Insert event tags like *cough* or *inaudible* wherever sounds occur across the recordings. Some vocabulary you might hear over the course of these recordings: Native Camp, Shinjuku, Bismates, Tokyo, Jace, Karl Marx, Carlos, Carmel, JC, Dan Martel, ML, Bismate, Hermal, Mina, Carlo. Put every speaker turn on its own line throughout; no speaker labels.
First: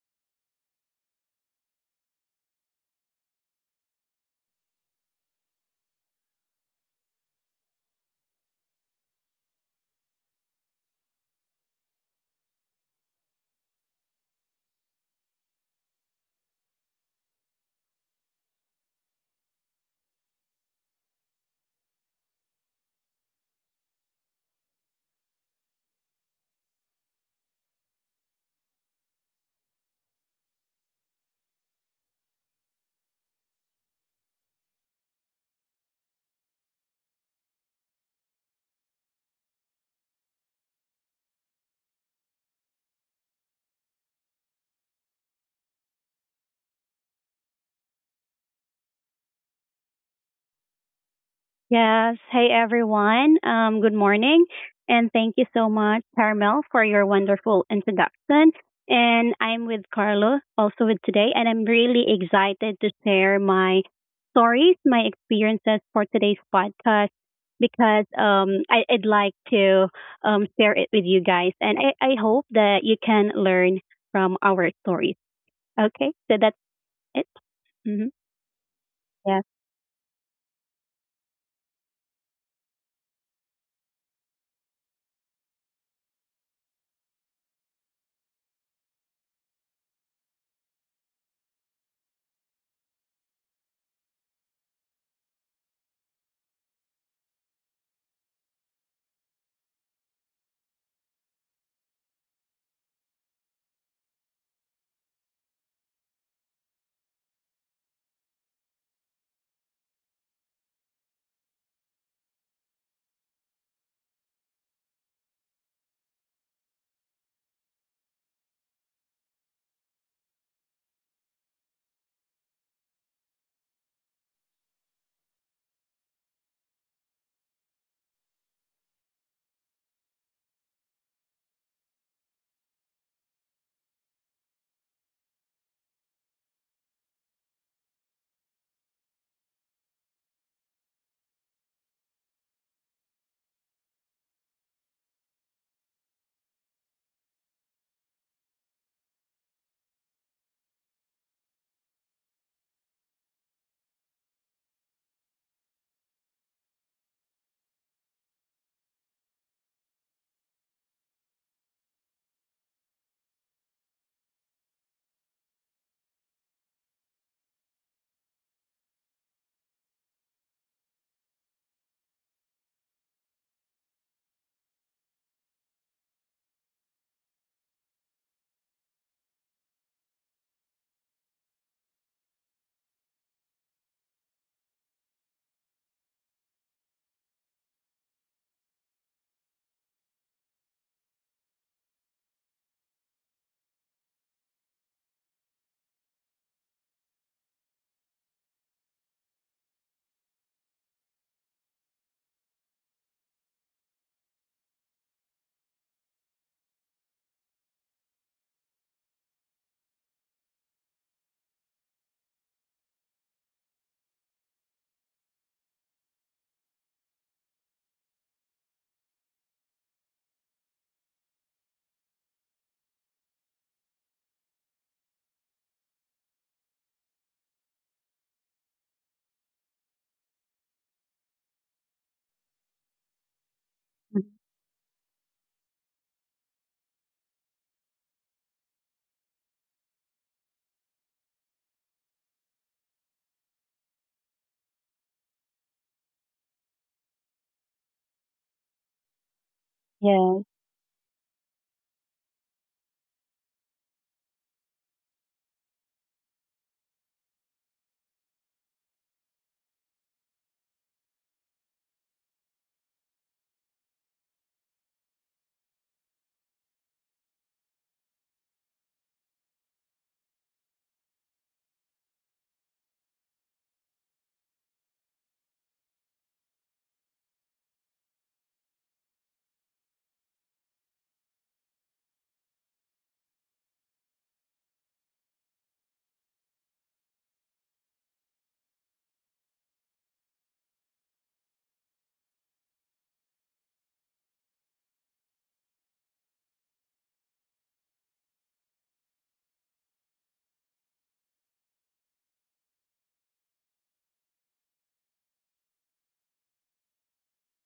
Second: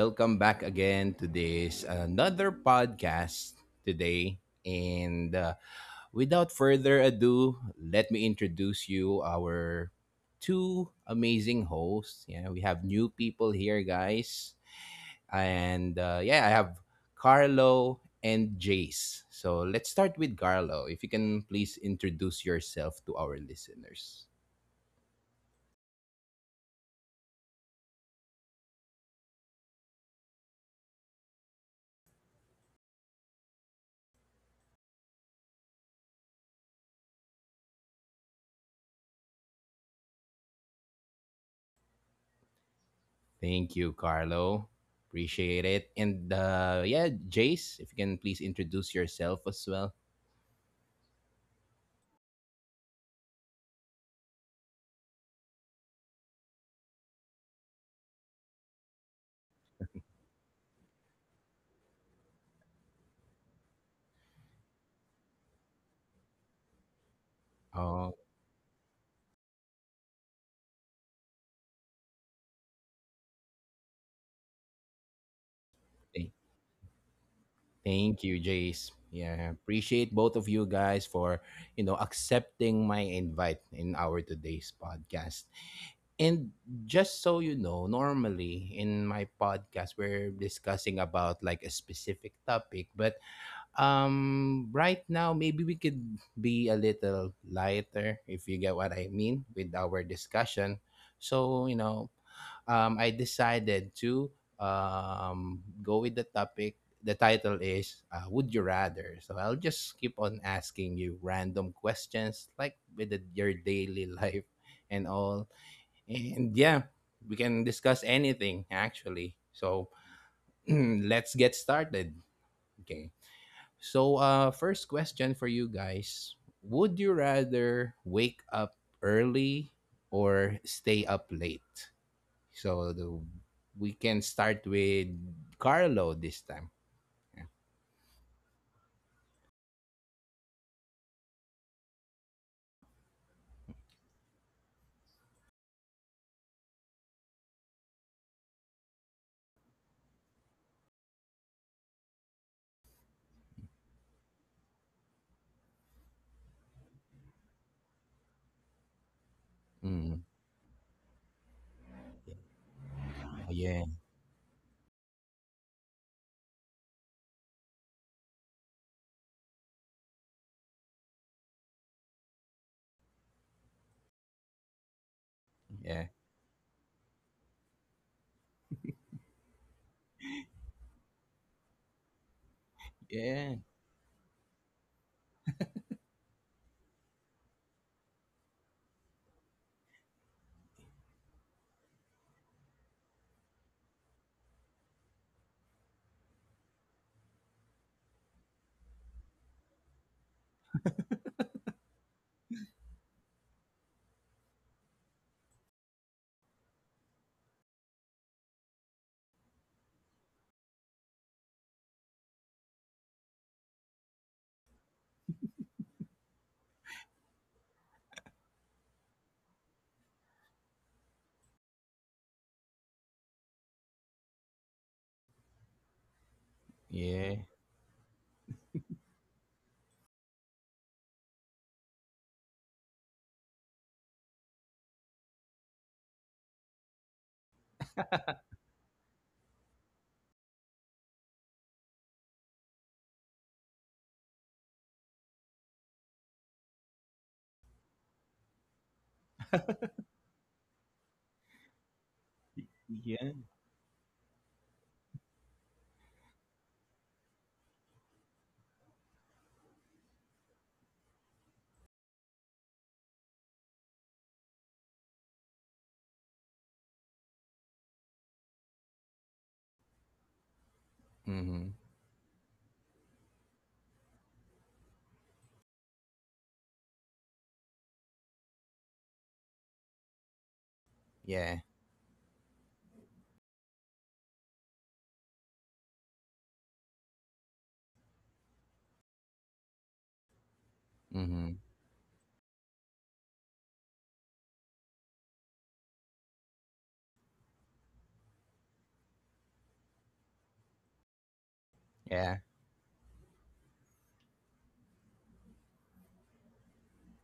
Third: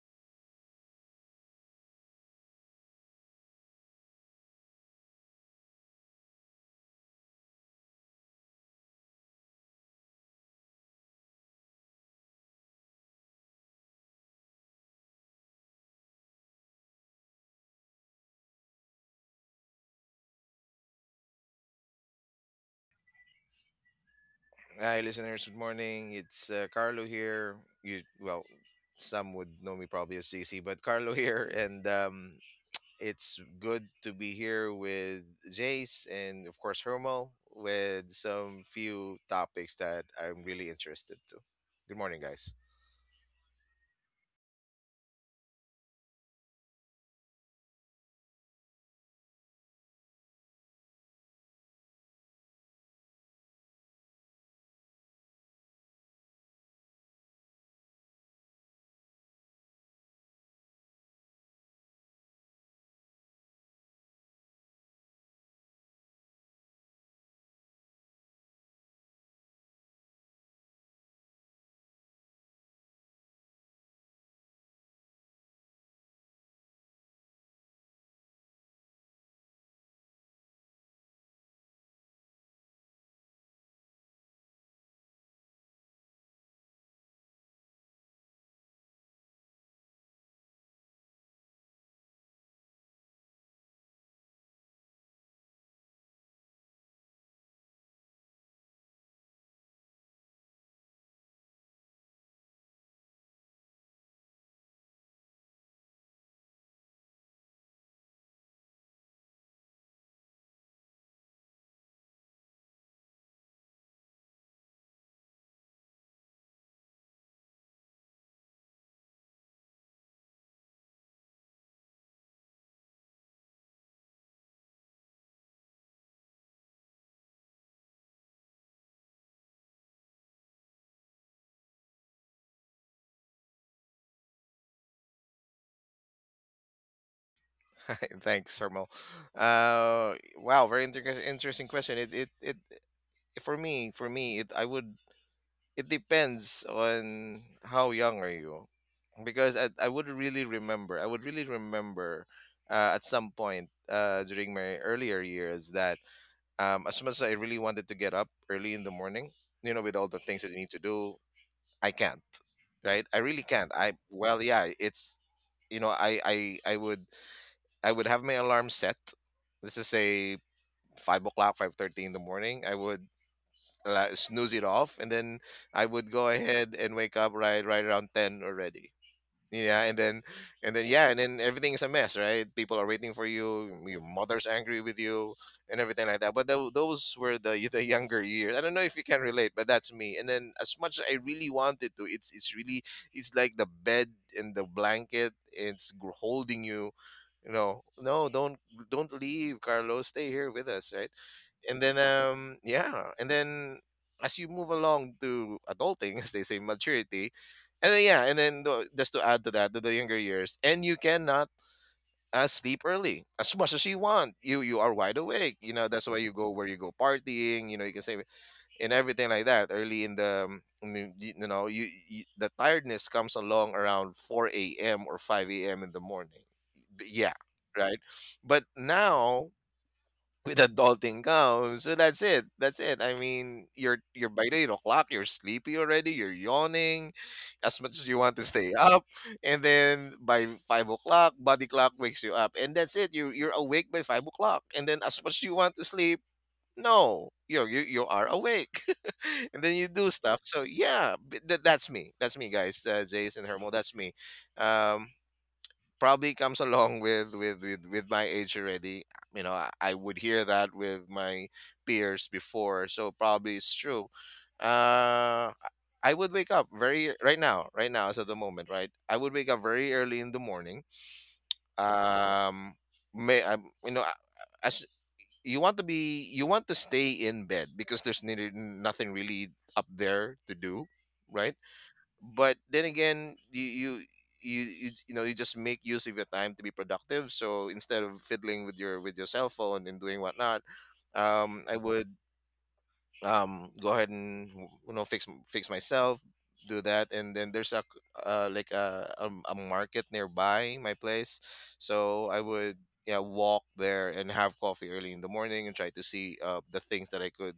Welcome back again to this another podcast today. And Without further ado, let me introduce you our two amazing hosts. Yeah, we have new people here, guys. I have Carlo and Jace. So let's start with Carlo. If you can please introduce yourself to our listeners.
Hi, listeners. Good morning. It's Carlo here. You well, some would know me probably as JC, but Carlo *laughs* here, and it's good to be here with Jace and of course Hermal with some few topics that I'm really interested to. Good morning, guys. *laughs*
Thank you, Carlo. Appreciate it. And Yeah, Jace, if you can please introduce yourself as well.
Yes. Hey, everyone. Good morning. And thank you so much, Carmel, for your wonderful introduction. And I'm with Carlo also with today. And I'm really excited to share my stories, my experiences for today's podcast because
Oh,
I'd like to share it with you guys. And I hope that you can learn from our stories. Okay. So that's
th-
it. Mm-hmm.
thank you, Jace.
Yes.
Yeah, appreciate both of you guys for you know accepting my invite in our today's podcast. And just so you know, normally in my podcast we're discussing about like a specific topic, but right now, maybe we could be a little lighter, if you get what I mean, with our discussion. So, you know, I decided to go with the topic. The title is Would You Rather? So I'll just keep on asking you random questions, like with your daily *laughs* life and all. And yeah, we can discuss anything, actually. So *clears throat* let's get started. Okay. So, first question for you guys. Would you rather wake up early or stay up late? So, we can start with Carlo this time.
Hi. Thanks, Hermal. Wow, very interesting question. It For me, it I would it depends on how young are you because I would really remember I would really remember. At some point during my earlier years that as much as I really wanted to get up early in the morning, you know, with all the things that
Mm,
you need to do, I can't. Right, I really can't. I
yeah,
well, yeah, it's, you know, I would I would have my alarm set. This is say 5 o'clock, 5:30 in the morning. I would snooze it off, and then I would go
yeah,
ahead and wake up right around 10 already. Yeah, and then and then everything is a mess, right? People are waiting for you,
yeah,
your mother's angry with you and everything like that. But those were the *laughs* the younger years. I don't know if you can relate, but that's me. And then as much as I really wanted to, it's really it's like the bed and the blanket, it's holding you, you know. No, don't leave, Carlos. Stay here with us, right? And then yeah, and then as you move along to adulting *laughs* as they say maturity, and then, yeah, and then the, just to add to that, to the younger years, and you cannot sleep early as much as you want. You are wide awake. You know that's why you go where you go partying. You know you can say and everything like that early in the in you you know you, you the tiredness comes along around four a.m. or five a.m. in the morning. Yeah,
yeah,
right. But now with adulting comes. So that's it. That's it. I mean,
Mhm.
you're by the 8 o'clock, you're sleepy already, you're yawning as much as you want to stay up. And then by 5 o'clock, body clock wakes you up. And that's it. You you're awake by 5 o'clock. And then as much as you want to sleep, no. You're, you are awake. *laughs* And then you do
Yes.
stuff. So yeah, that that's me. That's me, guys. Jace and
yeah.
Hermo, that's me. Um probably comes along with with my age already, you know. I would hear that with my peers before, so probably it's true. uh I would wake up very right now, as of the moment, right? I would wake up very early in the morning.
Mm-hmm,
um may I, you know, as you want to be, you want to stay in bed because there's neither- nothing really up there to do, right?
yeah,
But then again, you know you just make use of your time to be productive. So instead of fiddling with your cell phone and doing whatnot, I
mm-hmm,
would go ahead and, you know, fix myself, do that. And then there's a like a market nearby my place, so I
yeah,
would yeah walk there and have coffee early in the morning, and try to see the things that I could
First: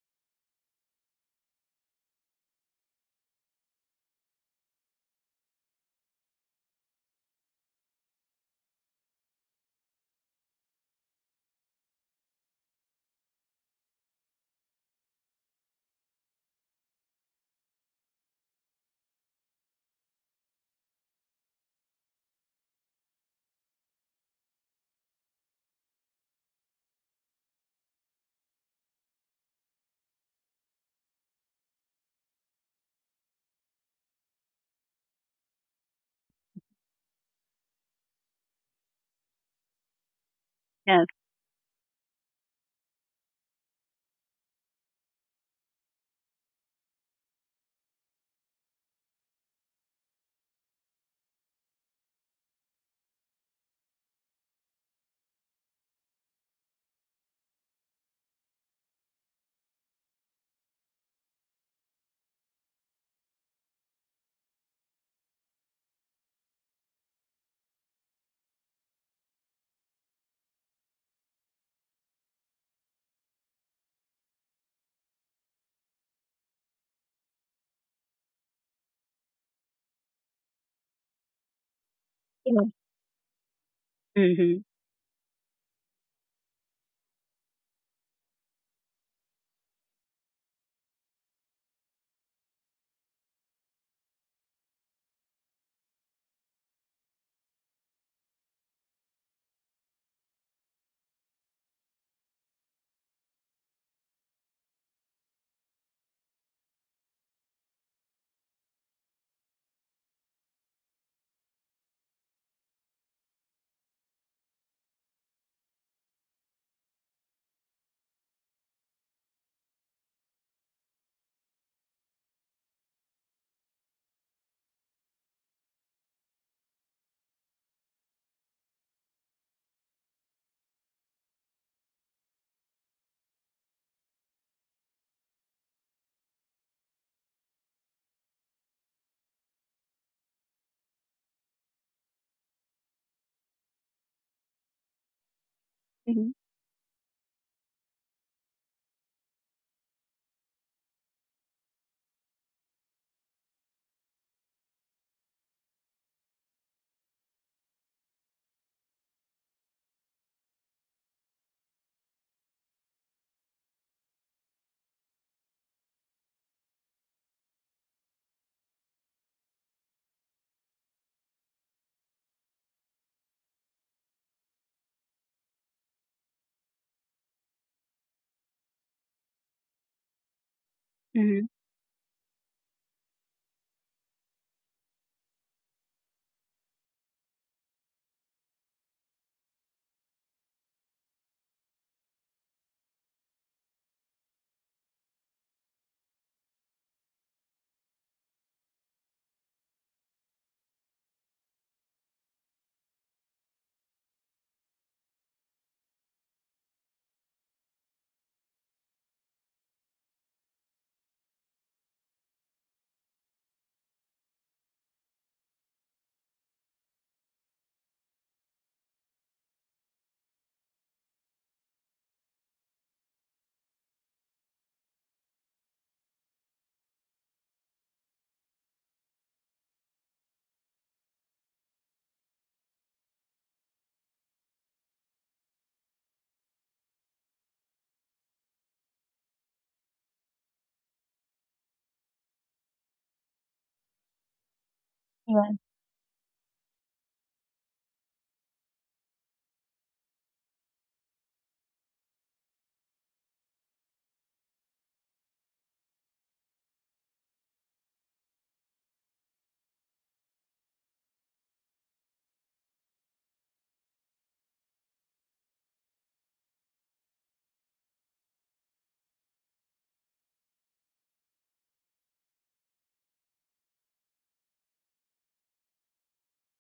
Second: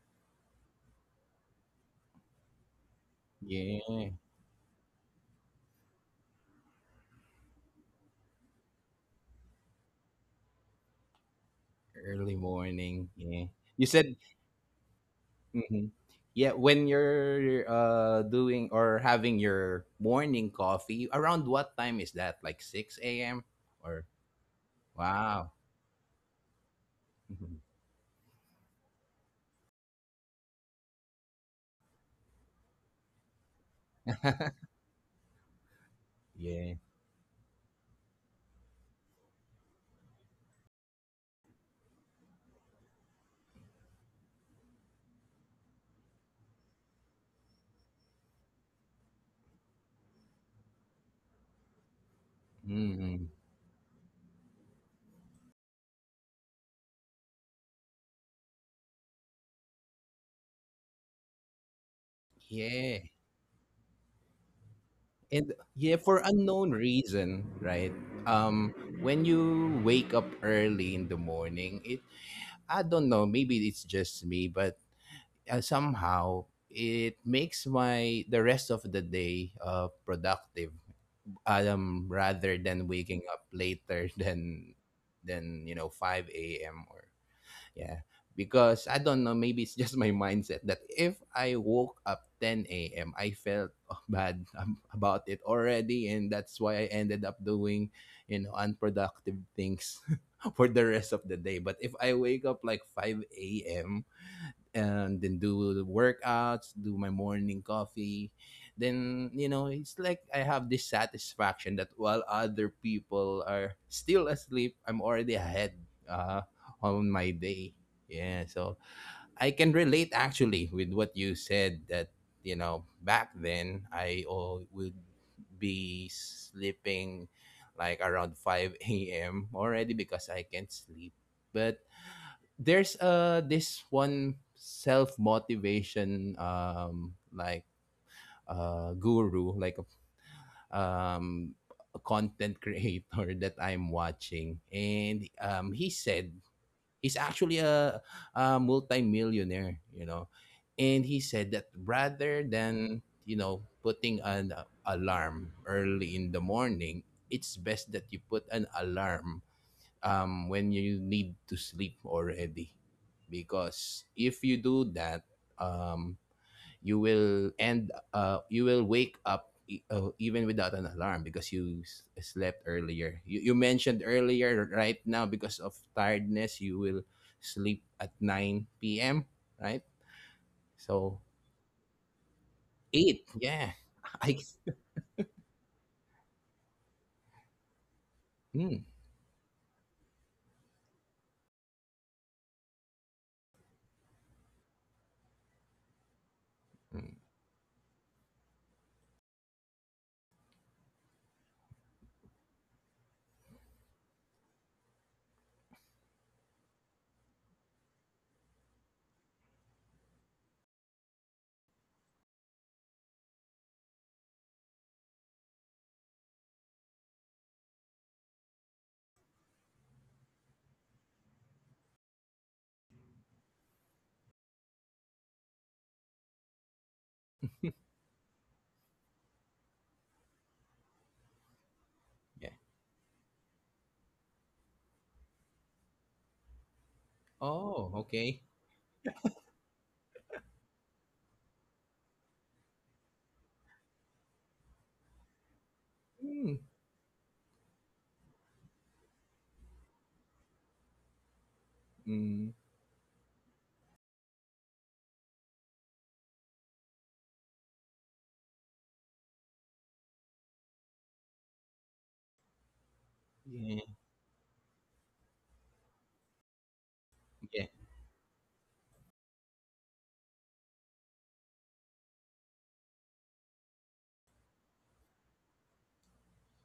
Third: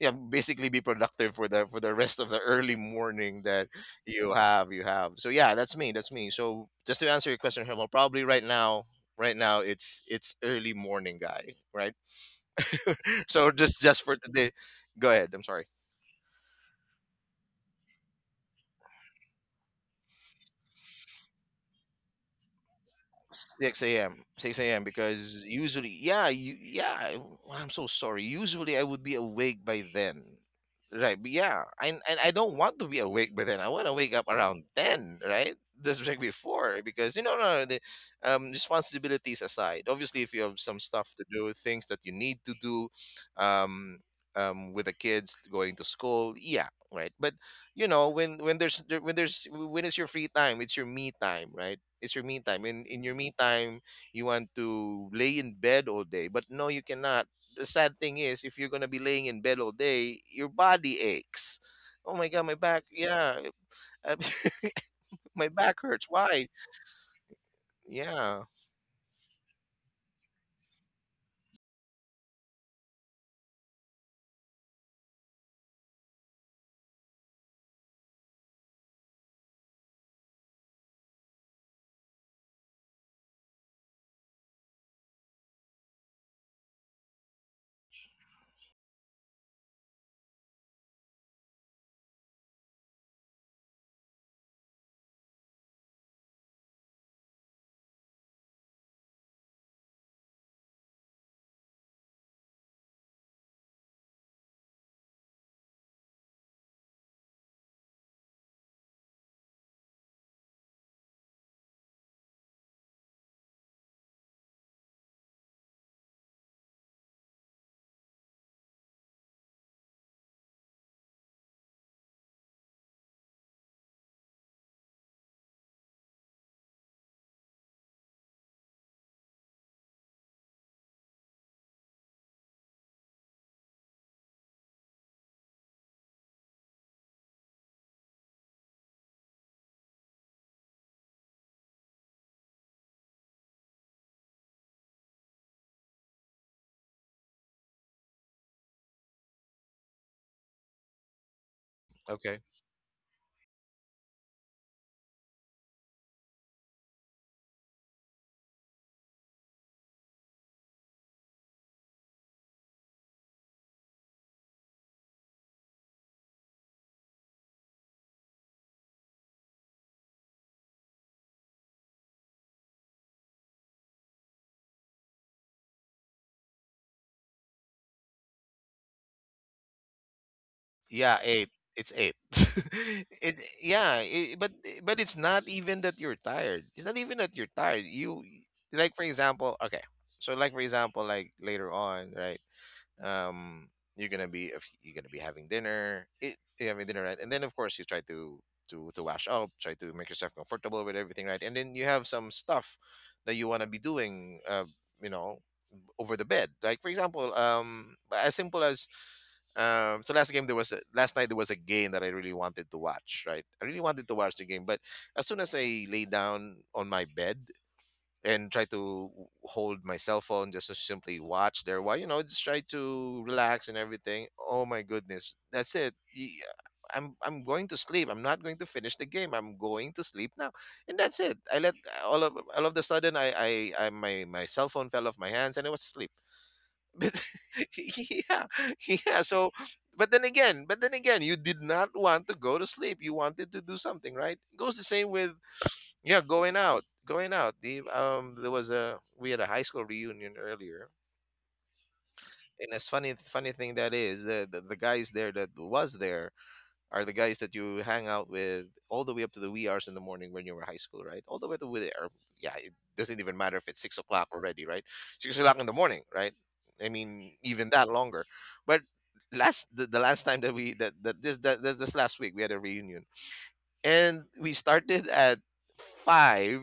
yeah basically be productive for the rest of the early morning that
yeah,
you have. So yeah, that's me, that's me. So just to answer your question, Herman, probably right now, right now it's early morning, guy, right?
early morning,
*laughs*
yeah.
So
You
just for
said
today, go ahead. I'm sorry.
mhm. Yeah, when you're doing or having your morning coffee, around what time is that? Like 6 a.m.
6
or
a.m. 6 a.m., because
wow.
usually, yeah, you, yeah, I, I'm so sorry. Usually I would be awake by then. Right. But yeah, and I don't want to be awake by then. I want to wake up around
*laughs*
10, right? Just like
Yeah.
before, because you know, no, no, the responsibilities aside, obviously, if you have some
Yes.
stuff to do, things that you need to do, um, with the kids going to school, yeah, right. But you know, when there's there- when there's when it's your free time, it's your me time, right? It's your me time. In your
Hmm.
me time, you want to lay in bed all day, but no, you cannot. The sad thing is, if you're gonna be laying in bed all day, your body aches. Oh my god, my back.
Yeah.
Yeah, I- *laughs* my
And
back
yeah,
hurts.
for
Why?
unknown reason, right?
Yeah.
Um, when you wake up early in the morning, it I don't know, maybe it's just me, but somehow it makes my the rest of the day productive rather
Yes.
than waking up later *laughs*
Mm-hmm.
than you know 5 a.m or yeah because I don't know maybe it's just my mindset that if I woke up 10 a.m I felt *laughs* oh, bad about it already and that's why I ended up doing you know unproductive things *laughs* for the rest of the day but if I wake up like 5 a.m and then do the workouts, do my morning coffee. Then, you know, it's like I have this satisfaction that while other people are still asleep, I'm already ahead uh, on my day. Yeah, so I can relate actually with what you said that, you know, back then I oh, would be sleeping like around 5 a.m. already because I can't sleep. But there's this one self motivation like guru like um a content creator *laughs* that I'm watching and he
Mm-hmm.
said he's actually a millionaire you know and he said that
Okay.
rather than you know putting an alarm early in the morning it's best that you put an alarm when you need to sleep already. Because if you do that, um, you will end, you will wake up even without an alarm because you slept earlier. You mentioned earlier, right now, because of tiredness, you will sleep at 9 p.m., right?
Yeah,
So,
eight. It's eight. *laughs* It
8, yeah.
yeah, it,
*laughs* I,
but it's not even that you're tired. It's not even that you're tired. You like
mm,
for example, okay. So like for example, like later on, right? um you're gonna be, if you're gonna be having dinner, it, you're having dinner, right?
mm,
And then of course you try to to wash up, try to make yourself comfortable with everything, right? And then you have some stuff that you want to be doing, you know, over the bed, like for example as simple as so last game there was a, last night there was a game that I really wanted to watch, right? I really wanted to watch the game, but as soon as I lay down on my bed and try to hold my cell phone, just to simply watch there while, you know, just try to relax and everything, oh my goodness, that's it. I'm going to sleep. I'm not going to finish the game. I'm going to sleep now. And that's it. I let
yeah.
all of the sudden, I my my cell phone fell off my hands and I was asleep. *laughs* But *laughs*
Oh, okay.
yeah, yeah. So, but then again, but then again, you did not want to go to sleep, you wanted to do something, right? It goes the same with,
Yes.
yeah, going
Mm,
out, going out. The there was a, we had a high school reunion earlier,
mm,
and it's funny. Funny thing that is the, the guys there that was there are the guys that you hang out with all the way up to the wee hours in the morning when you were high school, right? All the way to wee or yeah, it doesn't even matter
yeah,
if it's
yeah.
6 o'clock already, right? 6 o'clock in the morning, right? I mean, even that longer, but last the last time that we that, that, this last week, we had a reunion, and we started at 5,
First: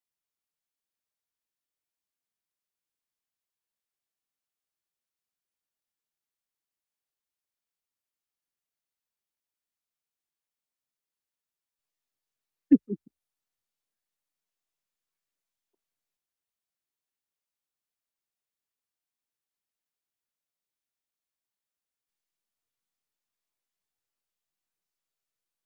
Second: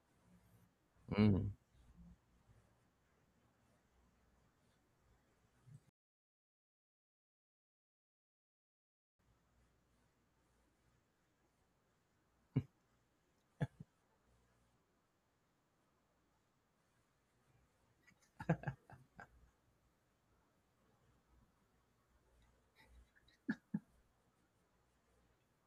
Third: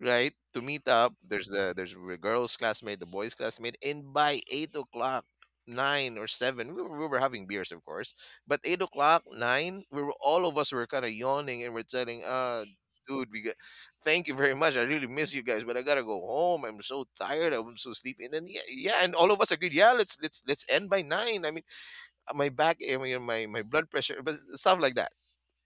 right? To meet up, there's
Mm.
the, there's the girls classmate, the boys classmate, and by 8 o'clock, 9 or 7, we were having beers of course, but 8 o'clock, 9, we were, all of us were kind of yawning, and we're telling, dude, we got, thank you very much, I really miss you guys, but I gotta go home, I'm so tired, I'm so sleepy. And then yeah, yeah, and all of us agreed, yeah, let's let's end by 9. I mean, my back, I mean, my blood pressure, but stuff like that.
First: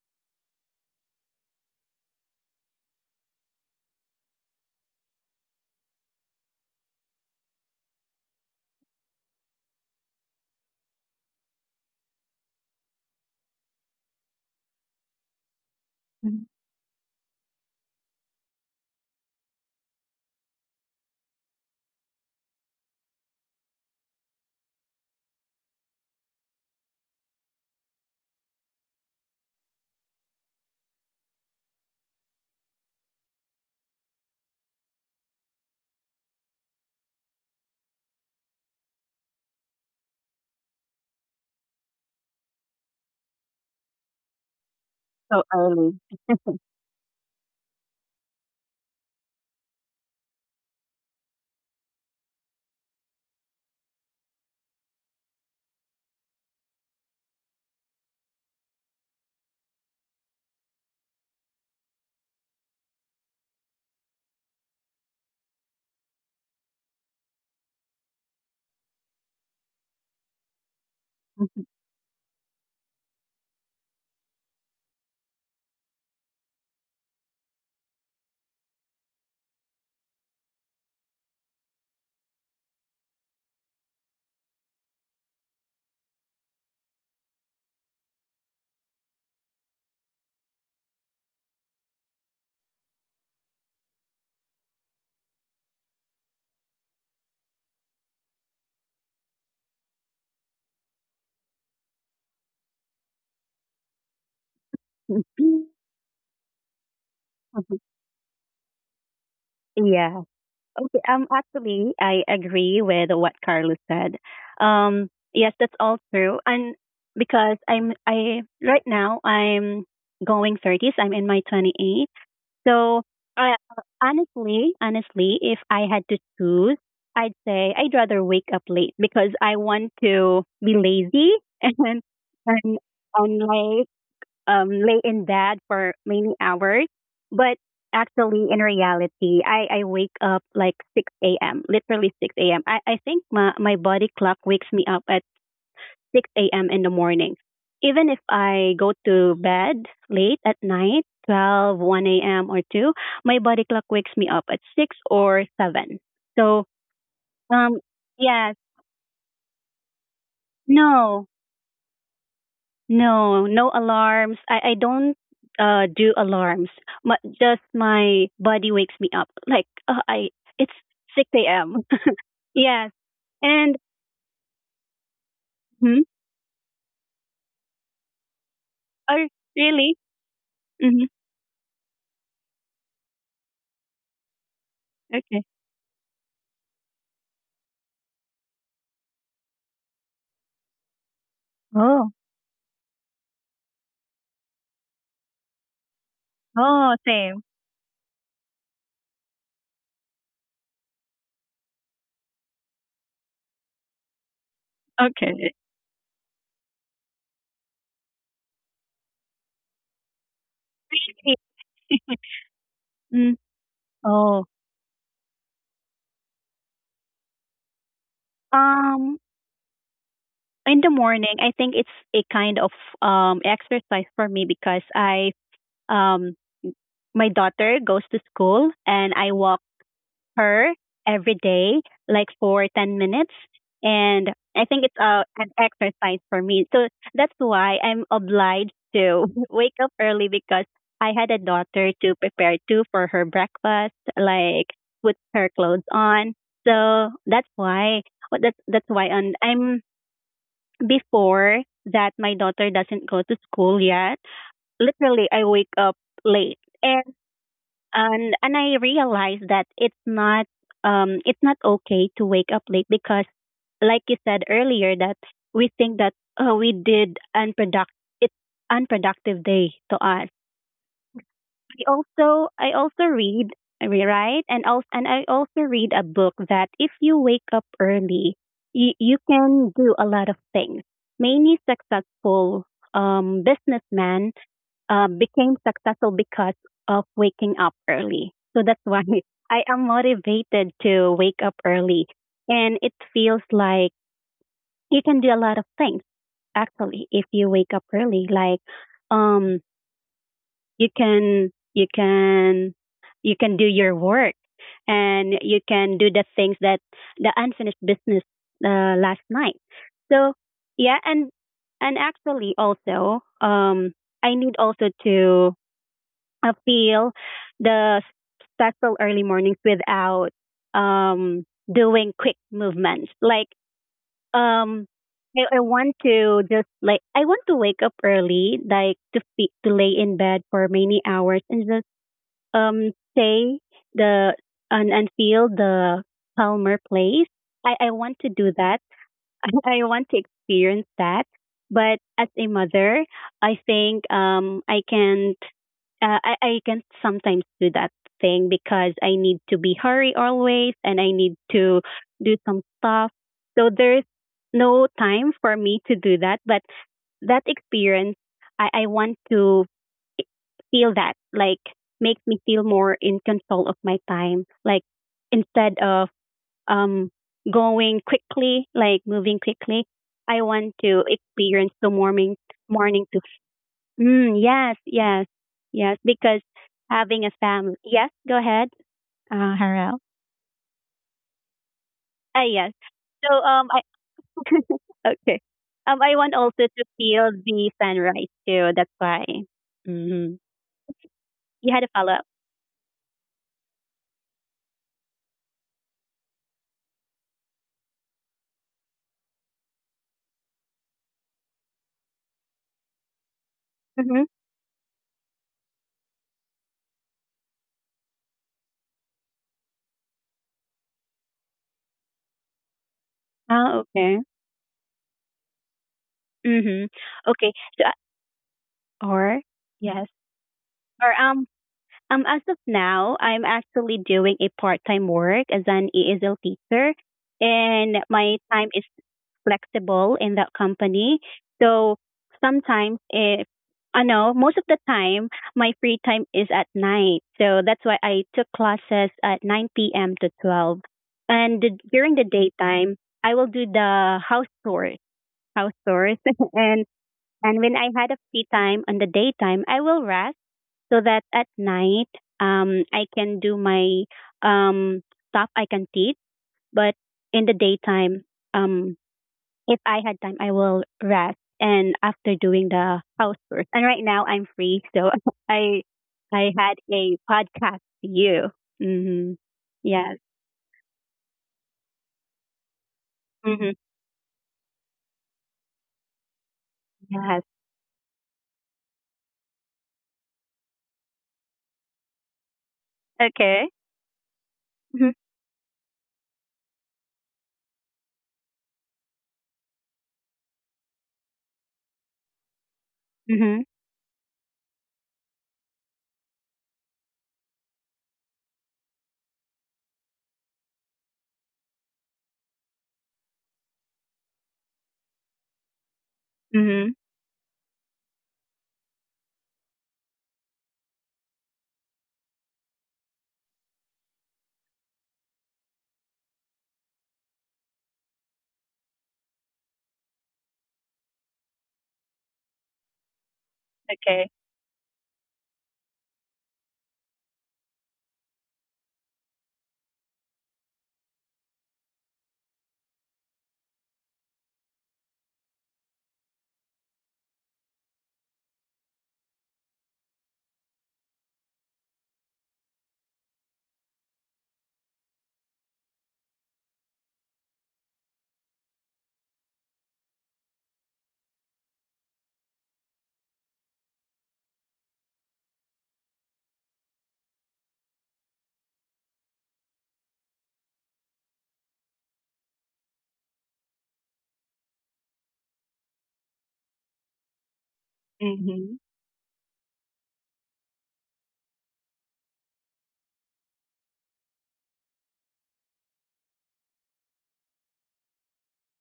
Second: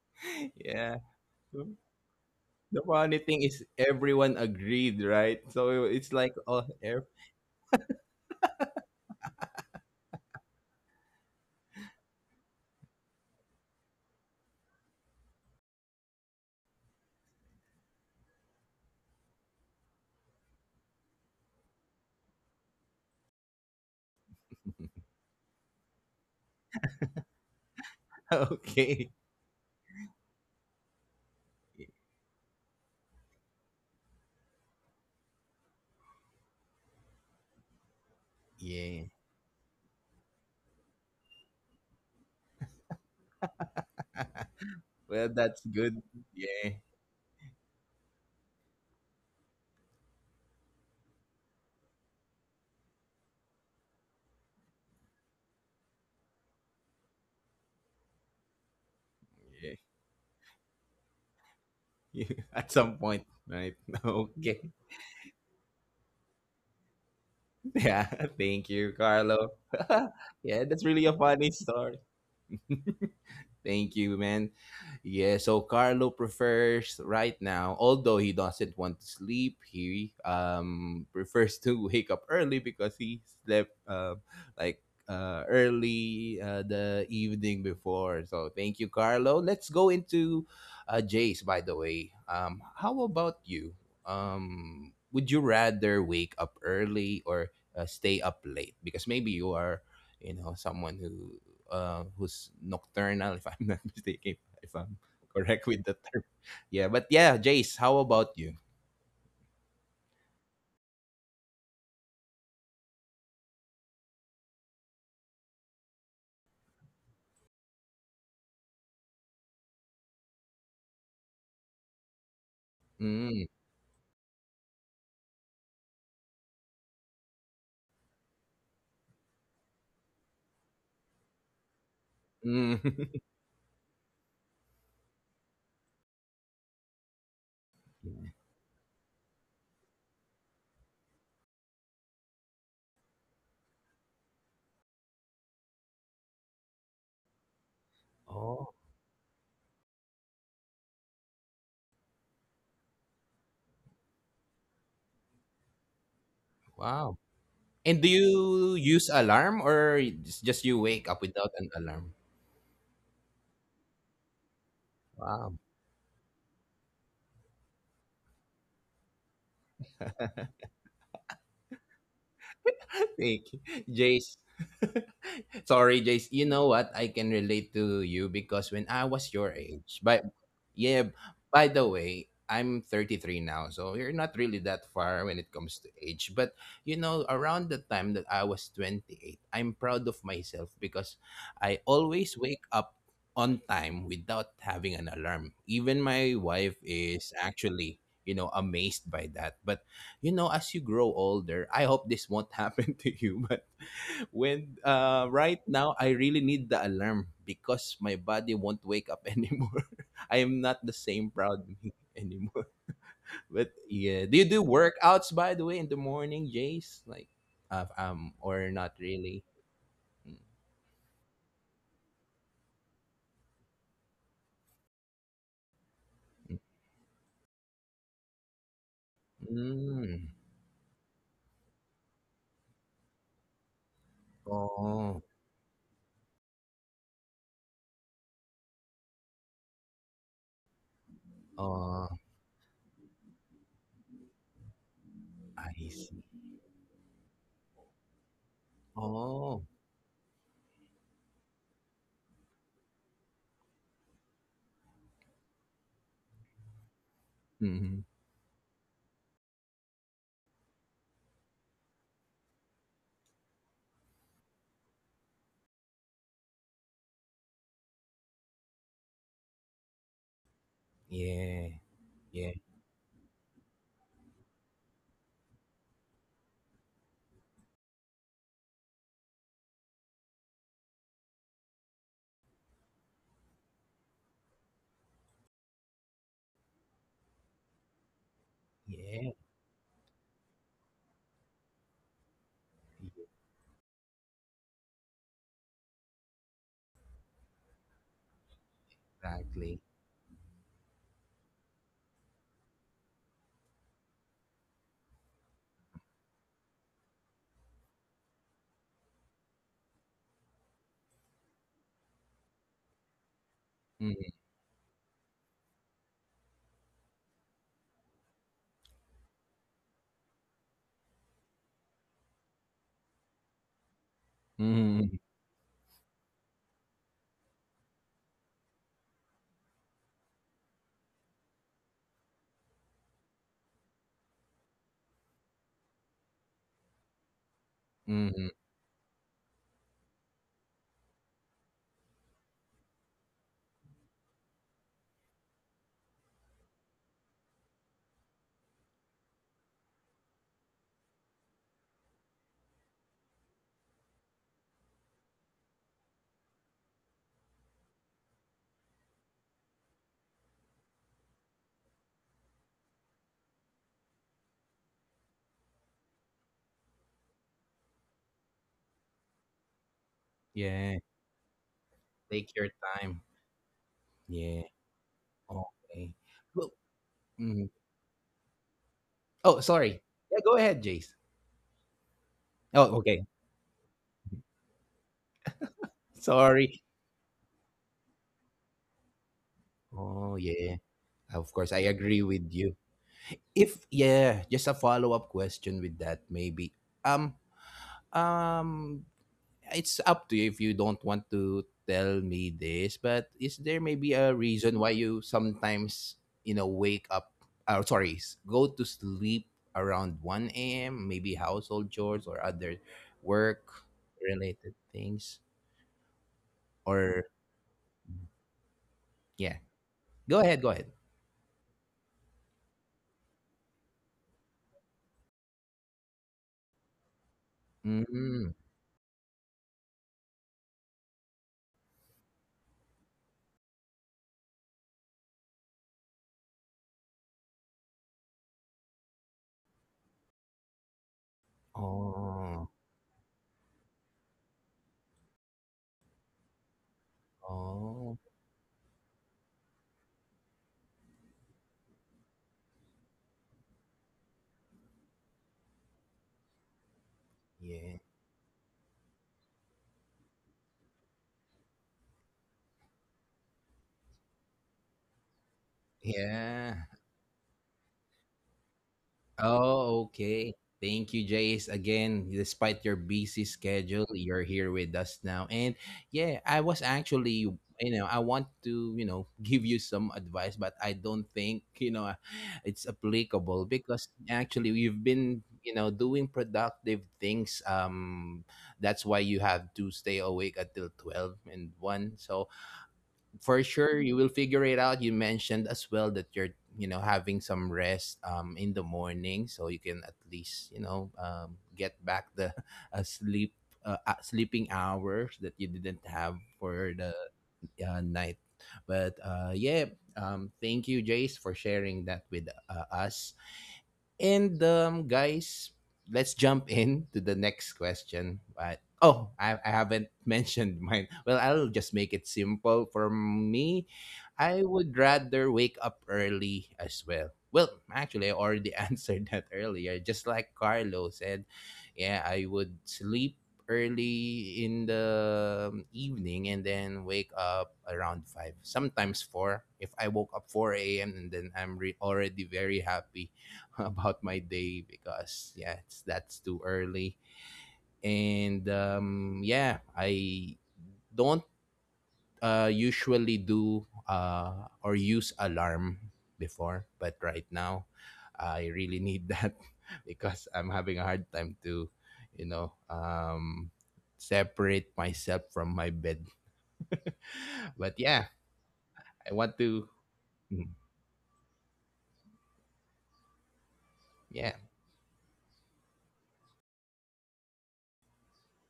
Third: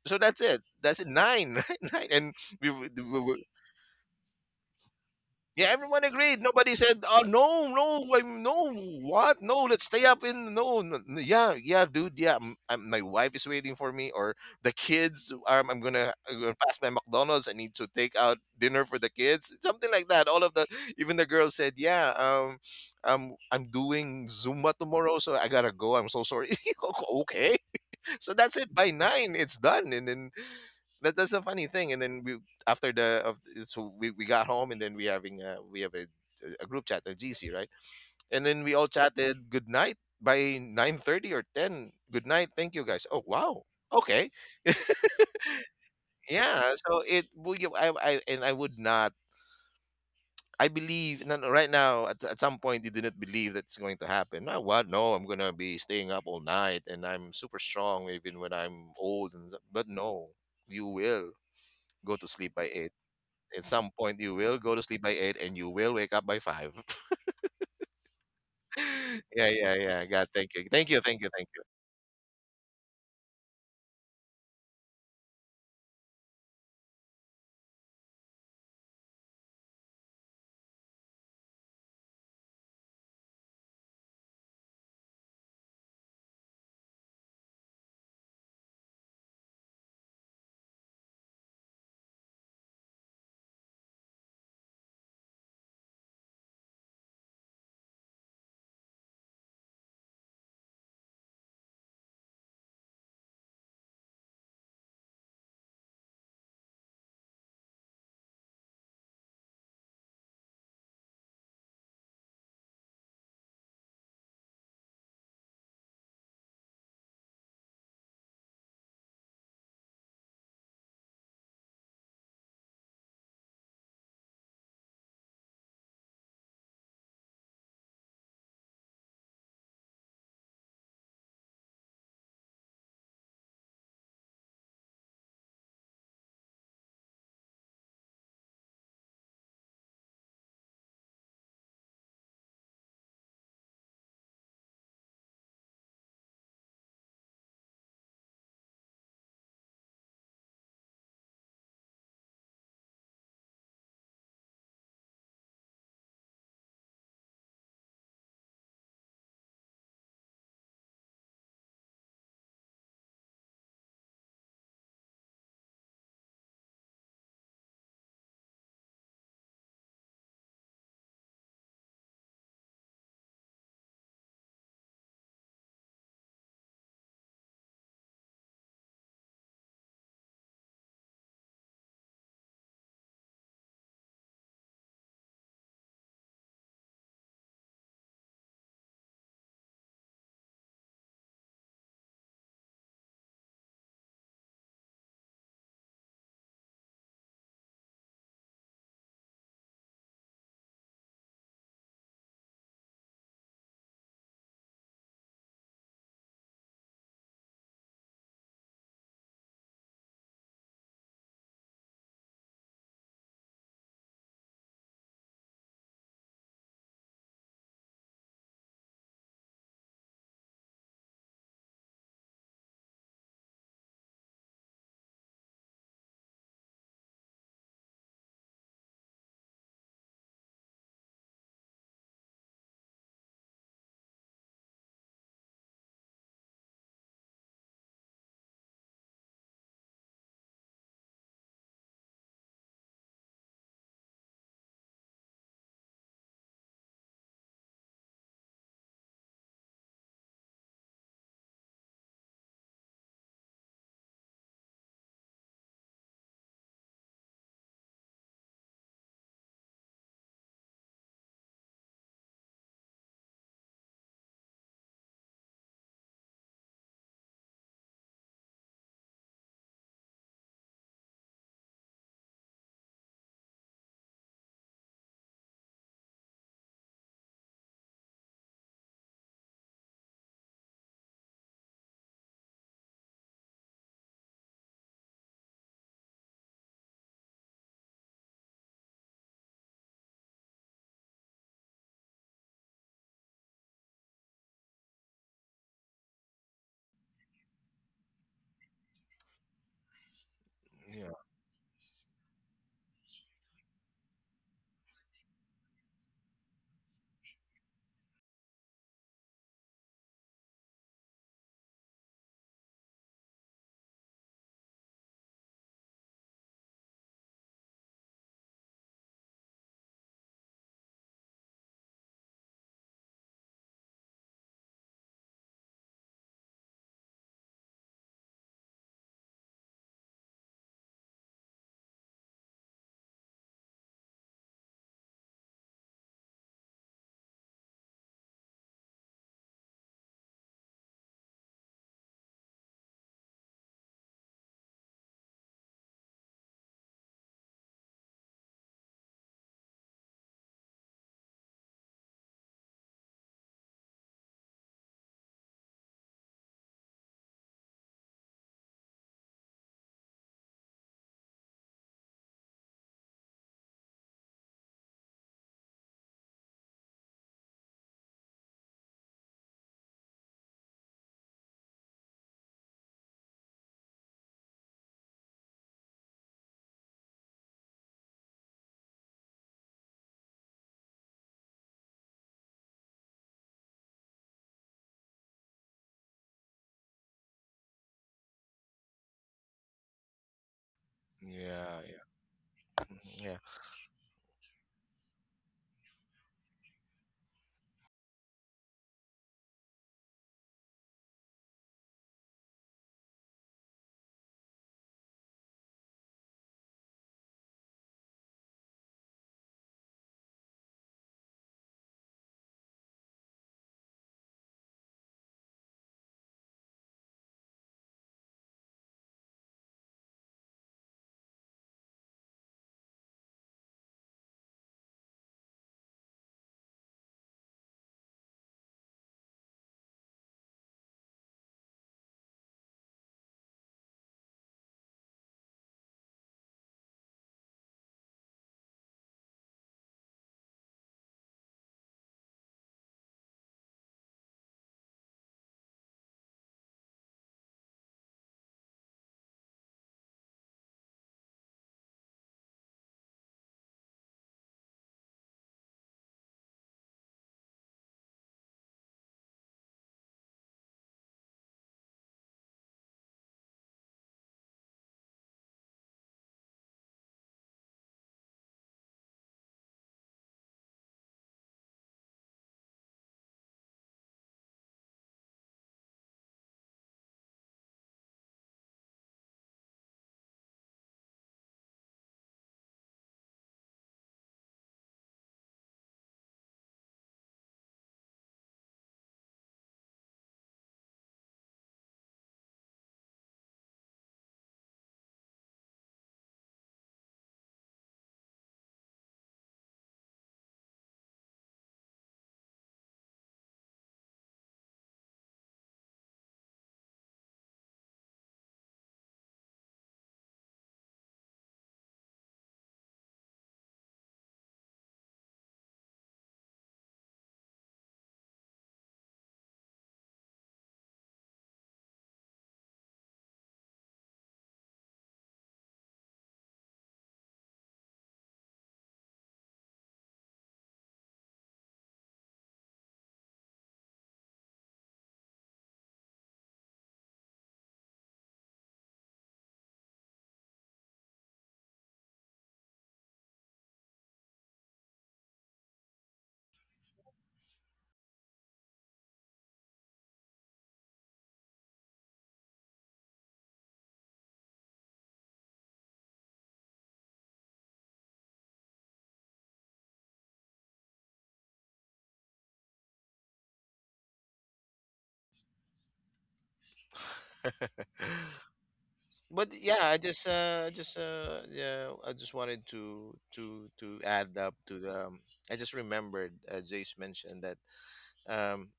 So that's
*laughs*
it.
Yeah.
That's it. 9, *laughs*
Hmm.
right? 9. And we,
The funny thing is everyone agreed, right?
yeah,
So
everyone
it's like,
agreed.
oh,
Nobody said,
ev-
"Oh no, no, I'm no, what? No, let's stay up in no, yeah, yeah, dude, yeah. M I'm, my wife is waiting for me, or the kids. I'm
Mhm.
gonna pass my McDonald's. I need to take out dinner for the kids." Something like that. All of the, even the girl said, "Yeah, I'm doing Zumba tomorrow, so I gotta go. I'm so sorry." *laughs* Okay,
*laughs*
so that's it. By
okay,
nine, it's done, and then that that's a funny thing. And then we after the of so we got home, and then we having a, we have a group chat, a GC, right? And then we all
yeah.
chatted good night by 9:30 or 10. Good night, thank you guys. Oh wow, okay, *laughs*
Well,
So
that's
early.
good. Yeah,
yeah. So it well, you- I and I would not. I believe no, no, right now at some point you didn't believe that's going to happen. No, what? No, I'm gonna be staying up all night and I'm super strong even when I'm old. And so- but no, you will go to
yeah.
sleep
*laughs*
by
At
8.
some point,
At
right?
some
*laughs*
point, you will
Okay.
go to sleep by 8, and you will wake up by 5.
Yeah. *laughs* Thank you,
*laughs* Yeah,
Carlo.
yeah, yeah.
*laughs*
God, thank you,
Yeah,
thank
that's
you,
really
thank
a
you, thank you.
funny
*laughs*
story. *laughs* Thank you, man. Yeah, so Carlo prefers right now, although he doesn't want to sleep, he prefers to *laughs* wake up early because he slept like early the evening before. So thank you, Carlo. Let's go into Jace. By the way, how about you? Would you rather wake up early or stay up late? Because maybe you are, you know, someone who who's nocturnal, *laughs* if I'm not *laughs* mistaken if I'm *laughs* correct with the term. Yeah, but yeah, Jace, how about you?
Yeah. Okay. Actually, I agree with what Carlos said. Um. Yes, that's all true. And because I'm, I right now I'm going thirties. I'm in my 28. So,
Mm,
I honestly, if I had to choose, I'd say I'd rather wake up late because I want to be lazy *laughs* and
mm.
and
*laughs*
and like, lay in bed for many hours. But actually, in reality, I wake up like 6 a.m., literally 6 a.m. I think my body clock wakes me up at 6 a.m. in the morning. Even if I
Oh,
go to bed late at night, 12, 1 a.m. or 2, my body clock wakes me up at 6 or 7. So,
wow.
um,
And do
yes,
you use alarm or it's just you wake up
no,
without an alarm?
no, no alarms. I don't
Wow.
do alarms. Just my body wakes me up. Like, I it's 6 a.m. *laughs* Yes.
*laughs* Thank you,
And
Jace. *laughs*
hmm?
Sorry, Jace. You know what? I can relate to you because when I
Oh,
was your
really?
age, but
Mhm.
yeah, by the way, I'm 33 now, so you're not really that far when
Okay.
it comes to age. But you know, around the time that I was 28, I'm proud of myself because I
Oh.
always wake up on time without having an alarm. Even my wife
Oh,
is
same.
actually, you know, amazed by that. But you know, as you grow older, I hope this won't happen *laughs* to you, but when
Okay.
right now I really need the alarm because my body won't wake up *laughs* anymore. I am not the
*laughs* Really?
same proud me *laughs* anymore.
Mm.
But
Oh.
yeah, do you do workouts by the way in the morning, Jace? Like, or
Um
not really?
in the morning, I think it's a kind of exercise for me, because I um my daughter goes to school and I walk
Mm.
her every day, like for 10 minutes. And I think it's a
Oh,
an exercise for me. So that's why I'm obliged to *laughs* wake up early, because I had a daughter to
oh,
prepare too for her breakfast, like put her clothes
I
on.
see.
So that's why, well, that's why. And I'm
Oh,
before that, my daughter doesn't go to school yet. Literally, I wake up late. And
mm-hmm.
and and I realized that it's not okay to wake up late, because like you said earlier, that we think that, oh, we did unproductive, it's unproductive day to us. I
Yeah,
also I
yeah,
also read, I rewrite and also, and I also read a book that if you wake up early, you can do a lot of things. Many successful businessmen, became successful because of waking up early. So that's why *laughs*
yeah,
I am motivated to wake up early. And it feels like you can do a lot of things actually if you wake up early. Like, um
exactly.
you
Yeah,
can you can you can do your work, and you can do the things that, the unfinished business, last night. So, yeah. And actually also, I
Mm-hmm.
need also to feel the special early mornings without, um, doing quick movements. Like, um,
Mm-hmm.
I want to just, like, I want to wake up early, like to lay in bed for many hours, and just stay, the and feel the calmer place. I want to do
Mm-hmm.
that. *laughs* I want to experience that. But as a mother, I think, I can't. I can sometimes do that thing because I need to be hurry always, and I need to do some stuff. So there's no time for me to do that. But that experience, I want to feel that, like, makes me feel more in control of my time. Like, instead of um, going quickly, like moving quickly. I want to
Yeah,
experience the morning
take your
morning to.
time.
Mm, yes,
Yeah,
yes, yes.
okay.
Because
But
having a family.
mhm.
Yes, go ahead,
Oh,
Harel.
sorry. Yeah, go ahead, Jace.
Ah, yes.
Oh, okay.
So, I *laughs* okay. I want also
Sorry.
to feel the sunrise too. That's why. Mm-hmm.
Oh, yeah. Of
You
yeah,
had a
course, I
follow
yeah,
up.
agree with you.
mm, yeah.
If yeah, just a follow-up question with that maybe. Um um it's up to you if you don't want to tell me this, but is there
Mm-hmm.
maybe a reason why you sometimes, you know, wake up or sorry, go to sleep around 1 a.m., maybe household chores or other
Oh,
work
okay.
related things
Mm-hmm.
or
Okay. So, or
yeah.
yes,
Go ahead, go ahead.
or as of now, I'm actually doing a part-time work as an ESL teacher, and my
Mm.
time is flexible in that company. So sometimes, if I know most of the time, my free time is at night. So that's why I took classes at 9 p.m. to 12, and during the
Oh,
daytime, I will do the house chores, house chores, *laughs* and and when I had a
oh,
free time on the daytime, I will rest so that at night, I can do my um stuff, I can teach, but in the
yeah.
daytime, um if I had time, I will rest and after doing the housework. And right now I'm free, so *laughs* I I had
Yeah.
a podcast to you. Mhm.
Oh,
Yes.
okay. Thank you, Jace. Again, despite your busy
Mhm.
schedule, you're here with us now. And yeah, I was
Yes.
actually, you know, I want to, you know, *laughs* give you some advice, but I don't think, you know, it's
Okay.
applicable because actually you've
Mhm.
been, you know, doing productive things. That's why you have to stay awake until 12 and 1. So
Mhm.
for sure you will figure it out you mentioned as well that you're you know having some rest in the morning so you can at least you know get back the *laughs* sleep sleeping hours that you didn't have
Mhm.
for the night but yeah thank you Jace for sharing that with us and guys, let's jump in to the next question. But oh, I haven't *laughs* mentioned mine. Well, I'll just make it simple for me.
Okay.
I would rather wake up early as well. Well, actually, I already *laughs* answered that earlier. Just like Carlo said, yeah, I would sleep early in the evening and then wake up around 5 sometimes 4 if I woke up 4 a.m and then already very happy *laughs* about my day because yeah, it's that's too early. And yeah, I don't usually do or use alarm before, but right now I really need that *laughs* because I'm having a hard time to, you know, separate myself from my bed. *laughs* But yeah,
*sighs*
Mhm.
I
But
want
yeah,
to.
I
Mm,
just, yeah, I just wanted to to add up
yeah,
to the. I just remembered, Jace mentioned that um,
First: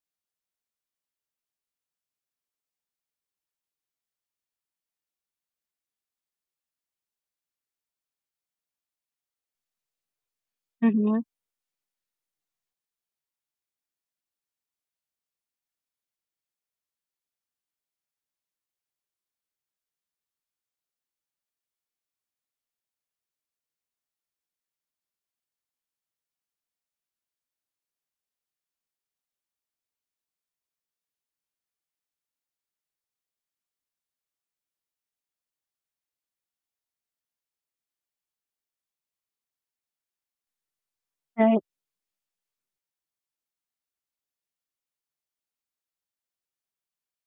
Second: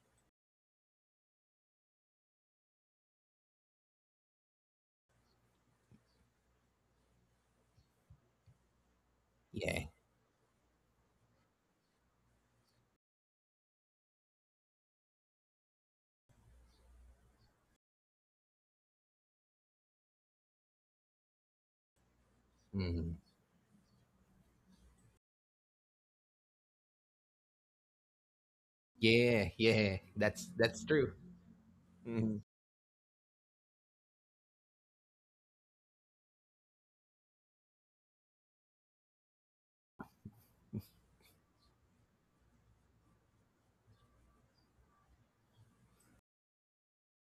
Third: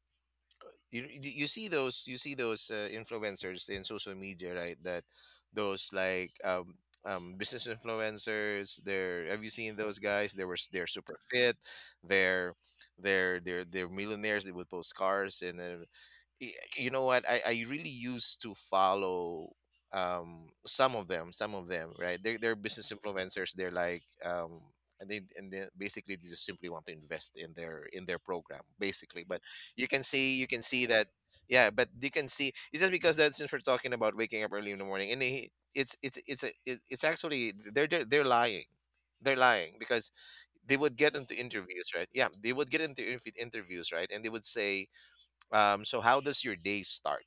you see those, you see those influencers in social media, right? That those, like, business influencers. They're, have you seen
yeah,
those guys? They're super
Mhm.
fit. They're they're millionaires. They would post cars, and then you know what, I really used to follow, some of them, right? They're business
mm,
influencers, they're like, and they, basically they just simply want to invest in their, program, basically. But
yeah,
you
yeah.
can see you can
That's
see that,
true.
yeah. But you can
Mhm.
see, it's just because, that since we're talking about waking up early in the morning, and they, it's actually, they're lying. They're lying, because they would get into
Right.
interviews, right? Yeah, they would get into interviews, right? And they would say, "So how does your day start,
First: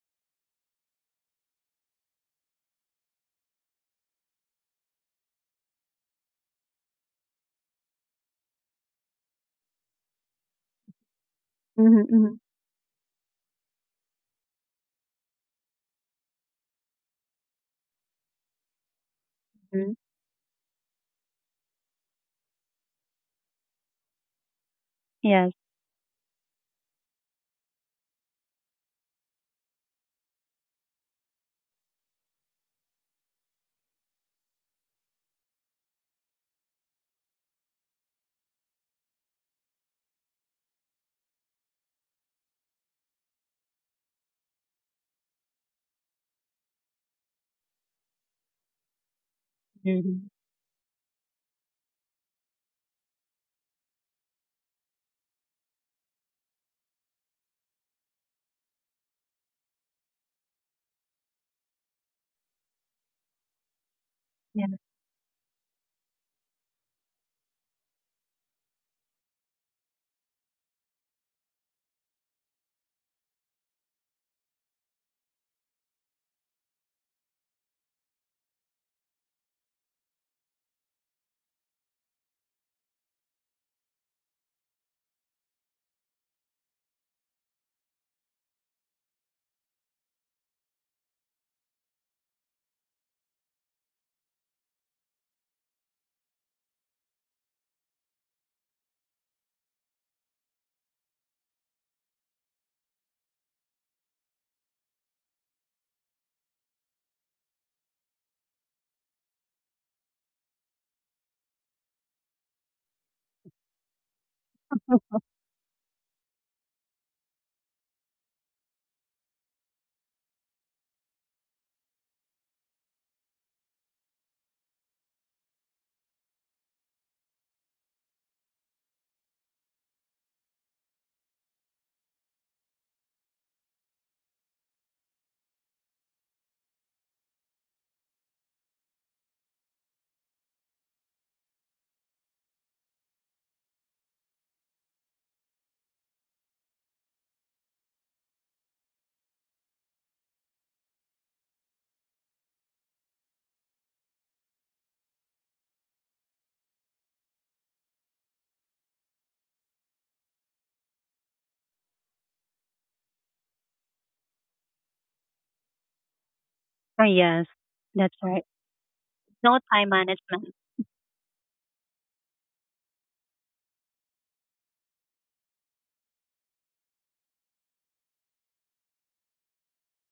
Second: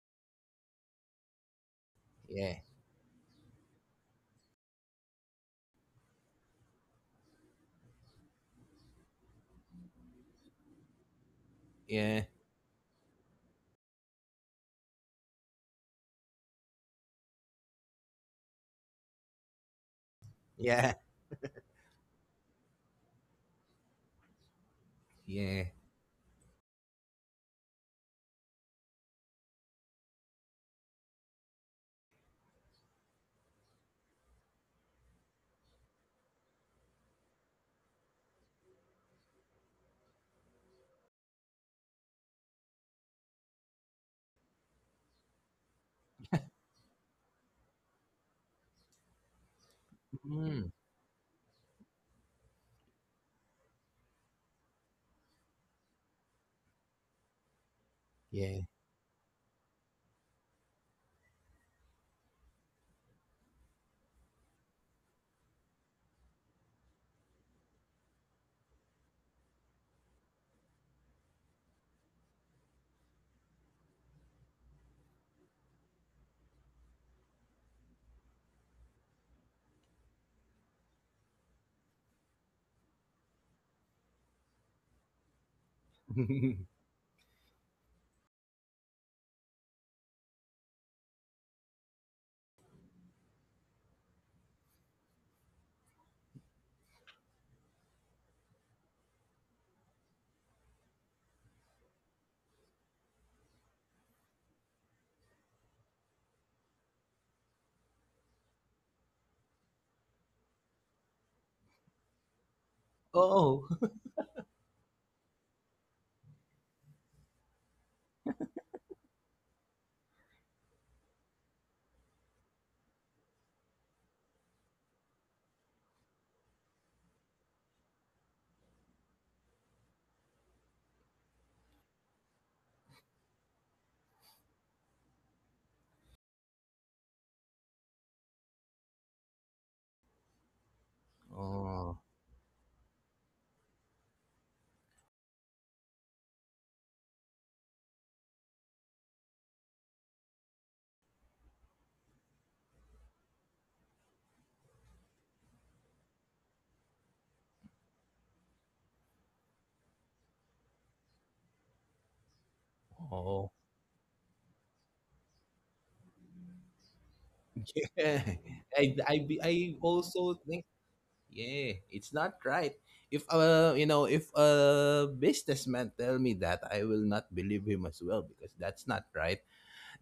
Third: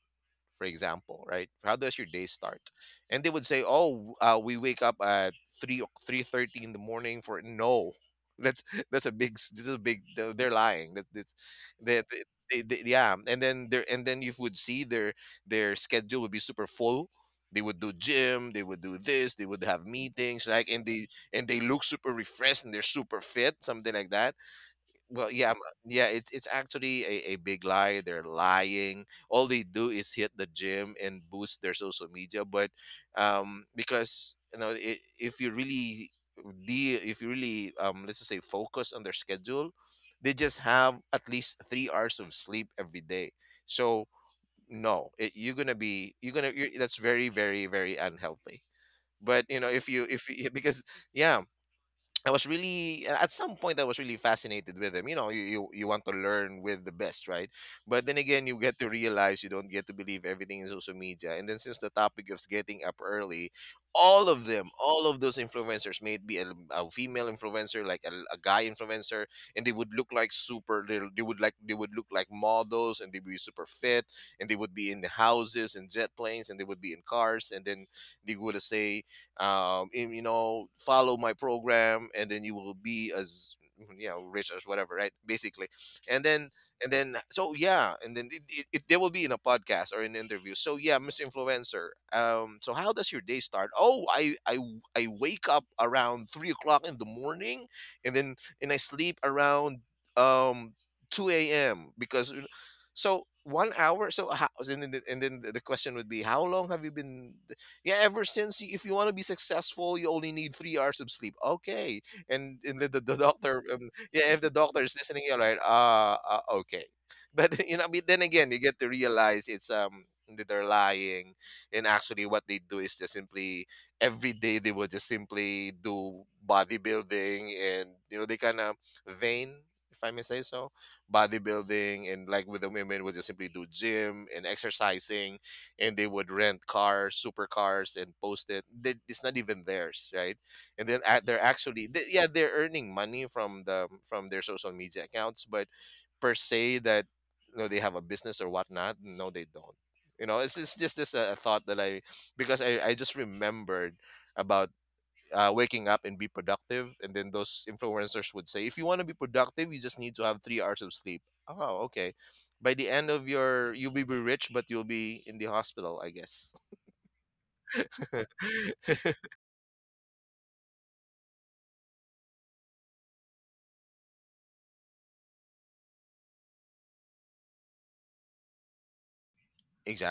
for example, right? How does your day
Yeah.
start?" And they would say, "Oh, we wake up at 3 3:30 in the morning. For no..." *laughs* that's that's a big this is a big, they're lying. That's this that
Mhm.
Yeah.
Mhm.
yeah. And then you would see their, schedule would be super full. They would do gym, they would do this, they would have
Mhm.
meetings, like, and
Yeah.
they and they look super refreshed, and they're super fit, something like that. Well, yeah,
Yes.
Yeah.
yeah, it's actually a big lie. They're lying. All they do is hit the gym and boost their social media. But because you know, I if you really, if you really, let's just say, focus on their schedule, they just have at least 3 hours of sleep every day. So no, it, you're gonna be you're gonna you're, that's very, very, very unhealthy. But you know, if
Mhm.
you, *laughs*
Mm.
because yeah, I was really, at some point I was really fascinated with him. You know, you want to learn with the best, right? But then again, you
Yeah.
get to realize you don't get to believe everything in social media. And then, since the topic of getting up early, all of them,
Yes.
all of those influencers, may it be a female influencer, like a guy influencer, and they would look like super. They would look like models, and they would be super fit, and they would be in the houses and jet planes, and they would be in cars, and then they would say, "And, you know, follow my program, and then you will be as, you know, rich as whatever," right? Basically. and then
*laughs*
and then so yeah, and then it, they will be in a podcast or an interview. So yeah, Mr. Influencer. So how does your day start? "Oh, I wake up around 3 o'clock in the morning, and then, and I sleep around, um 2 a.m., because you know, so 1 hour." So how... and then the, and then the question would be, "How long have you been..." Yeah, ever since. If you want to be successful, you only need 3 hours of sleep. Okay. And the doctor,
Oh. *laughs*
yeah, if the doctor is listening, you're like, "Ah, okay." But *laughs* you know, I mean, then again you get to realize, it's that they're lying. And actually what they do is just simply, every day they will just simply do bodybuilding, and you know, they kind of vain, if I may say so. Bodybuilding, and like, with the women, will just simply do gym and exercising, and they would rent cars, supercars, and post it. They, it's not even theirs, right? And then they're actually,
Oh.
yeah, they're earning money from the from their social media accounts. But per se, that, you know, they have a business or whatnot? No, they don't. You know, it's just this thought that I, because I just remembered about, waking up and be productive. And then those influencers would say, "If you want to be productive, you just need to have 3 hours of sleep." Oh, okay. By the end of
Oh.
your, you'll be rich, but you'll be in the hospital, I guess.
Oh, yes. That's
Yeah.
right. No time
I also
management.
think yeah, it's not right. If you know if a businessman tell me that, I will not believe him as well because that's not right.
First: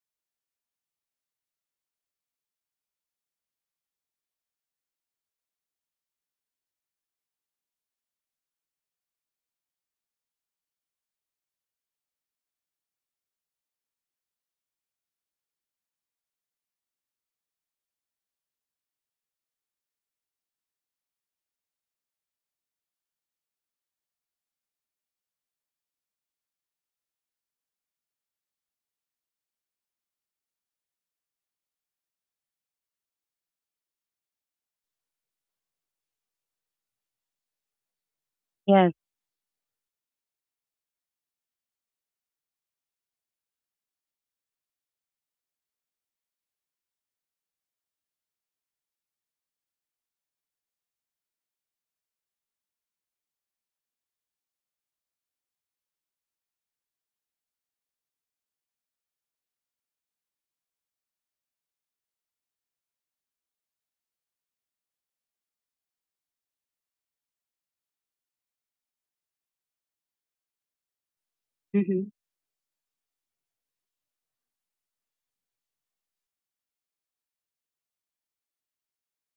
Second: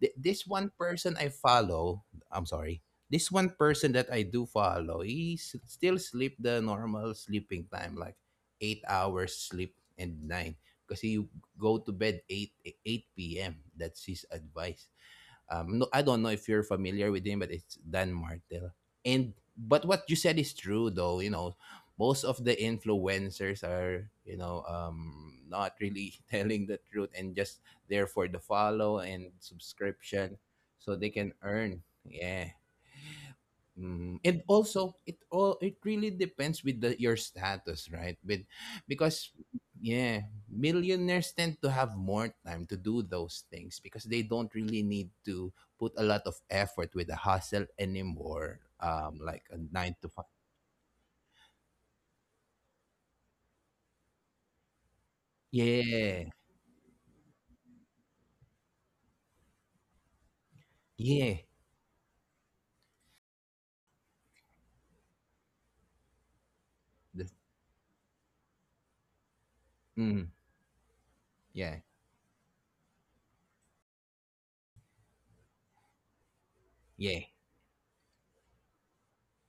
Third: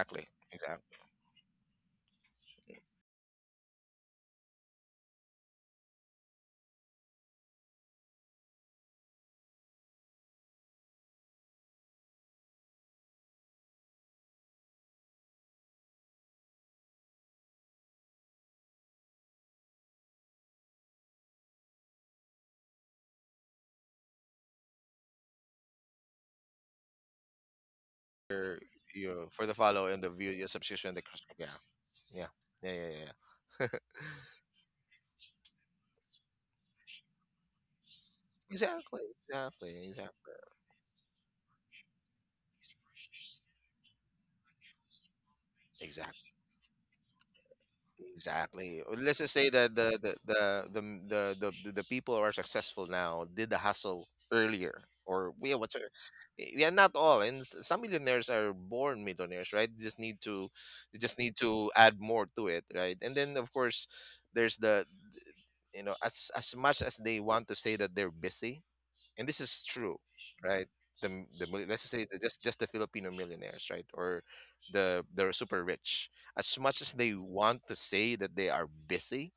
This one
Exactly.
person I follow, I'm sorry, this one person that I do follow, still sleep the normal sleeping time, like 8 hours sleep and nine, because he go to bed eight p.m. That's his advice. No, I don't know if you're familiar with him, but it's Dan Martel. And but what you said is true, though. You know, most of the influencers are you know not really *laughs* telling the truth and just there for the
Your,
follow and
for the follow and the
subscription,
view, your
so
subscription,
they
the
can
yeah,
earn.
yeah,
Yeah.
yeah, yeah, yeah.
Mm, and also it all it really depends with your status right with
Yes.
Exactly.
because
Exactly.
yeah
Exactly.
millionaires tend to have more time to do those things because they don't really need to put a lot of
Exactly.
effort with the hustle anymore
Exactly. Or, let's just
like
say
a
that
9 to 5
the m- the people who are successful now did the hustle earlier, or yeah,
yeah
yeah, not all. And some millionaires are born millionaires, right? They just
yeah
need to add more to it, right? And then of course, there's the, you know, as much as
the,
they want to say that they're busy, and this is true,
mm,
right? The m- the mil-
yeah
let's say
Mhm.
the, just the Filipino millionaires, right? Or the super rich. As much as
yeah
they want to say that they are busy,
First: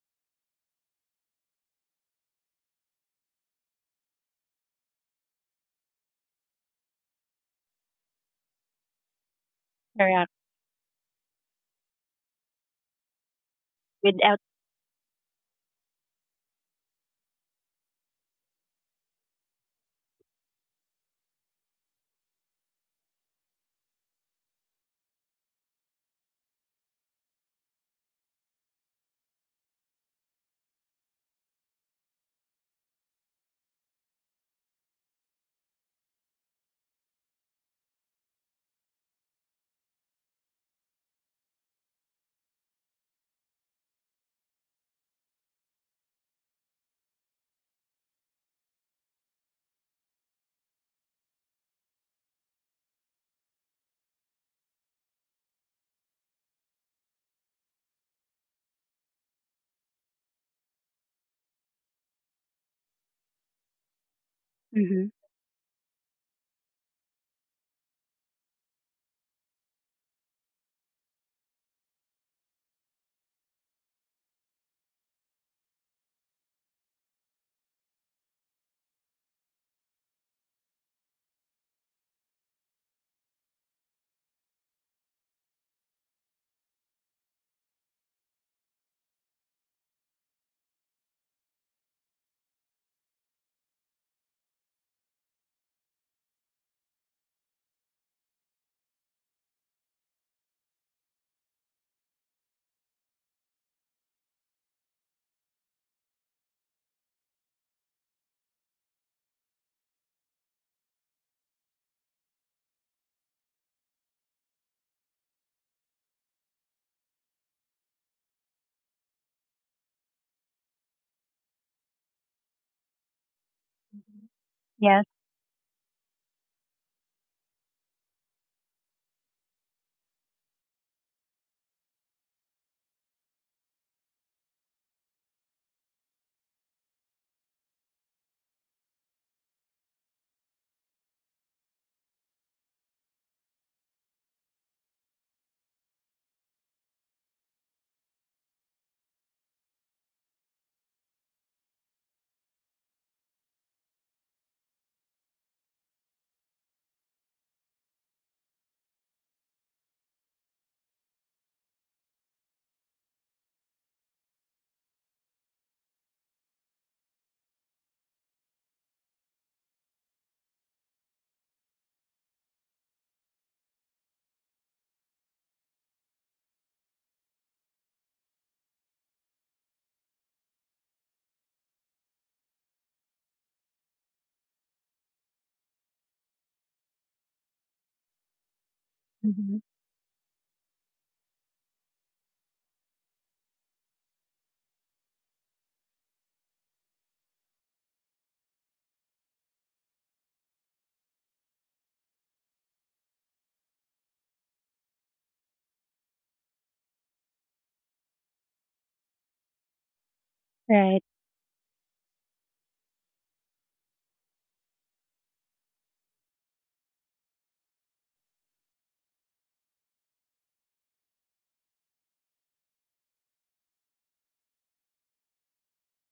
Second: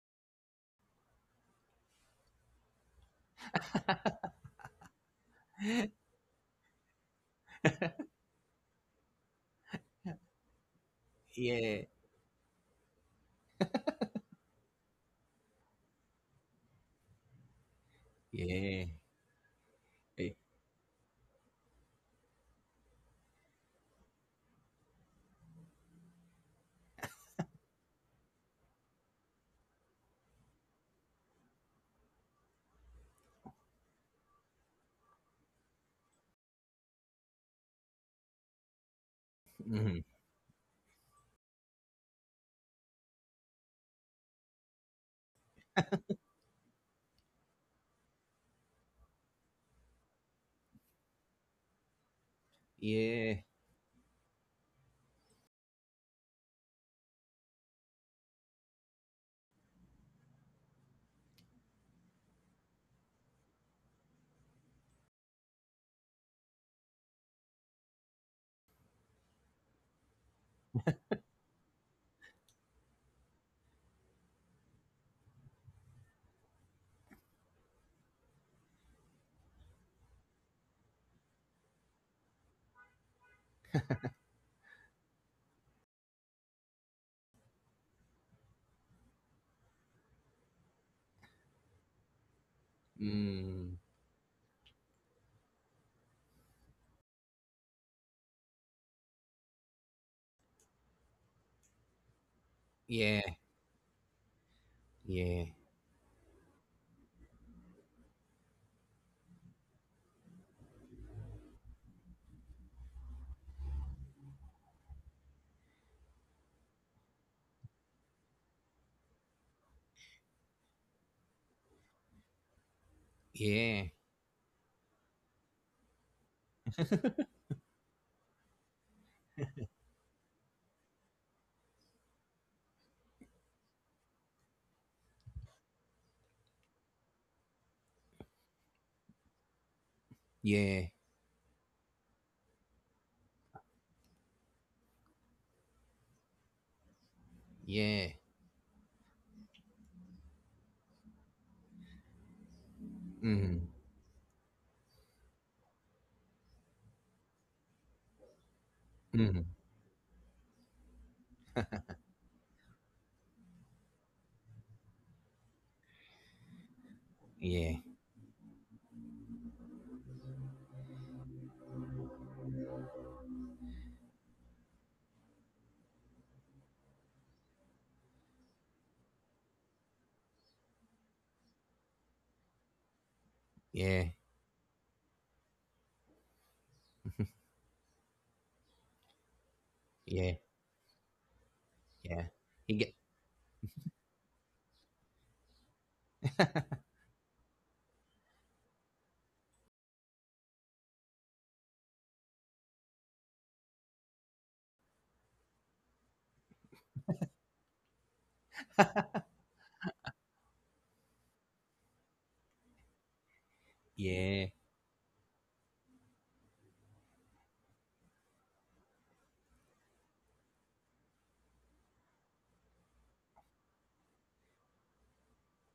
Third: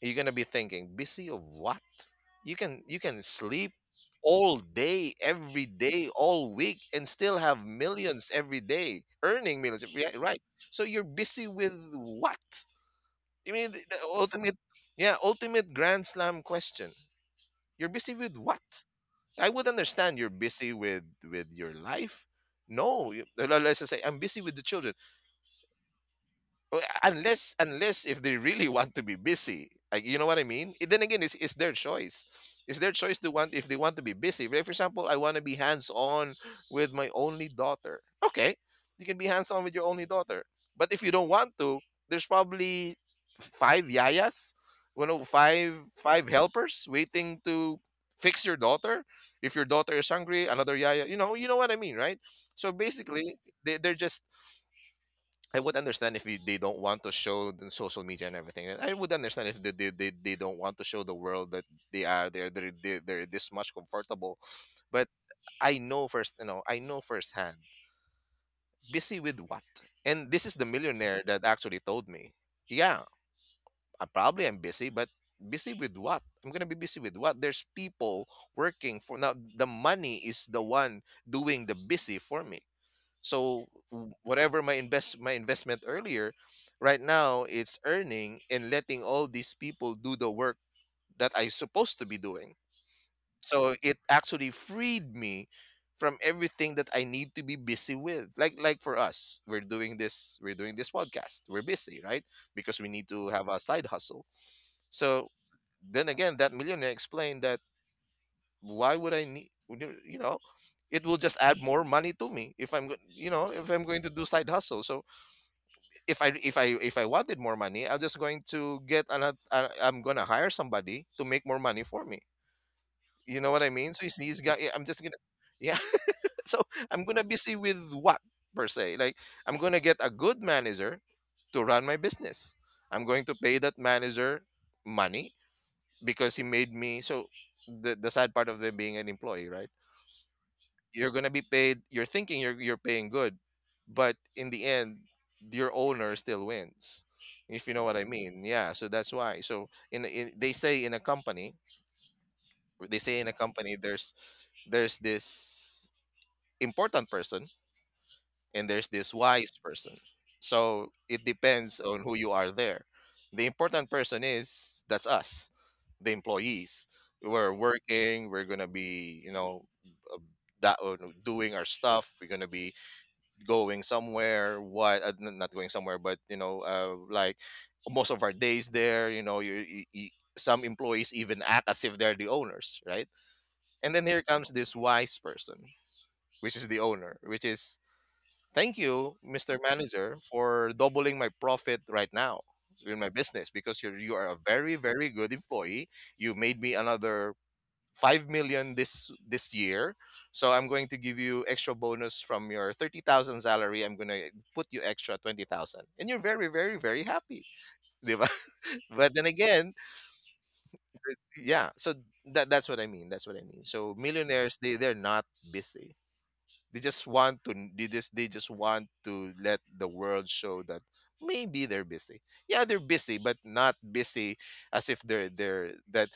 you're gonna be thinking, "Busy of what?" You can sleep all day, every day, all week, and still have millions every day, earning millions, yeah,
Correct.
right? So you're busy with
yeah
what? I mean, the,
Without.
ultimate, yeah, ultimate grand slam question. You're busy with what?
yeah
I would understand you're
eh,
busy with, your life. No, let's just say I'm busy with the children. Well, unless if they really *laughs* want to be busy, like, you know what I mean. Eh, then again, it's their choice, to want, if they want to be busy. Like, for example, I want to be hands-on with my only daughter, okay? You can be hands-on with your
mhm,
only daughter, but if you don't want to, there's probably five yayas, you know, five helpers waiting to fix your daughter. If your daughter is hungry, another yaya, you know, you know what I mean, right? So
yeah
basically, they're just, I would understand if they don't want to show the social media and everything. And I would understand if they don't want to show the world that they are they're this much comfortable. But
Mhm.
I know you know, I know firsthand. Busy with what? And this is the millionaire that actually told me, "Yeah, I probably am busy, but busy with what? I'm gonna be busy with what? There's people working for now. The money is the one doing the busy for me. So whatever my invest my investment earlier, right now it's earning and letting all these people do the work that I supposed to be doing. So
mm,
it actually freed me from everything that I need to be busy with." Like, for us, we're doing this, podcast. We're busy, right? Because we need
yeah
to have a side hustle. So
yeah
then again, that millionaire explained that, "Why would I need, you know, it will just add more money to me if you know, if I'm going to do side hustle. So if I wanted more money, I'm just going to get another. I'm gonna hire somebody to make more money for me. You know what I
yeah
mean?" So he's got, yeah, I'm just
Yes.
gonna, yeah. *laughs* So, "I'm gonna busy with what, per se. Like, I'm gonna get a good manager to run my business. I'm going to pay that manager money because he made me." So the sad part of them being an employee, right?
yeah
You're gonna be paid. You're thinking you're, paying good, but in the end, your owner still wins. If you know what I
yeah
mean, yeah. So that's why. So in they say in a company,
mm.
there's, this important person, and there's this
Mm.
wise person. So it depends on who you are there. The important person is, that's us, the employees. We're
Yeah,
working. We're gonna be, you know, uh, that, doing our stuff. We're gonna be going somewhere, what, not going somewhere, but you know, like, most of our days there, you know, you, some employees even act as if they're the owners, right? And then
yeah,
here comes this wise person, which is the owner, which is, "Thank you, Mr
Hmm.
manager,
yeah,
for doubling my profit right now
yeah. He
in
get
my business, because you are a very, very good employee. You made me
*laughs*
another 5 million this year, so I'm going to give you extra bonus from your 30,000 salary. I'm going to put you extra 20,000, and you're very, very, very happy." Di ba? *laughs* But then again,
Right.
yeah, so that that's what I mean that's what I mean so millionaires, they
yeah.
they're not busy. They just want to they just want to let the world show that maybe they're busy. Yeah, they're busy, but not busy as if they're that.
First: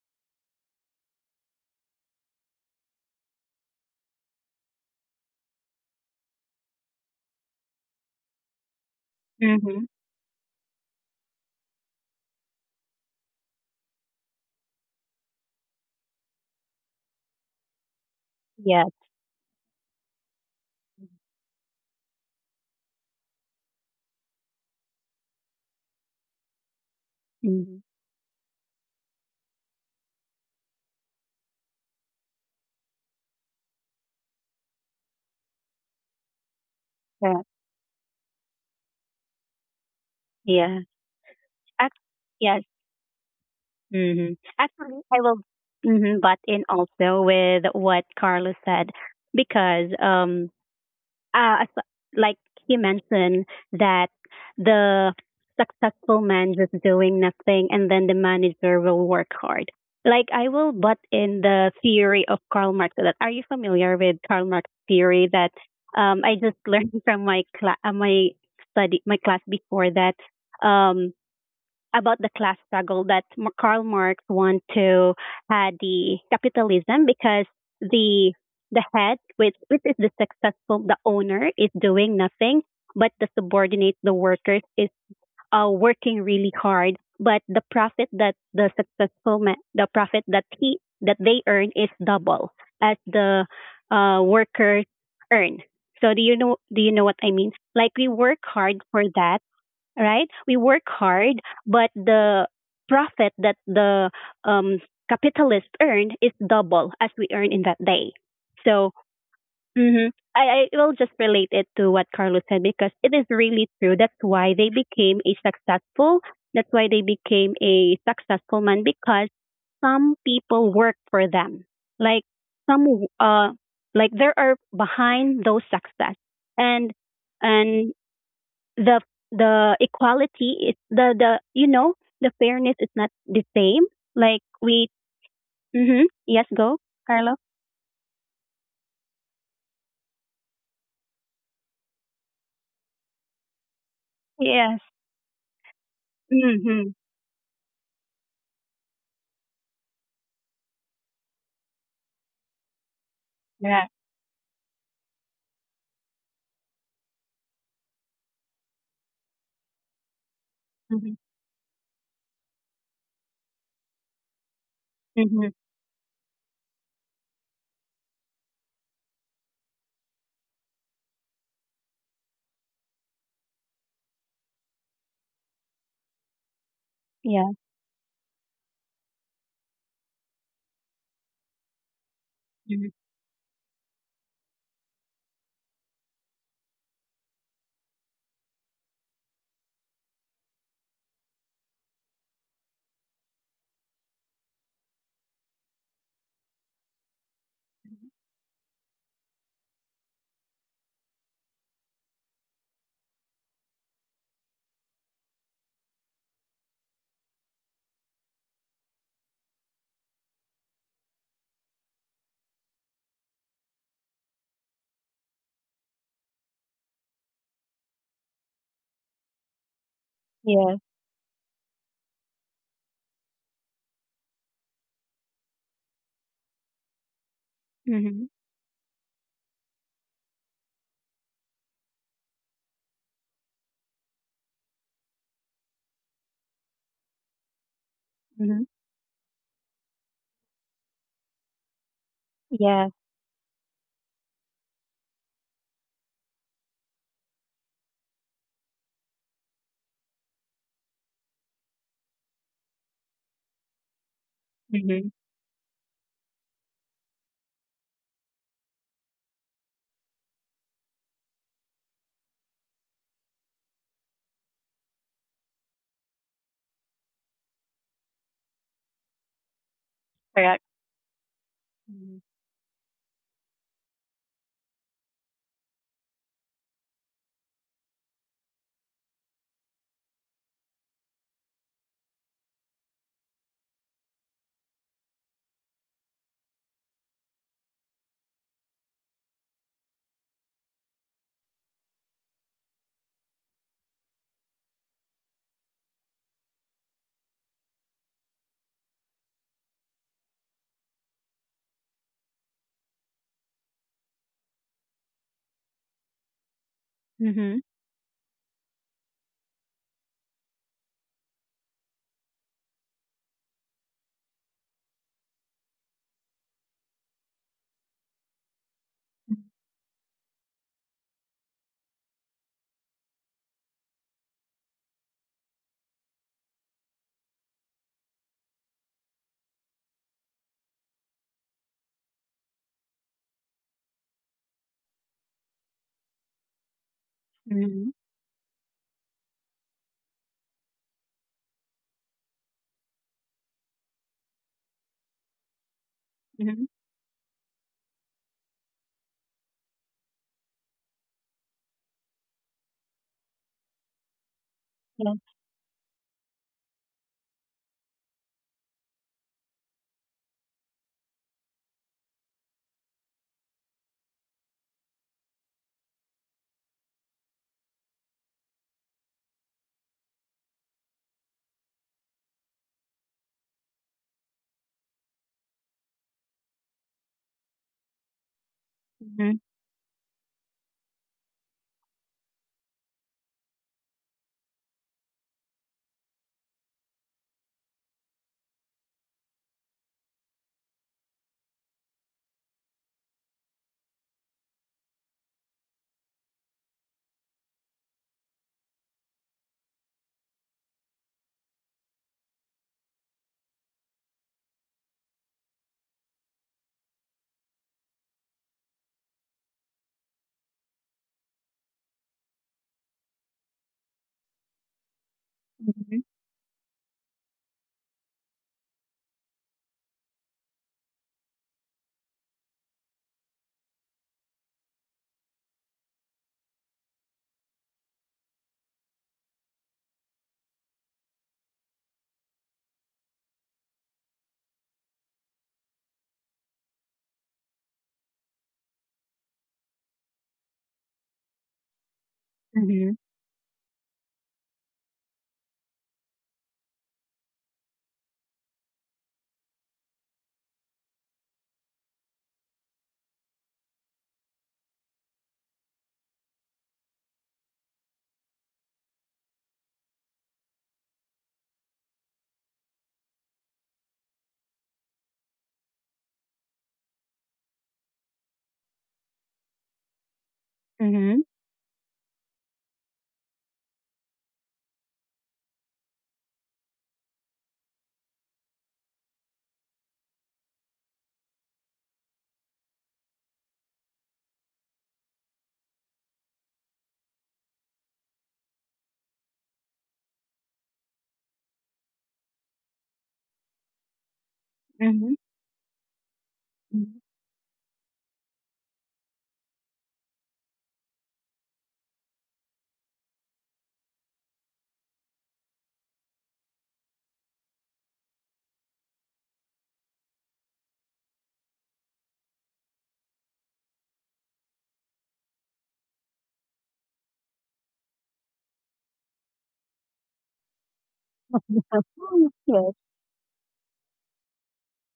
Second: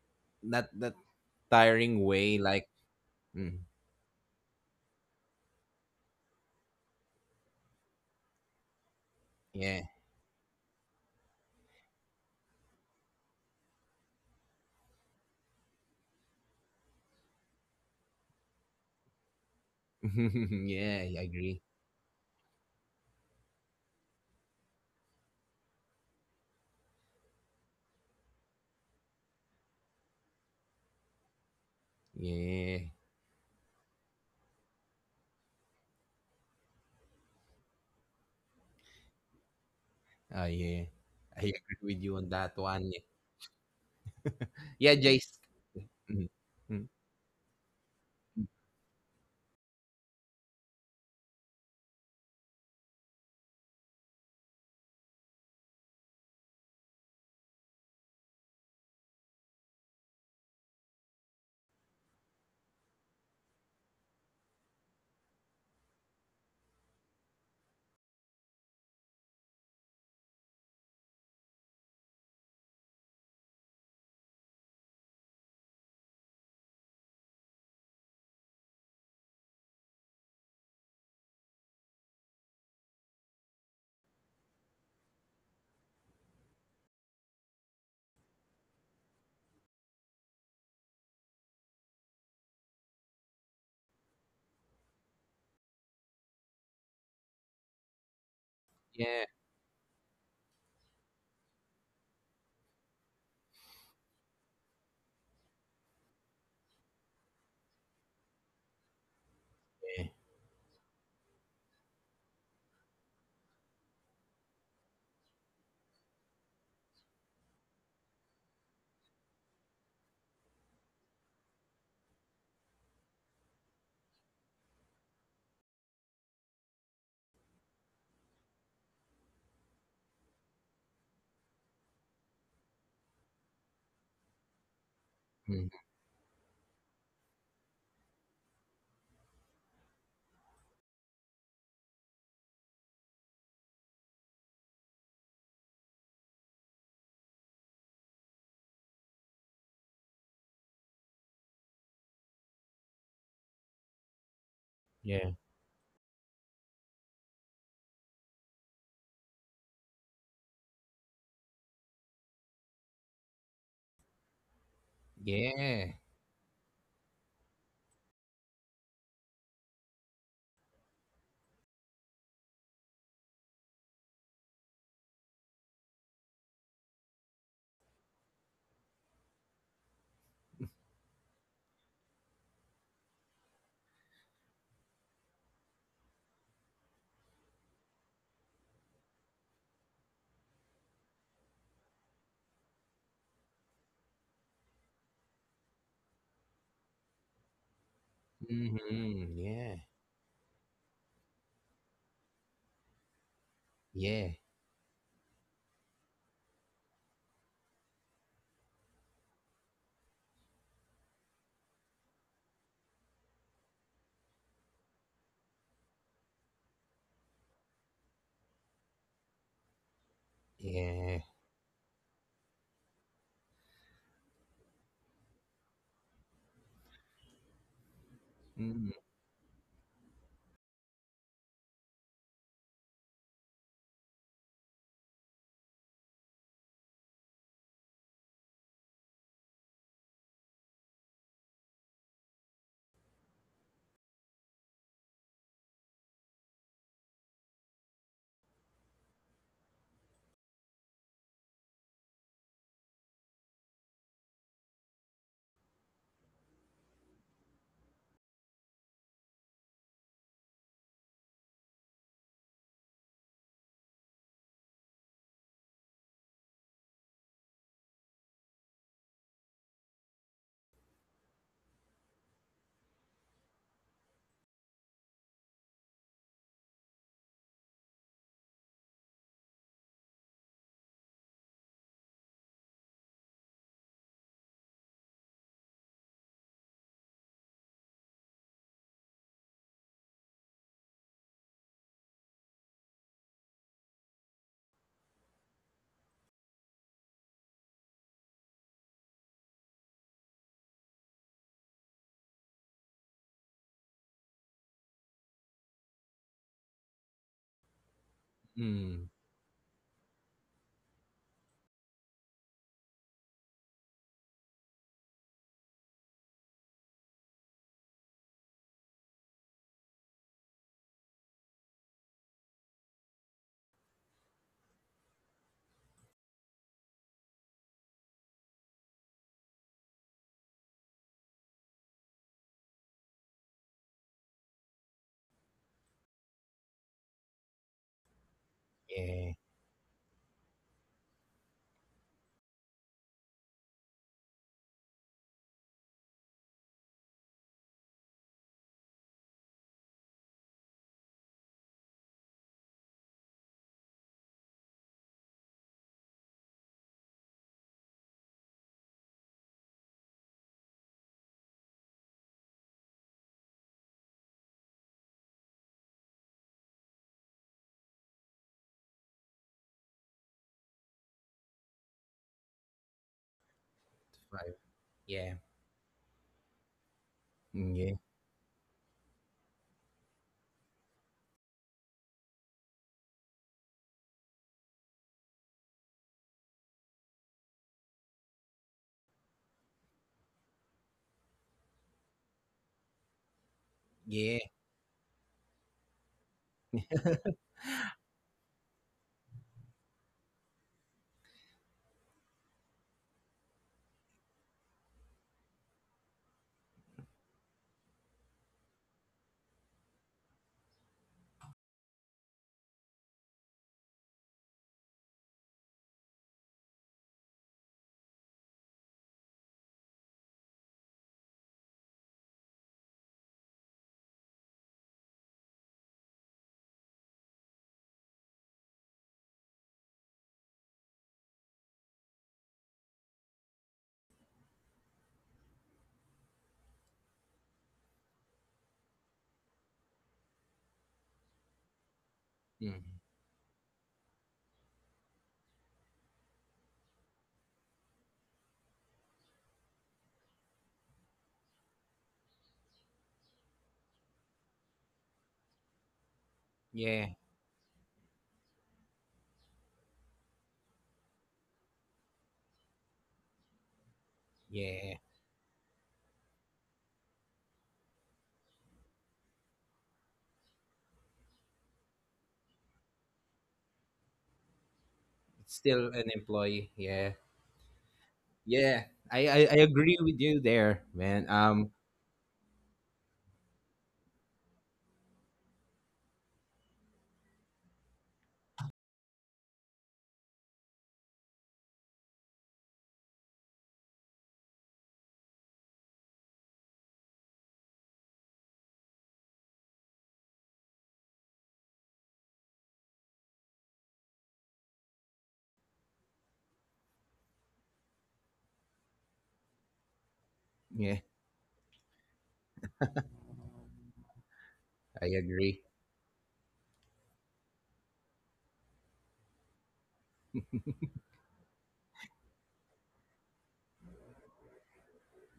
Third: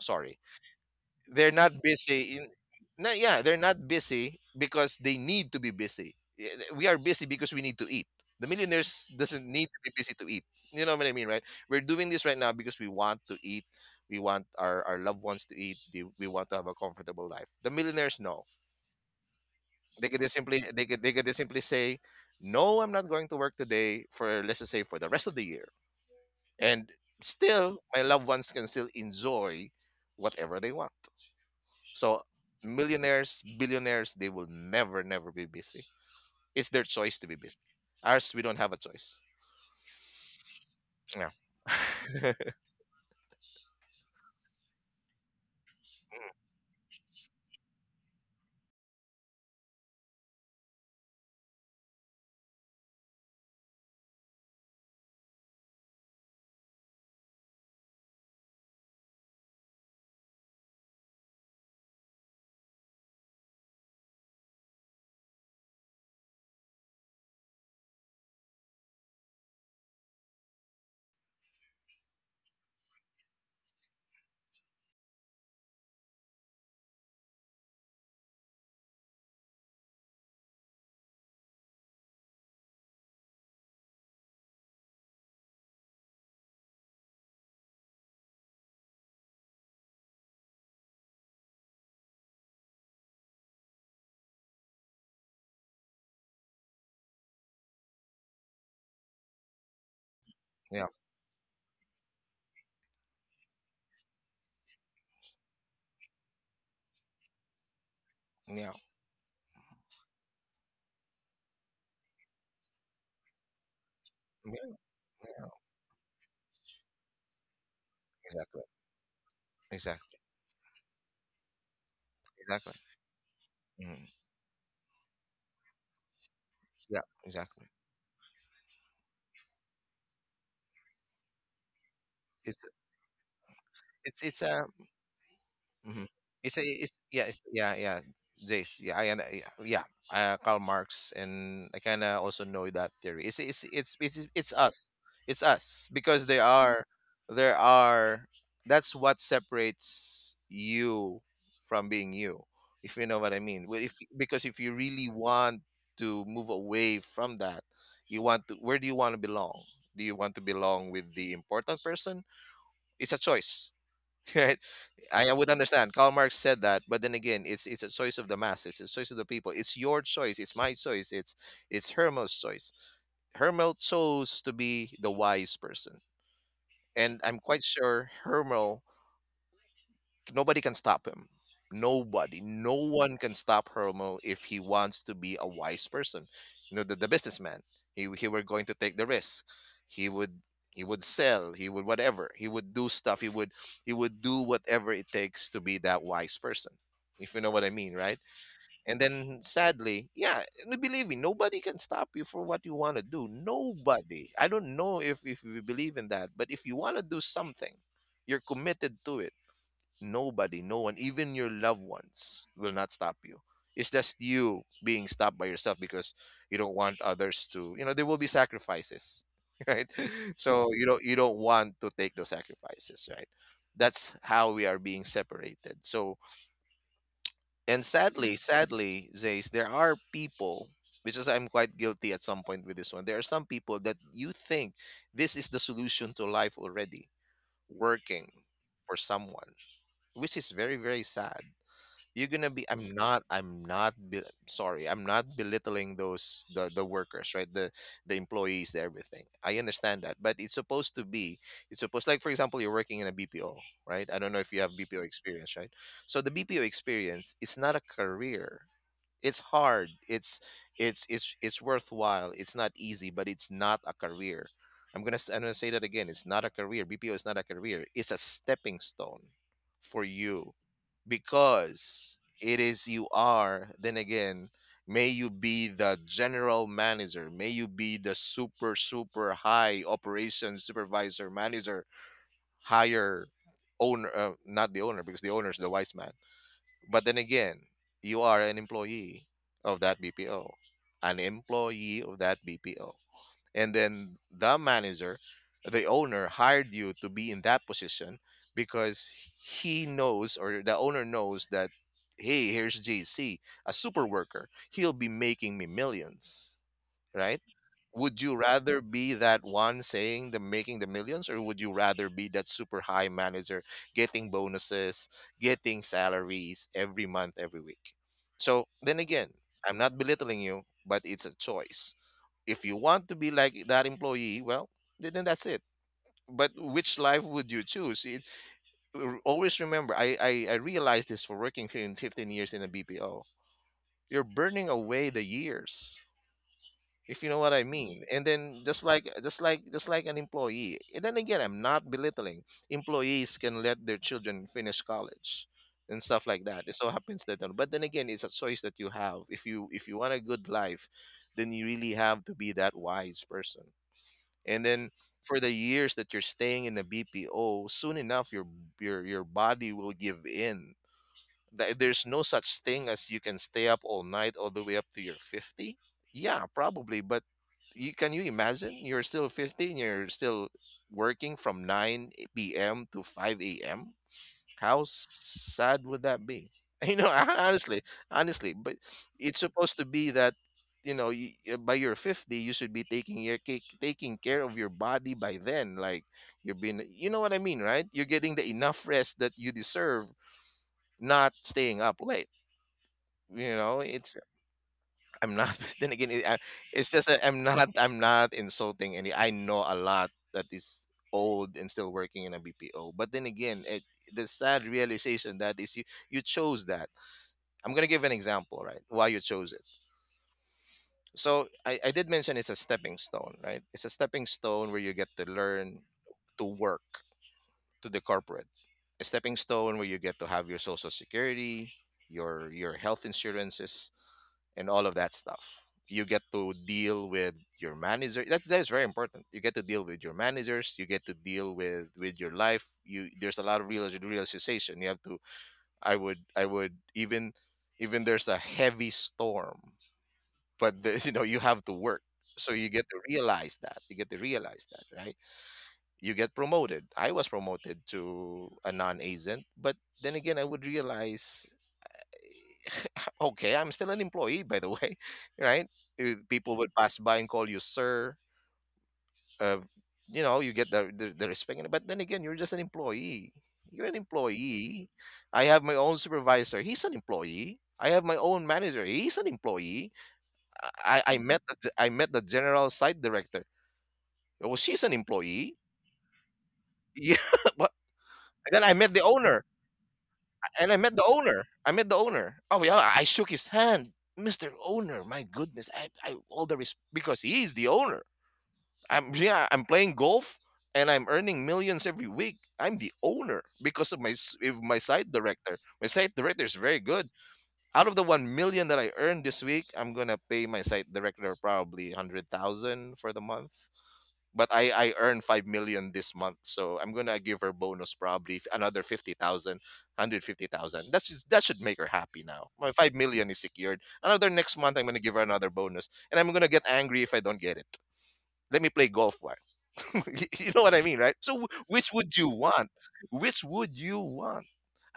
Sorry,
That that
they're not
tiring
busy
way,
in
like
no, yeah, they're
mm,
not busy because they need to be busy. Yeah, we are busy because we need to eat. The millionaires doesn't need
yeah,
to
Mhm.
be busy to eat. You know what I mean, right? We're doing this right now because we want to eat. We want our loved ones to eat. We want to have a comfortable life. The millionaires, no,
Yes.
they could just
*laughs*
simply they
yeah.
could
I
they could just
agree.
simply say, no, I'm not going to work today, for, let's just say, for the rest of the year, and still
Mhm.
my loved ones can still enjoy whatever they want. So
Yeah,
millionaires, billionaires, they will never be busy. It's their choice to be
Correct.
busy. Ours, we don't have a choice.
ah, yeah.
Yeah.
I
Yeah.
agree with you on
Act-
that one.
*laughs*
yes.
Yeah,
Hmm.
yeah
Actually,
Jace.
I will
Mm,
butt
mm,
in also with what Carlos said because, uh, like he mentioned that the successful man just doing nothing and then the manager will work hard. Like, I will butt in the theory of Karl Marx. That, are you familiar with Karl Marx theory? That, I just *laughs* learned from my class before that, um, about the class struggle, that Karl Marx want to, the capitalism, because the the head, which is the successful, the owner is doing nothing, but the subordinate, the workers, is, working really hard. But the profit that the successful man, the profit that he that they earn is double as the, workers earn. So, do you know what I mean? Like, we work hard
yeah,
for that, right? We work
Yeah.
hard, but the profit that the, um, capitalist earned is double as we earn in that day.
Yeah.
So,
yeah,
hmm I will just relate it to what Carlos said because it is really true. That's why
Yeah.
they became a
Yeah.
successful. That's why they became a successful
Exactly.
man because some
Exactly.
people work for them. Like,
Exactly.
some, uh,
Mhm.
like, there are behind those success, and
Yeah. Exactly.
and the the equality is the the
It's
fairness is not the same,
it's
like
it's a
we.
mm,
Mhm.
Mhm.
Yes.
It's a
Go,
it's, yeah,
Carlo.
it's, yeah, yeah, Jace, yeah, I and yeah, yeah, Karl Marx, and I kind of also know that theory. It's it's
Yes.
us. It's us because
Mhm.
there are that's what separates you from being you. If you know what I mean. Well,
Yeah.
if because if you
yeah,
really want to move away from that, you want to where do you want to belong? Do you want to belong with
Mhm.
the important person? It's a choice, *laughs* right? I would
Mhm.
yeah.
understand. Karl Marx said that, but then again, it's a choice of the masses. It's a choice of the people. It's your choice. It's my choice. It's Hermel's choice. Hermel chose to be the wise person, and I'm
Yeah.
quite sure Hermel nobody can stop him. Nobody, no
Mhm.
one can stop Hermel if he wants to be a wise person. You know, the businessman. He were going to take the risk. He would he would sell. He would whatever. He would do stuff. He would do whatever it takes to be that wise person. If you know what I mean, right?
Mm-hmm,
And
yeah,
then sadly, yeah, believe me, nobody can stop you for what you want to do.
yeah,
Nobody. I don't know if you believe in that, but if you want to do something, you're committed to it. Nobody, no one, even your loved ones will not stop you. It's just you being stopped by yourself because you don't want others to, you know, there will be sacrifices, *laughs* right? So
Yes.
yeah.
you don't want to take those sacrifices, right? That's how we are being separated. So, and
Mhm.
sadly, Zays, there are people which is I'm quite guilty at some point with this one. There are some people that you think this is the solution to life already, working
Mhm.
for someone, which is very sad. You're gonna be.
Yes.
I'm not. I'm not. Be, sorry. I'm not belittling those the workers, right? The employees, the everything. I understand that, but it's supposed to be. It's supposed, like for example, you're working in a BPO, right? I don't know if you have BPO
Mhm.
experience, right? So the BPO experience is not a career. It's hard. It's it's worthwhile. It's not easy, but it's not a career. I'm gonna say that again. It's not a career. BPO is not a career. It's a stepping stone for you
Correct.
because
Mhm.
it is you are then again may you be the general manager, may you be the super super high operations supervisor manager higher owner, not the owner because the owner is the wise man. But then again, you are an employee of that BPO, an employee of that BPO. And then the manager, the owner hired you to be in that position because he knows, or the owner knows that, hey, here's JC, a super worker. He'll be making me millions, right?
Mhm.
Would you
Mm-hmm,
rather be that one saying the making the millions, or would you rather be that super high manager getting bonuses, getting salaries every month, every week? So then again, I'm not belittling you, but it's a choice. If you want to be like that employee, well, then that's it. But which life would you choose? Always remember, I realized this for working 15 years in a BPO. You're burning away the years, if you know what I
Mhm.
mean. And then, just
yeah.
like just like just like an employee. And then again, I'm not belittling. Employees can let their children finish college and stuff like that.
Mhm.
It so happens that, but then again, it's a choice that you have. If you want a good life, then you really have to be that wise person. And then
Yes.
for the years that you're staying in the BPO, soon enough your your body will give in. There's no such thing as you can stay up all night all the way up to your 50. Yeah, probably, but you can you imagine you're still 50 and you're still working from 9 p.m. to 5 a.m.
Right.
How
Yeah,
sad would that be? *laughs* You know,
mm, yeah,
honestly, honestly, but
Mhm.
it's supposed to be that you know you, by your 50 you should be taking your taking care of your body by then, like you've been, you know what I mean, right? You're getting the enough rest that you deserve, not staying up late, you know.
yeah.
It's I'm not. *laughs* Then again,
*laughs*
it's just that I'm not. I'm not insulting any. I know a lot that is old and still working in a BPO. But then again, it, the sad realization that is you you chose that. I'm gonna give an example, right? Why you chose it. So I did mention it's a stepping stone, right? It's a stepping stone where you get to learn
Mhm.
to work to the corporate. A stepping stone where you get to have your social security, your health insurances, and all of that stuff. You get to deal with your manager. That is very important. You get to deal with your managers. You get to deal with your life. You there's a lot of real realization. You have to. I would even even there's a heavy storm, but the, *laughs* you know you have to work.
Mm,
So you get
Mhm.
to realize that. You get to realize that, right? You get promoted. I was promoted to a non-agent, but then again, I would realize *laughs* okay, I'm still an employee, by the way, *laughs* right? People
yeah,
would pass by and call you sir. Uh, you know, you get the respect. But then again, you're just an employee. You're an
yeah.
employee. I have my own supervisor. He's an employee. I have my own manager. He's an employee. I
Mhm.
met I met the general site director. Well, she's an
Still
employee.
an
*laughs*
employee. Yeah.
Yeah, but
Yeah.
then I met the
I
owner.
agree with you there,
And I
man.
met the owner. I met the owner. Oh yeah, I shook his hand. Mr. Owner, my goodness, I all the because he is the owner. I'm, yeah, I'm playing golf and I'm earning millions every week. I'm the owner because of if my site
Mhm.
director. My site director is very
Mhm.
good. Out of the 1 million that I earned this week, I'm gonna pay my site director probably 100,000 for the month, but I earn 5 million this month, so I'm going to give her bonus probably another 50,000, hundred fifty
Yeah,
thousand. That's just, that should make her happy. Now my 5 million is secured. Another next
I
month I'm going to give
agree.
her another bonus, and I'm going to get angry if I don't get it. Let me play golf war. *laughs* You know what I mean, right? So which would you want, which would you want?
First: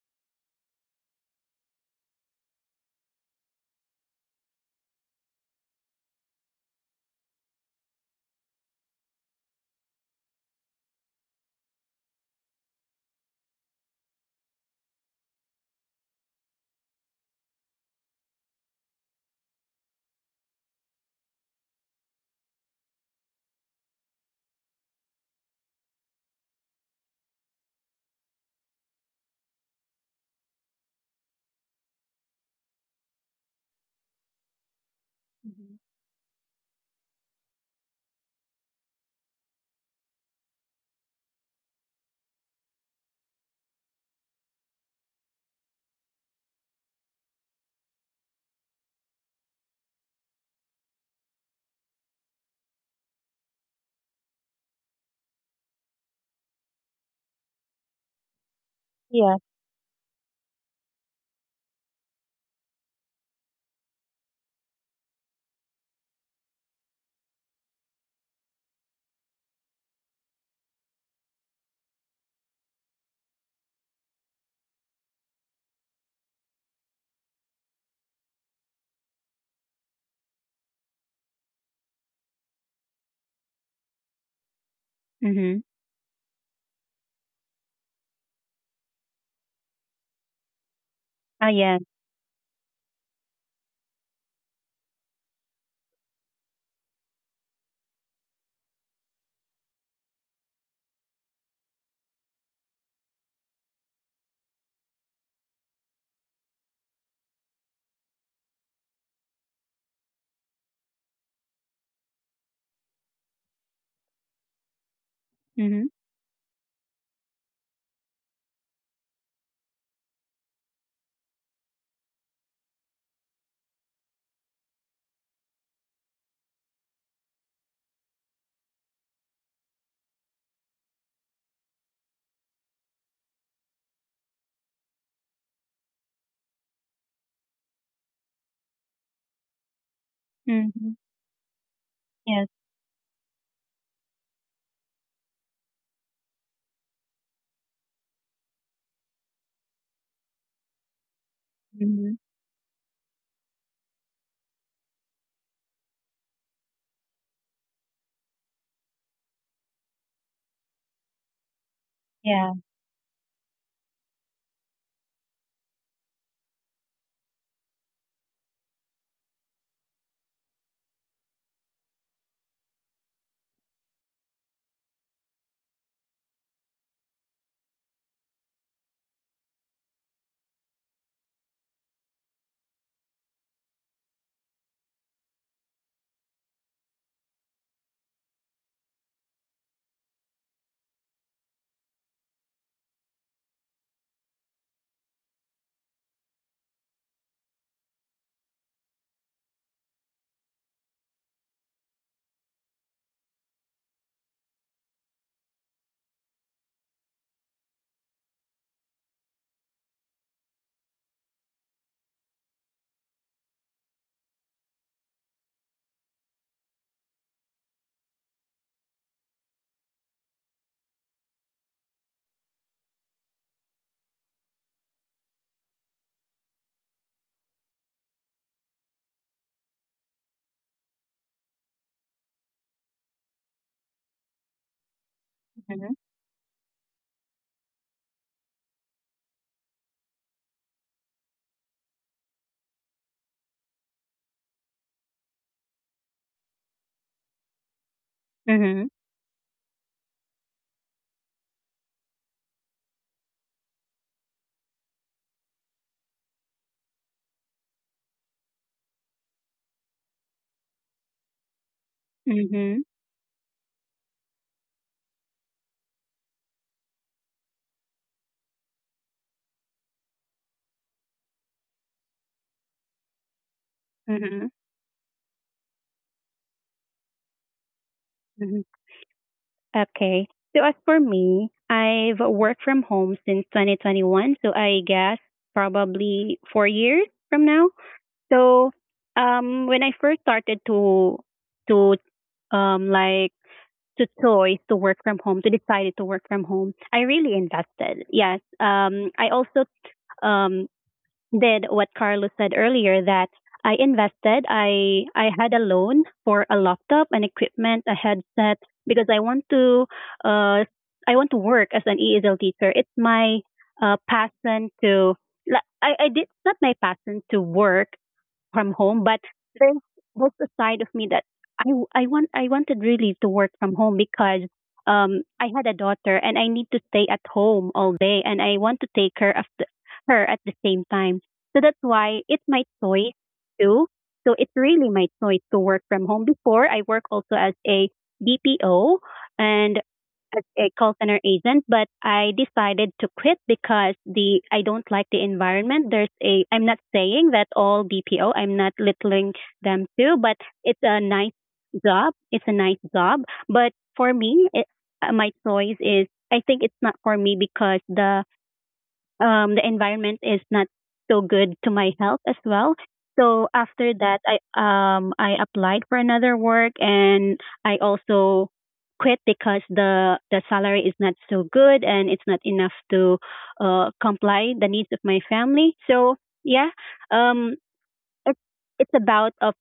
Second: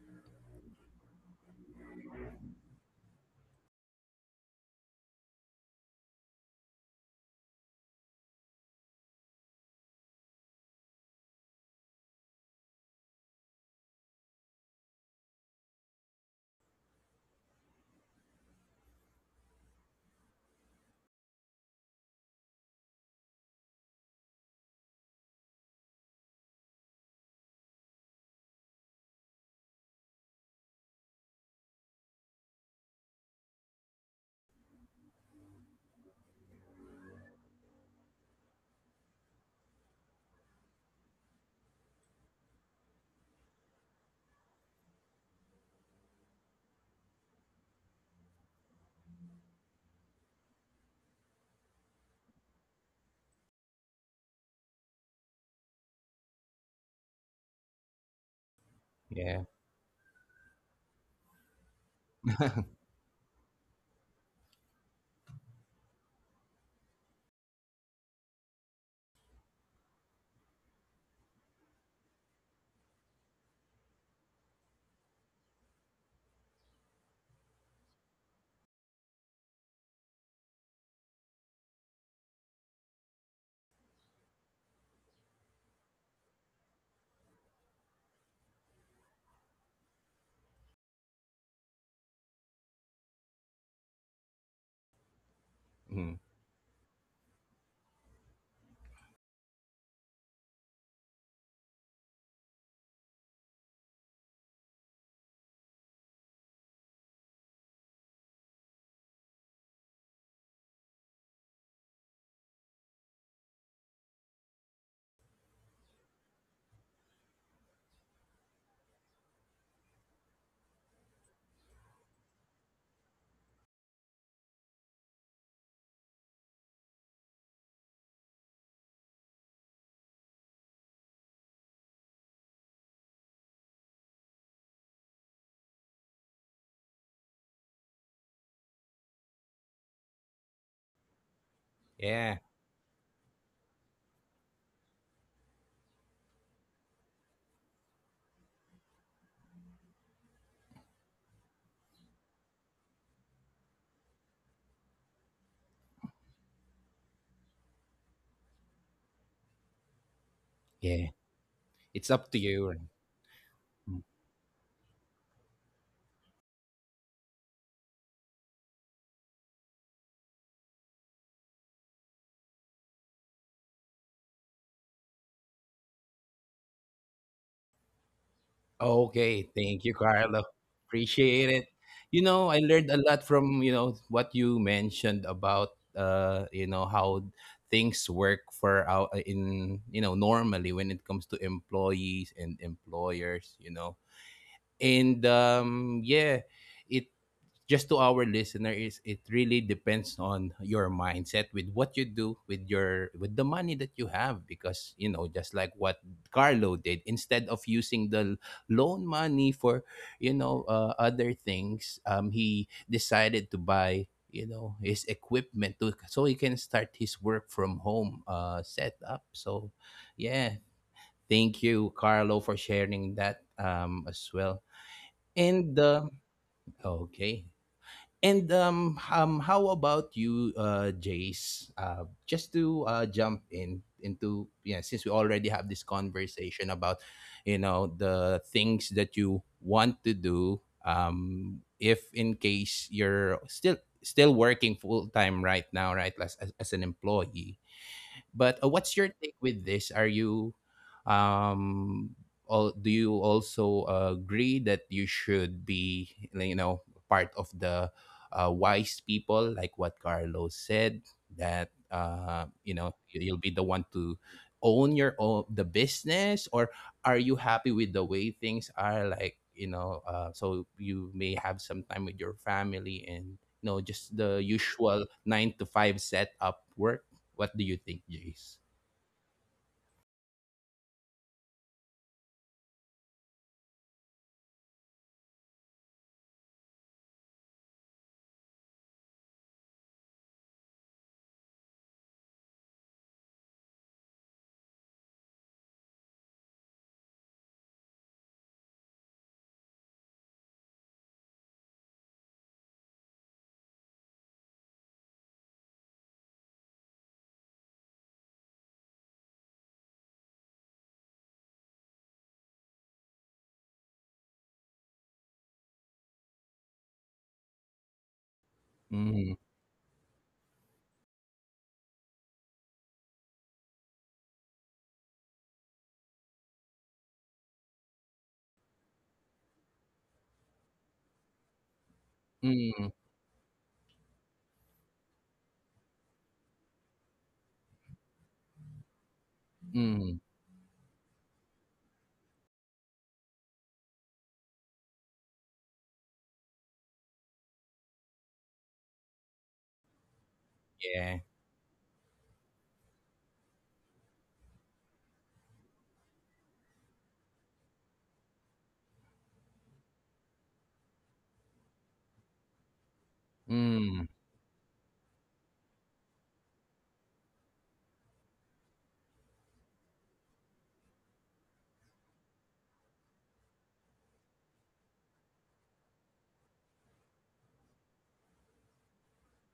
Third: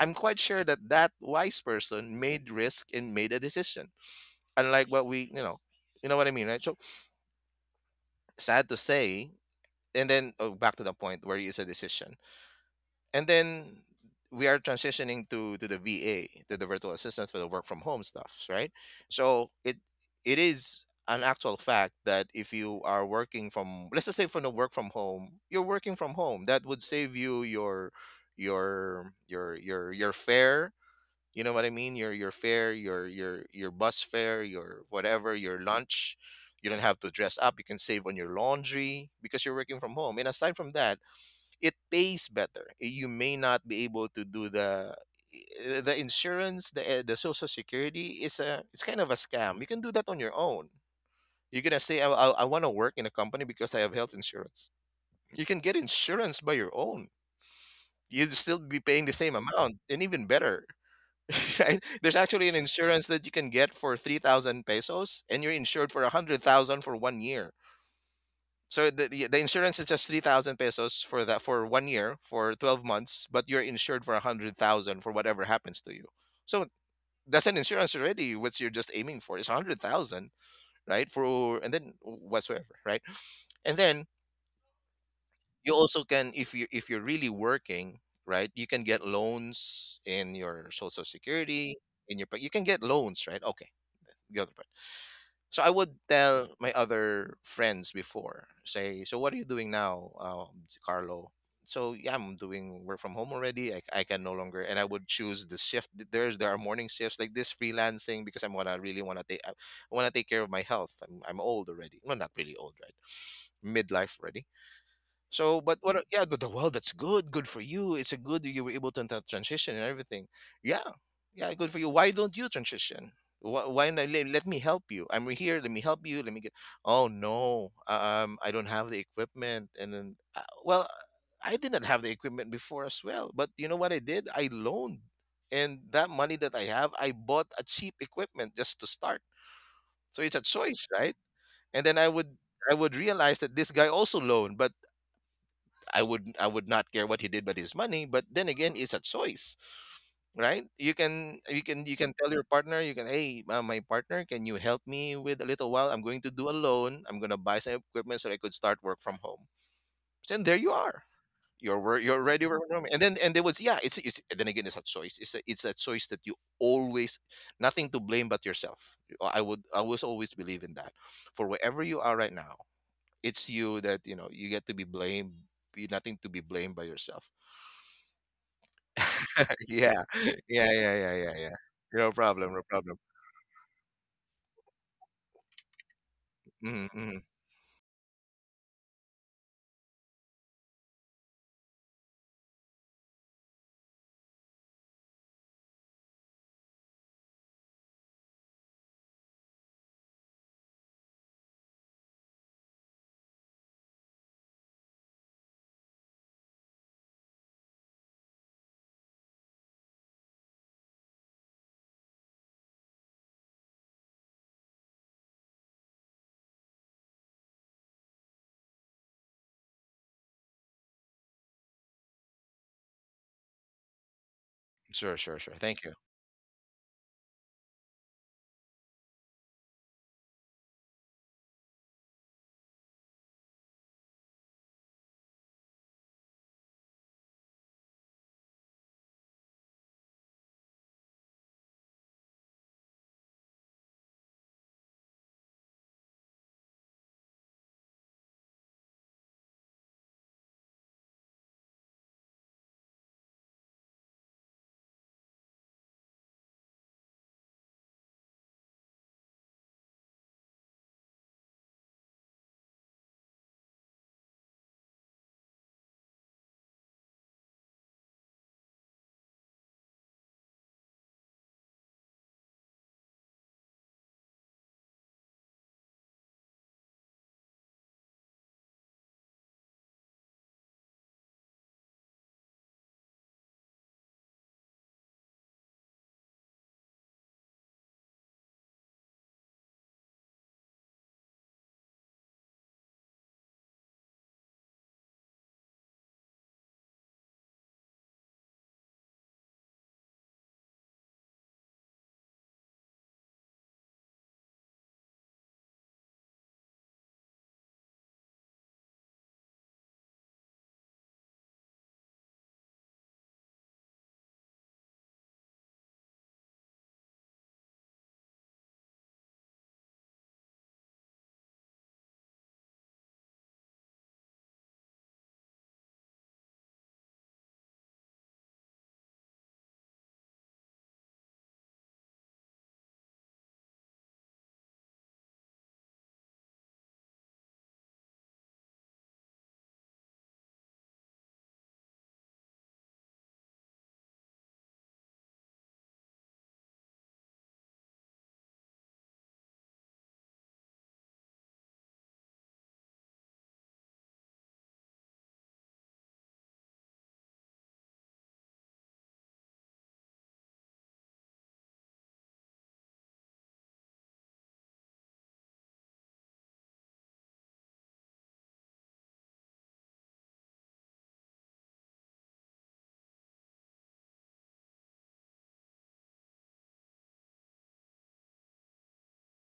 I'm quite sure that that wise person made risk and made a decision, unlike what we, you know, you know what I mean, right? So, sad to say, and then oh, back to the point where it's a decision. And then we are transitioning to the VA, to the virtual assistant, for the work from home stuff, right? So it is an actual fact that if you are working from, let's just say, from the work from home, you're working from home. That would save you your your fare. You know what I mean? Your fare, your bus fare, your whatever, your
Mm,
lunch. You don't have to dress up. You can save on your laundry because you're working from home. And aside from that, it pays better. You may not be able to do the the insurance, the social security is a it's kind of a scam. You can do that on your own. You're gonna say, I want to work in a company because I have health insurance. You can get insurance by your own. You'd still be paying the same
yes.
Yeah.
amount and even better. *laughs* Right? There's actually an
*laughs*
insurance that you can get for 3,000 pesos and you're insured for 100,000 for 1 year. So the insurance is just 3,000 pesos for that for 1 year for 12 months, but you're insured for 100,000 for whatever happens to you. So that's an insurance already. What you're just aiming for is 100,000, right? For and then whatsoever, right? And then
Mhm. Yes. Mhm.
you also can if you if you're really working, right? You can get loans in your social
Ah,
security
yes.
in your you can get loans, right? Okay, the other. So I would
Mm.
tell my other friends before, say, so what are you doing now, si Carlo? So yeah, I'm doing work from home already. I can no longer, and I would choose the shift. There's there are morning shifts like this freelancing because I'm wanna really wanna take I wanna take care of my health. I'm old already. Well, not really old, right? Midlife already. So, but
Mhm.
what? Yeah, but the well, that's good. Good for you. It's a good you were able to transition and everything. Yeah, yeah, good for you. Why don't you transition? Why not? Let me help you. I'm here. Let me help you. Let me get. Oh no, I don't have the equipment. And then, well, I did not have the equipment before as well. But you know what I did? I loaned, and that money that I have, I bought a cheap equipment just to start. So it's a choice,
Mhm.
right? And then
Yeah.
Yes.
I would realize that this guy also loaned, but I would not care what he did with his money, but then again, it's a choice, right? You can you can
Mhm.
tell your partner, you can, hey, my partner, can you help me with a little while? I'm going to do a loan. I'm gonna buy some equipment so I could start work from home. And there you are.
Yeah. It's
You're
up
ready
to
Yeah.
for
you.
home. And then and there was yeah, it's
Mm.
it's then again, it's a choice. It's a choice that you always nothing to blame but yourself. Oh, I would I was always believe in that. For wherever you are right now, it's you that you know you get to be blamed. You nothing to be blamed by yourself.
Okay, thank you,
Yeah. Yeah,
Carlo.
yeah, yeah, yeah, yeah.
Appreciate it.
No problem, no
I
problem.
learned a lot from, what you mentioned about
Hmm, hmm.
how things work for out in, normally when it comes to employees and employers. And um yeah, it just to our listener is it really depends on your mindset with what you do with your with the money that you have because just like what Carlo did instead of using the loan money for other things he decided to buy his equipment to so he can start his work from home setup so yeah. Thank you Carlo for sharing that as well
Sure, sure, sure. Thank
and
you.
okay and how about you, Jace? Just to jump in into yeah, since we already have this
Mm-hmm.
conversation about, the things that you want to do. If in case you're still working full time right now, right, as an employee, but
Mhm.
what's your take with this? Are you um all, do you also agree that you should be part of the wise people like what Carlos said that you
Mhm.
know you'll be the one to own your own the business, or are you happy with the way things are, like so you may have some time with your family, and just the
Mhm.
usual 9 to 5 setup work. What do you think, Jace?
Mhm. Okay. So as for me, I've worked from home since 2021, so I guess probably 4 years from now. So, when I first started to like to choice to work from home, to decided to work from home, I really invested. Yes. I also um did what Carlos said earlier, that I invested. I had a loan for a laptop, an equipment, a headset, because uh I want to work as an ESL teacher. It's my passion. To la- I I did it's not my passion to work from home. But
Mm,
there's there's a side of me that I wanted really to work from home, because I had a daughter, and I need to stay at home all day, and I want to take her of the, her at the same time. So that's why it's my
mm,
choice too. So it's really my choice to work from home. Before, I work also as a BPO and
mm.
as a call center agent, but I decided to quit because the I don't like the environment. There's a I'm not saying that all BPO, I'm not littling them too, but it's a
Yeah.
nice job. It's a nice job, but for me, it, my choice is I think it's not for me because the environment is not so good to my health as well. So after
Mm,
that, I applied for another work, and I also quit because the salary is not so good and it's not enough to comply the needs of my family. So, yeah. um it's it's about of,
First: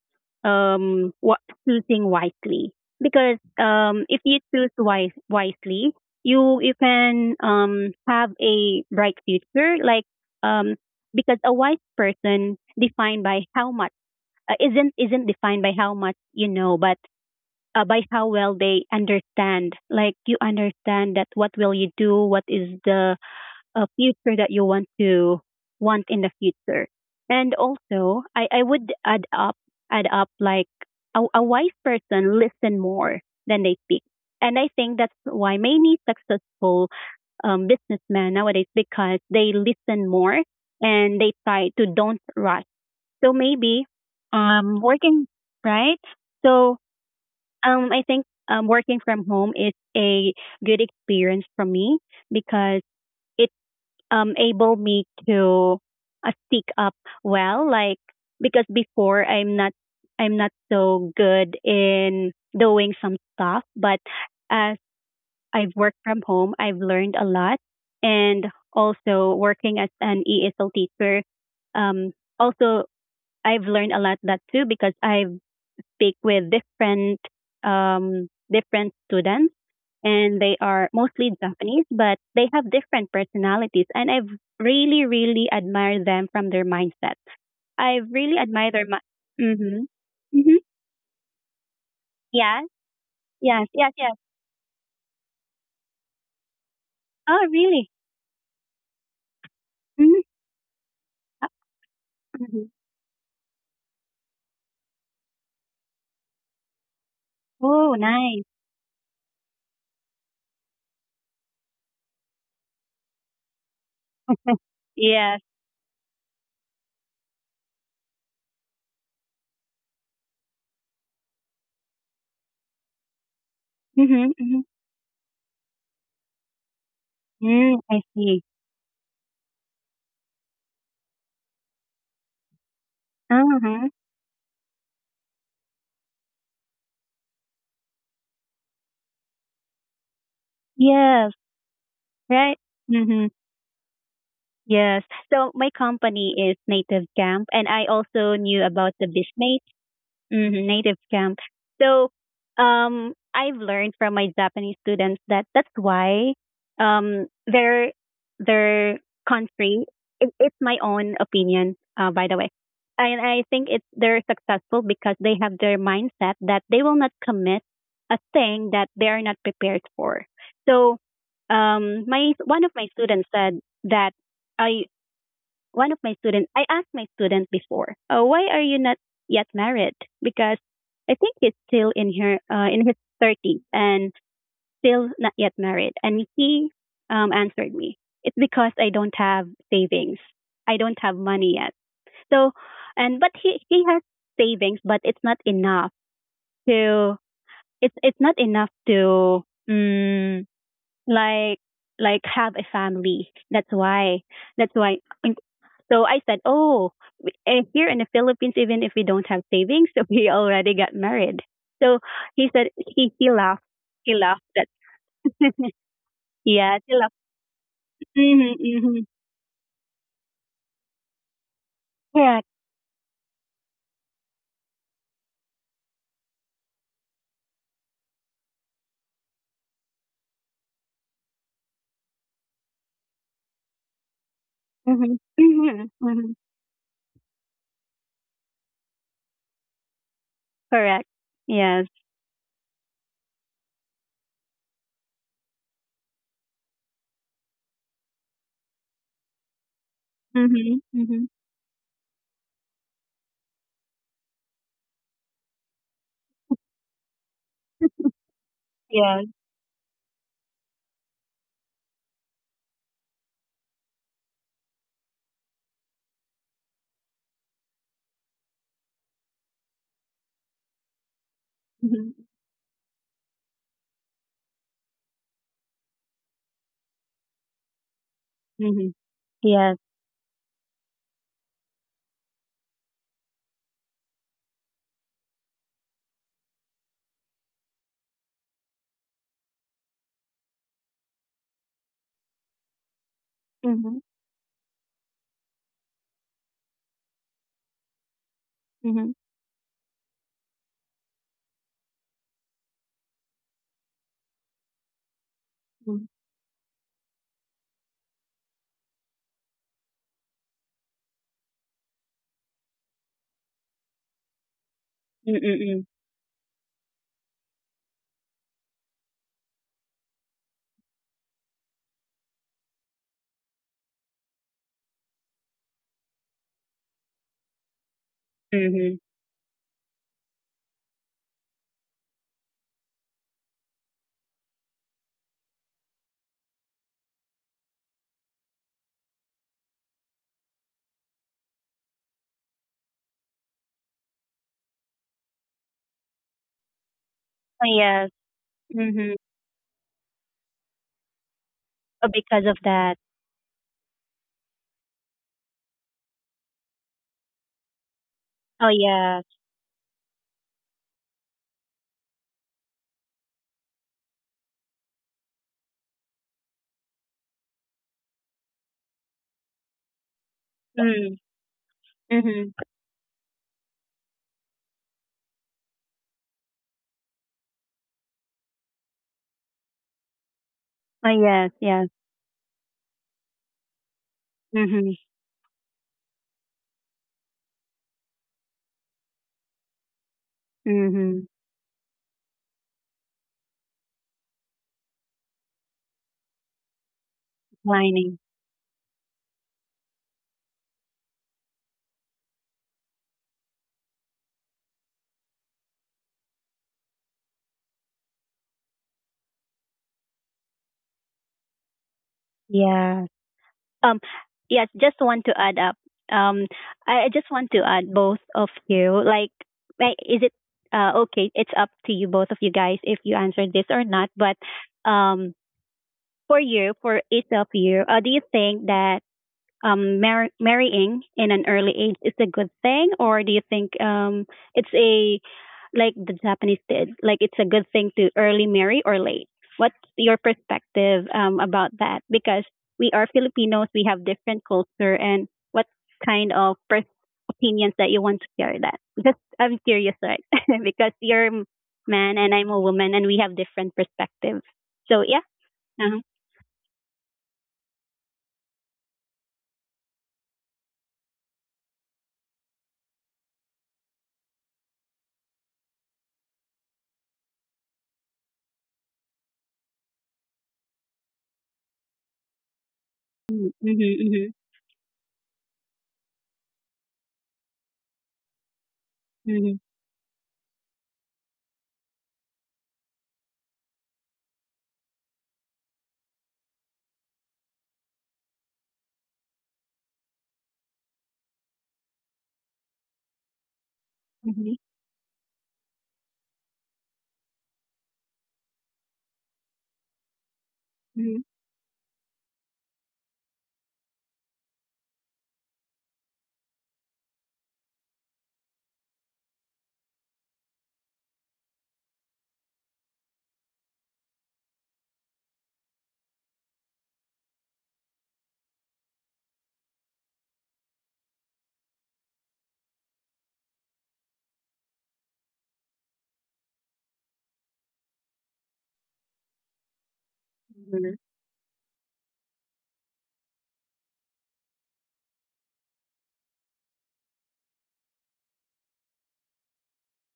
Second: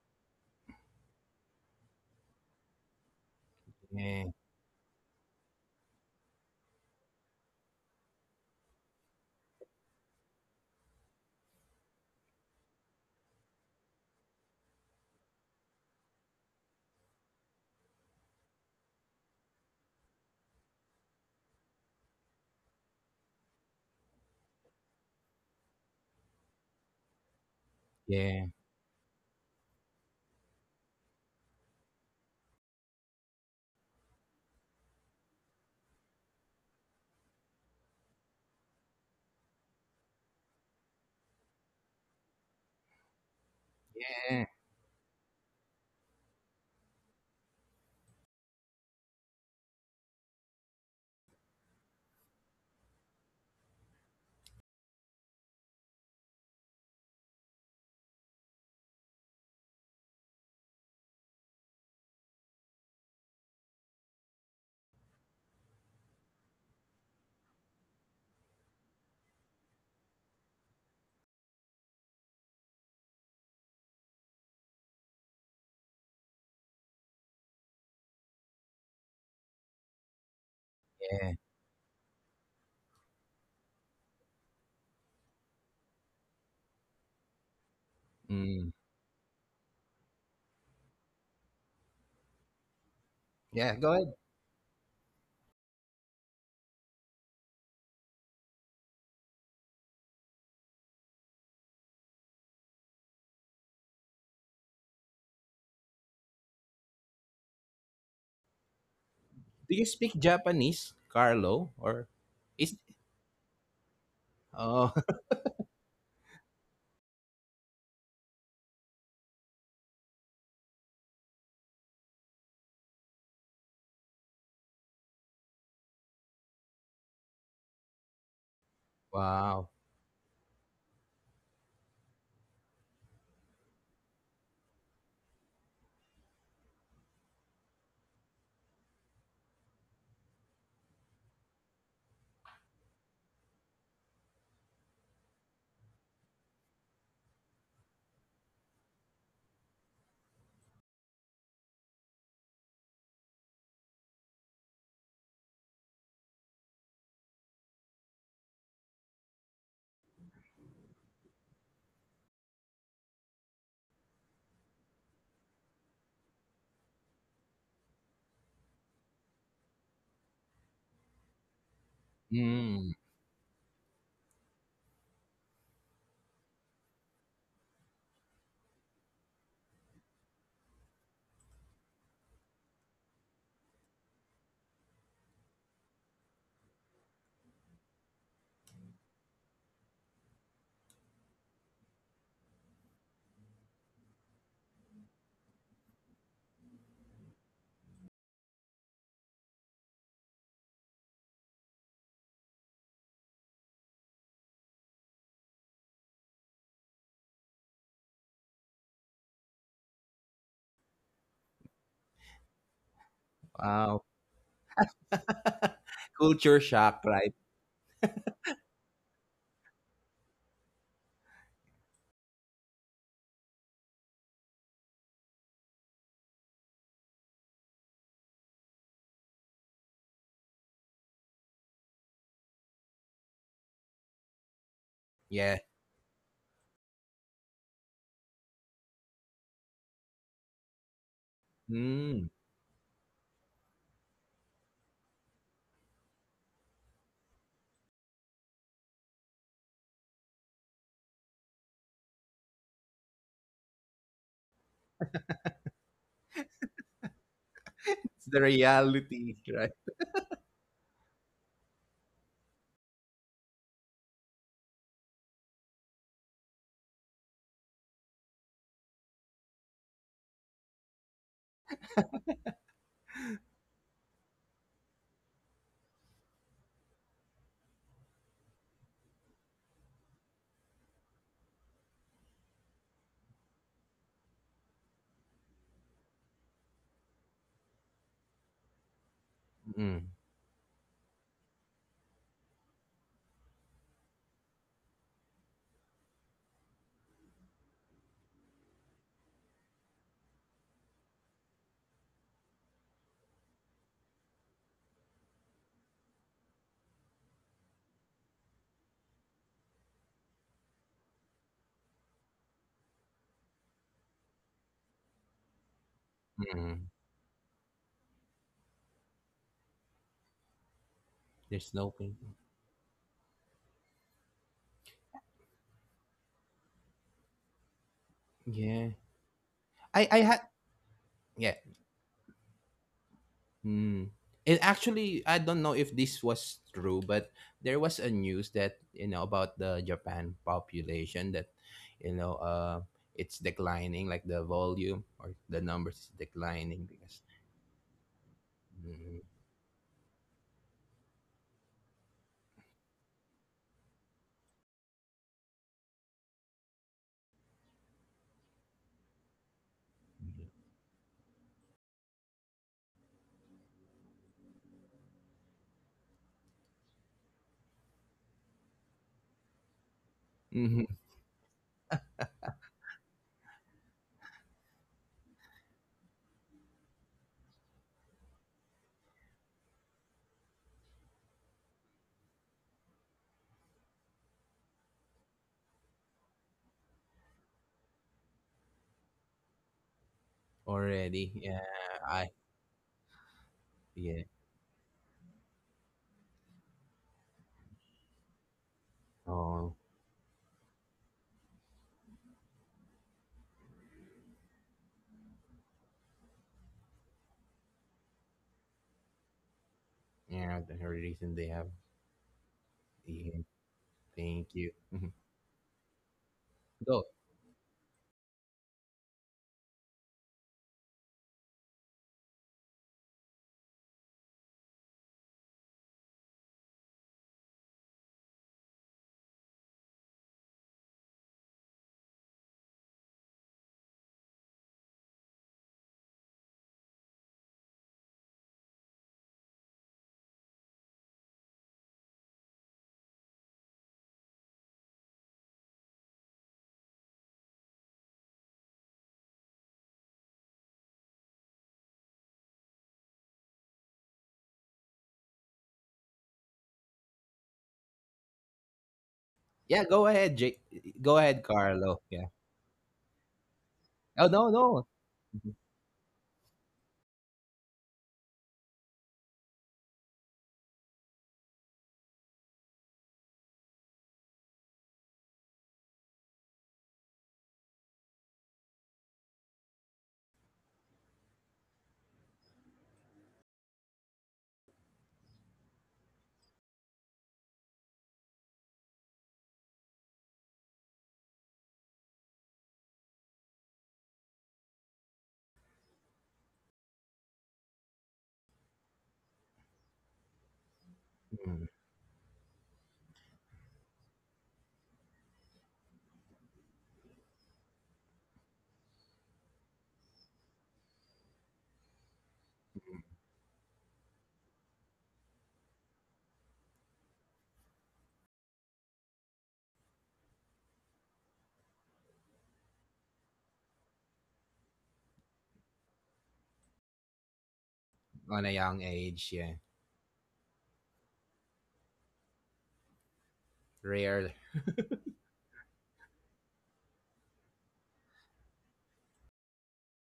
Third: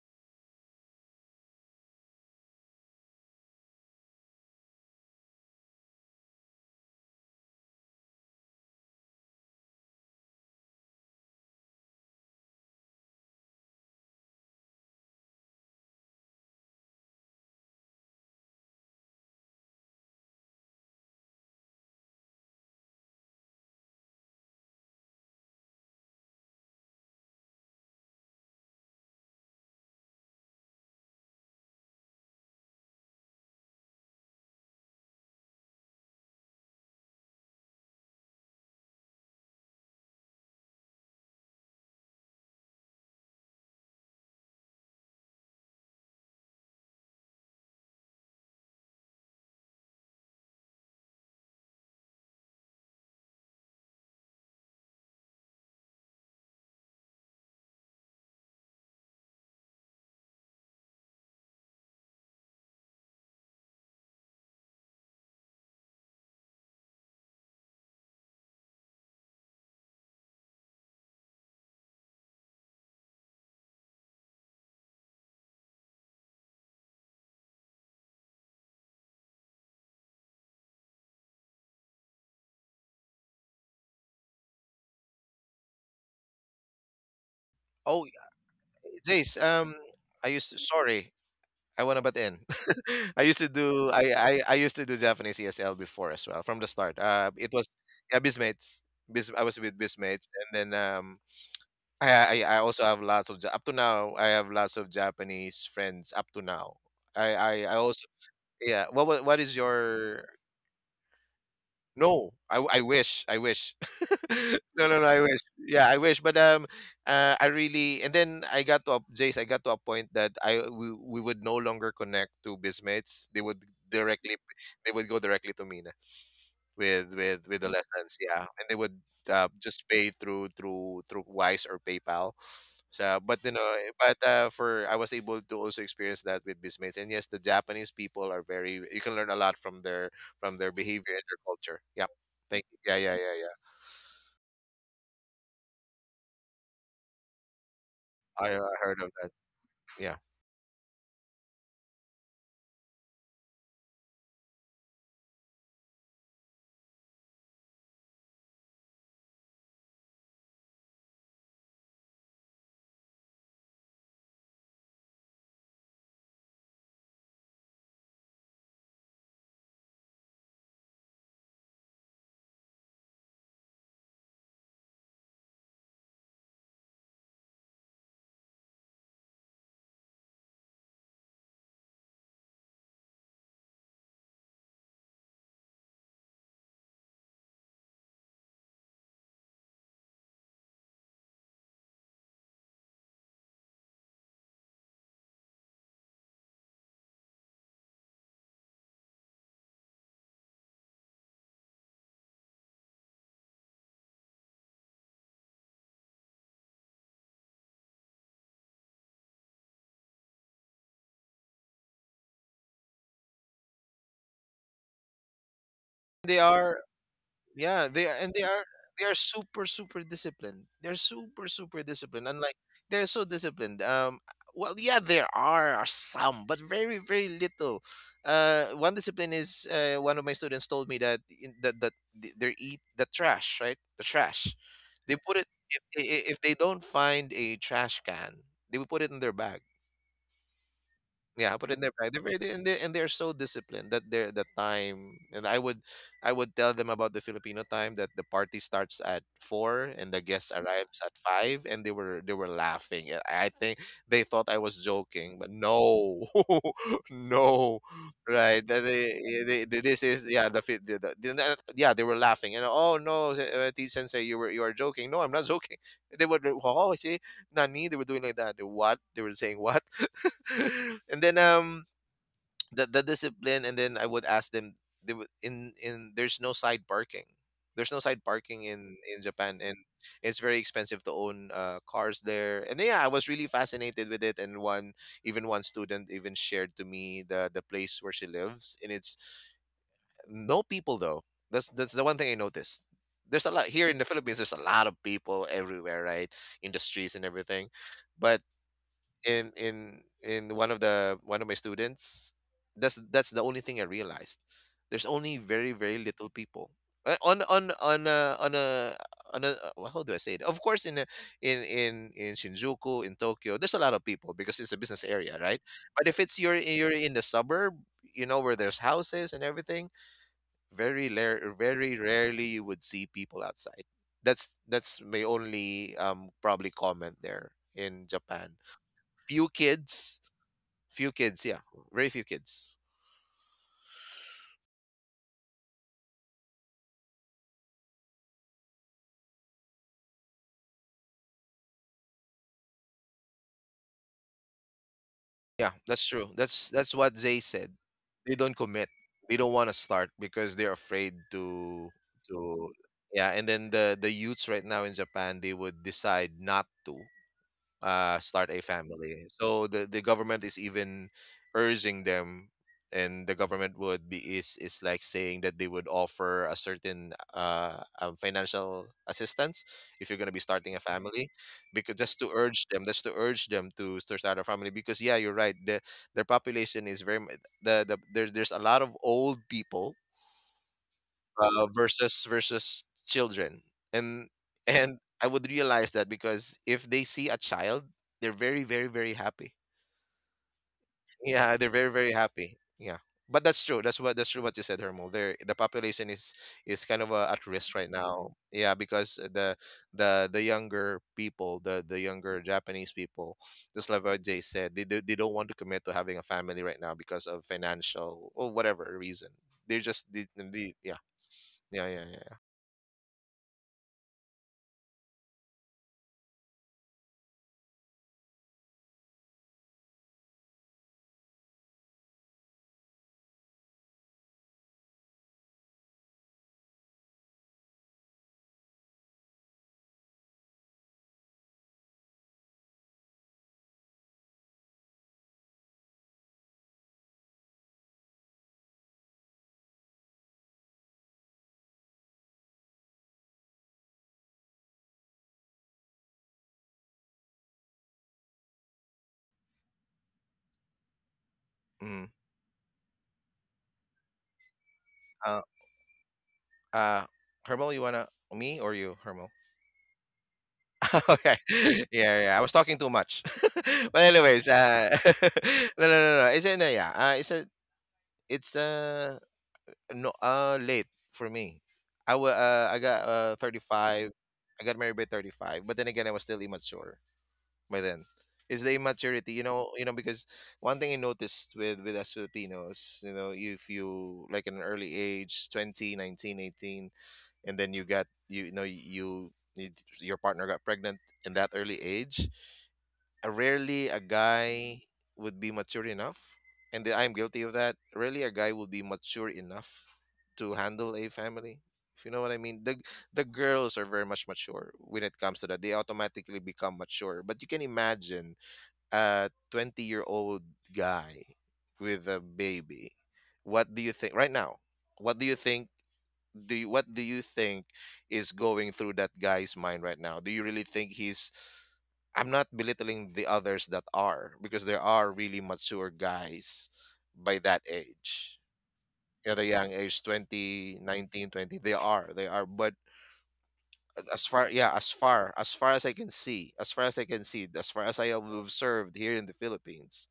what, choosing wisely, because if
yeah,
you choose wisely, you can, have a bright future, like, um because a wise person, defined by how much, isn't defined by how much you know, but by how well they understand, like, you understand that what will you do, what is the a future that you want to want in the future. And also,
yeah,
I would add up, like a wise person listen more than they speak. And I think that's why many successful businessmen nowadays, because they listen more and they try to don't rush. So maybe,
yeah,
working, right. So I think working from home is a good experience for me because it able me to speak up well, like because before I'm not so good in doing some stuff, but as I've worked from home, I've learned a lot. And also working as an ESL teacher, um also I've learned a lot that too, because I speak with different different students, and they are
yeah.
mostly Japanese, but they have different personalities. And I've really, really admired them from their mindset. I've
Oh,
really
Mm.
admired their
Jace,
mi-
I
Mm-hmm.
used to,
Mm-hmm.
sorry, I wanna about in.
Yes,
*laughs* I used to
yes,
Yeah, go
do,
yes,
ahead.
yes.
I used to do Japanese ESL before as well, from the start.
Oh,
It was,
really?
yeah, Bismates. Biz. I was with
Mm-hmm.
Bismates, and then I
hmm
also have lots of, up to now, I have lots of Japanese friends up to now. I
Oh,
also,
nice.
yeah. What is
Do you speak
your
Japanese, Carlo? Or
No,
is
I wish, I wish. *laughs*
*laughs*
no,
oh
no, no,
*laughs*
I wish.
Yes.
Yeah, I wish. But I really and then I got to a, Jace. I got to a point that I we would no longer connect to Bismates. They would
Mm-hmm.
directly,
Mm-hmm.
they would go directly to Mina with with the
Mm, I
lessons,
see.
yeah, and they would
wow.
just pay through through Wise or PayPal. So but you know
Uh-huh.
eh, but for I was able to also experience that with Businessmates, and yes, the Japanese people are very you can learn a lot from their behavior and
Yes,
their culture. Yeah,
right.
thank you. Yeah, yeah,
Mm-hmm.
yeah, yeah.
Yes. So my company is Native Camp, and I also
I
knew about
heard
the
of that,
Bismate.
yeah.
Mhm, Native Camp. So, I've learned from my Japanese students that that's why um, their their country. It's my own opinion, by the way, and I think it's they're successful because they have their mindset that they will not commit a thing that they are not prepared for. So, my one of my
Mm,
students said that I one of my students, I asked my student before, why are you not yet married? Because I think he's still in her in his 30s and still not yet married. And he answered me, it's because I don't have savings. I don't have money yet. So, and but he has savings, but it's not enough to it's not enough to um, like like have a family. That's why in so I said, oh, here in the Philippines, even if we don't have savings, *laughs* we already got married. So he said, he laughed.
wow.
He laughed at, *laughs*
*laughs*
They
Culture
yeah,
are.
he
shock,
laughed.
right?
Yeah, they are, and
hmm
they
hmm
are super super disciplined. They're super super disciplined, and
Correct.
like they're so disciplined. Well, yeah, there are some, but very very little. One discipline is one of my students told me that in, that that they eat the trash, right? The trash. They
hmm
put it
Yeah.
if,
hmm hmm
if they don't find a trash can, they will put it in their bag.
Correct.
Yeah, I put it in
Yes.
their bag. They're
Mm.
very, and they and they're so disciplined that they're the time. And I would tell them about the Filipino time that the party starts at four and the guest
hmm
arrives at
hmm
five, and they were laughing. I think they thought I was joking, but no, *laughs* no,
*laughs*
It's the
right? that They,
Yes.
reality, right?
they- this is yeah the, the yeah they were laughing and oh no, T Sensei, you are joking. No, I'm not joking. They were oh see, Nani, they were doing like that. What they were saying what? *laughs* and then
hmm
the discipline and then I would ask them they would in there's no side parking
hmm
in Japan,
Yes.
and it's very expensive to own cars there, and yeah, I was really fascinated with it. And one even one student even shared to me the place where she lives, and it's
Mm,
no people though. That's the one thing I noticed. There's a lot here
hmm
in the Philippines, there's a lot of people everywhere, right? In the streets and everything, but
hmm
in one of the one of my students, that's the only thing I realized. There's only very very little people. On on a well, how do I say it, of course, in a, in in Shinjuku in Tokyo, there's a lot of people because it's a business area, right?
Mm-hmm.
But if it's
mm.
you're in the suburb, you know, where there's houses and everything, very rare
There's no
very
pain.
rarely you would see people outside. That's my only probably comment there in Japan.
Yeah.
hmm
Few
I I
kids,
had
few kids,
yeah.
yeah, very few kids.
Mm. It actually, I don't know if this was true, but there was a news that about the Japan population that you know uh it's declining, like the volume or the
Yeah, that's
numbers is
true.
declining
That's what
because
they
Oh,
said.
yes.
They don't commit.
hmm
mm,
They don't want to start because they're afraid
Oh, because of
to
that.
yeah, and then the youths right now in Japan, they would decide not to start a
Oh, yes.
family. So the government is even urging them, and the government would be is like saying that they would offer a certain financial assistance if you're gonna be starting a
mhm,
Mm-hmm.
family, because just to
Mm-hmm.
urge them, just to urge them to start a family. Because yeah, you're right. The their population is very the there, there's a lot of old people
Oh, yes. Yes.
versus children. And *laughs*
hmm
and I would realize that because if they see a child, they're very very very happy,
hmm
already,
yeah,
yeah,
they're very very
I
happy, yeah. But that's true, that's what
yeah,
that's true what you said, Hermo, there the population is kind of at risk right
lining.
now, yeah, because
oh
the younger people the younger Japanese people, just like what Jay said, they don't want to commit to having a family right now because of financial or whatever reason they're just the,
yeah,
the
the
yeah,
reason they have.
yeah, yeah, yeah,
Yeah.
Yeah,
Um,
thank
yeah,
you.
just
Mhm.
want to add up. Um,
Go,
I just want to add both of you. Is it okay? It's up to you, both of you guys, if you answer this or not. But um, for you, for each of you, do you think that marrying in an early age is a good thing, or do you think it's a like the Japanese did, like it's a good thing to early marry or late? What's your perspective about that? Because we are Filipinos, we have different culture, and what kind of opinions that you want to share that? Just I'm curious, right? *laughs* Because you're a
yeah. Mm-hmm.
man and I'm a woman, and we have different perspectives. So yeah.
Uh,
Uh-huh.
uh, Hermel, you wanna me or you, Hermel?
yeah, go ahead, Jake.
*laughs*
Go
okay.
ahead,
*laughs*
Carlo. Yeah.
Yeah, yeah. I was talking too much. *laughs* but
Oh
anyways,
no, no.
*laughs* No, no. It's in yeah. It's a, it's no, late for me. I got
Mm-hmm,
35.
mm-hmm,
I got married by 35, but then again, I was still immature by then is the immaturity,
mm-hmm,
you
mm-hmm,
know, you know, because one thing I noticed with us Filipinos, you know, if you like in an early age 20, 19, 18, and then you got you, you know, your partner got pregnant in that early age, rarely a
mm-hmm.
guy would be mature enough, and I'm guilty of that. Rarely a guy would be mature enough to handle a family.
Mhm.
If you know what I mean, the girls are very much mature when it comes to that. They automatically become mature. But you can imagine a 20-year-old guy with a baby. What do you think right now? What do you think? What do you think is going through that guy's mind right now? Do you really think he's I'm not belittling the others that are because there are really mature guys by that age.
On a young age,
At the
yeah.
young age twenty
Mm-hmm.
nineteen 20 they are, they are. But
Rare.
as far as I can see, as far as I have observed here in the Philippines,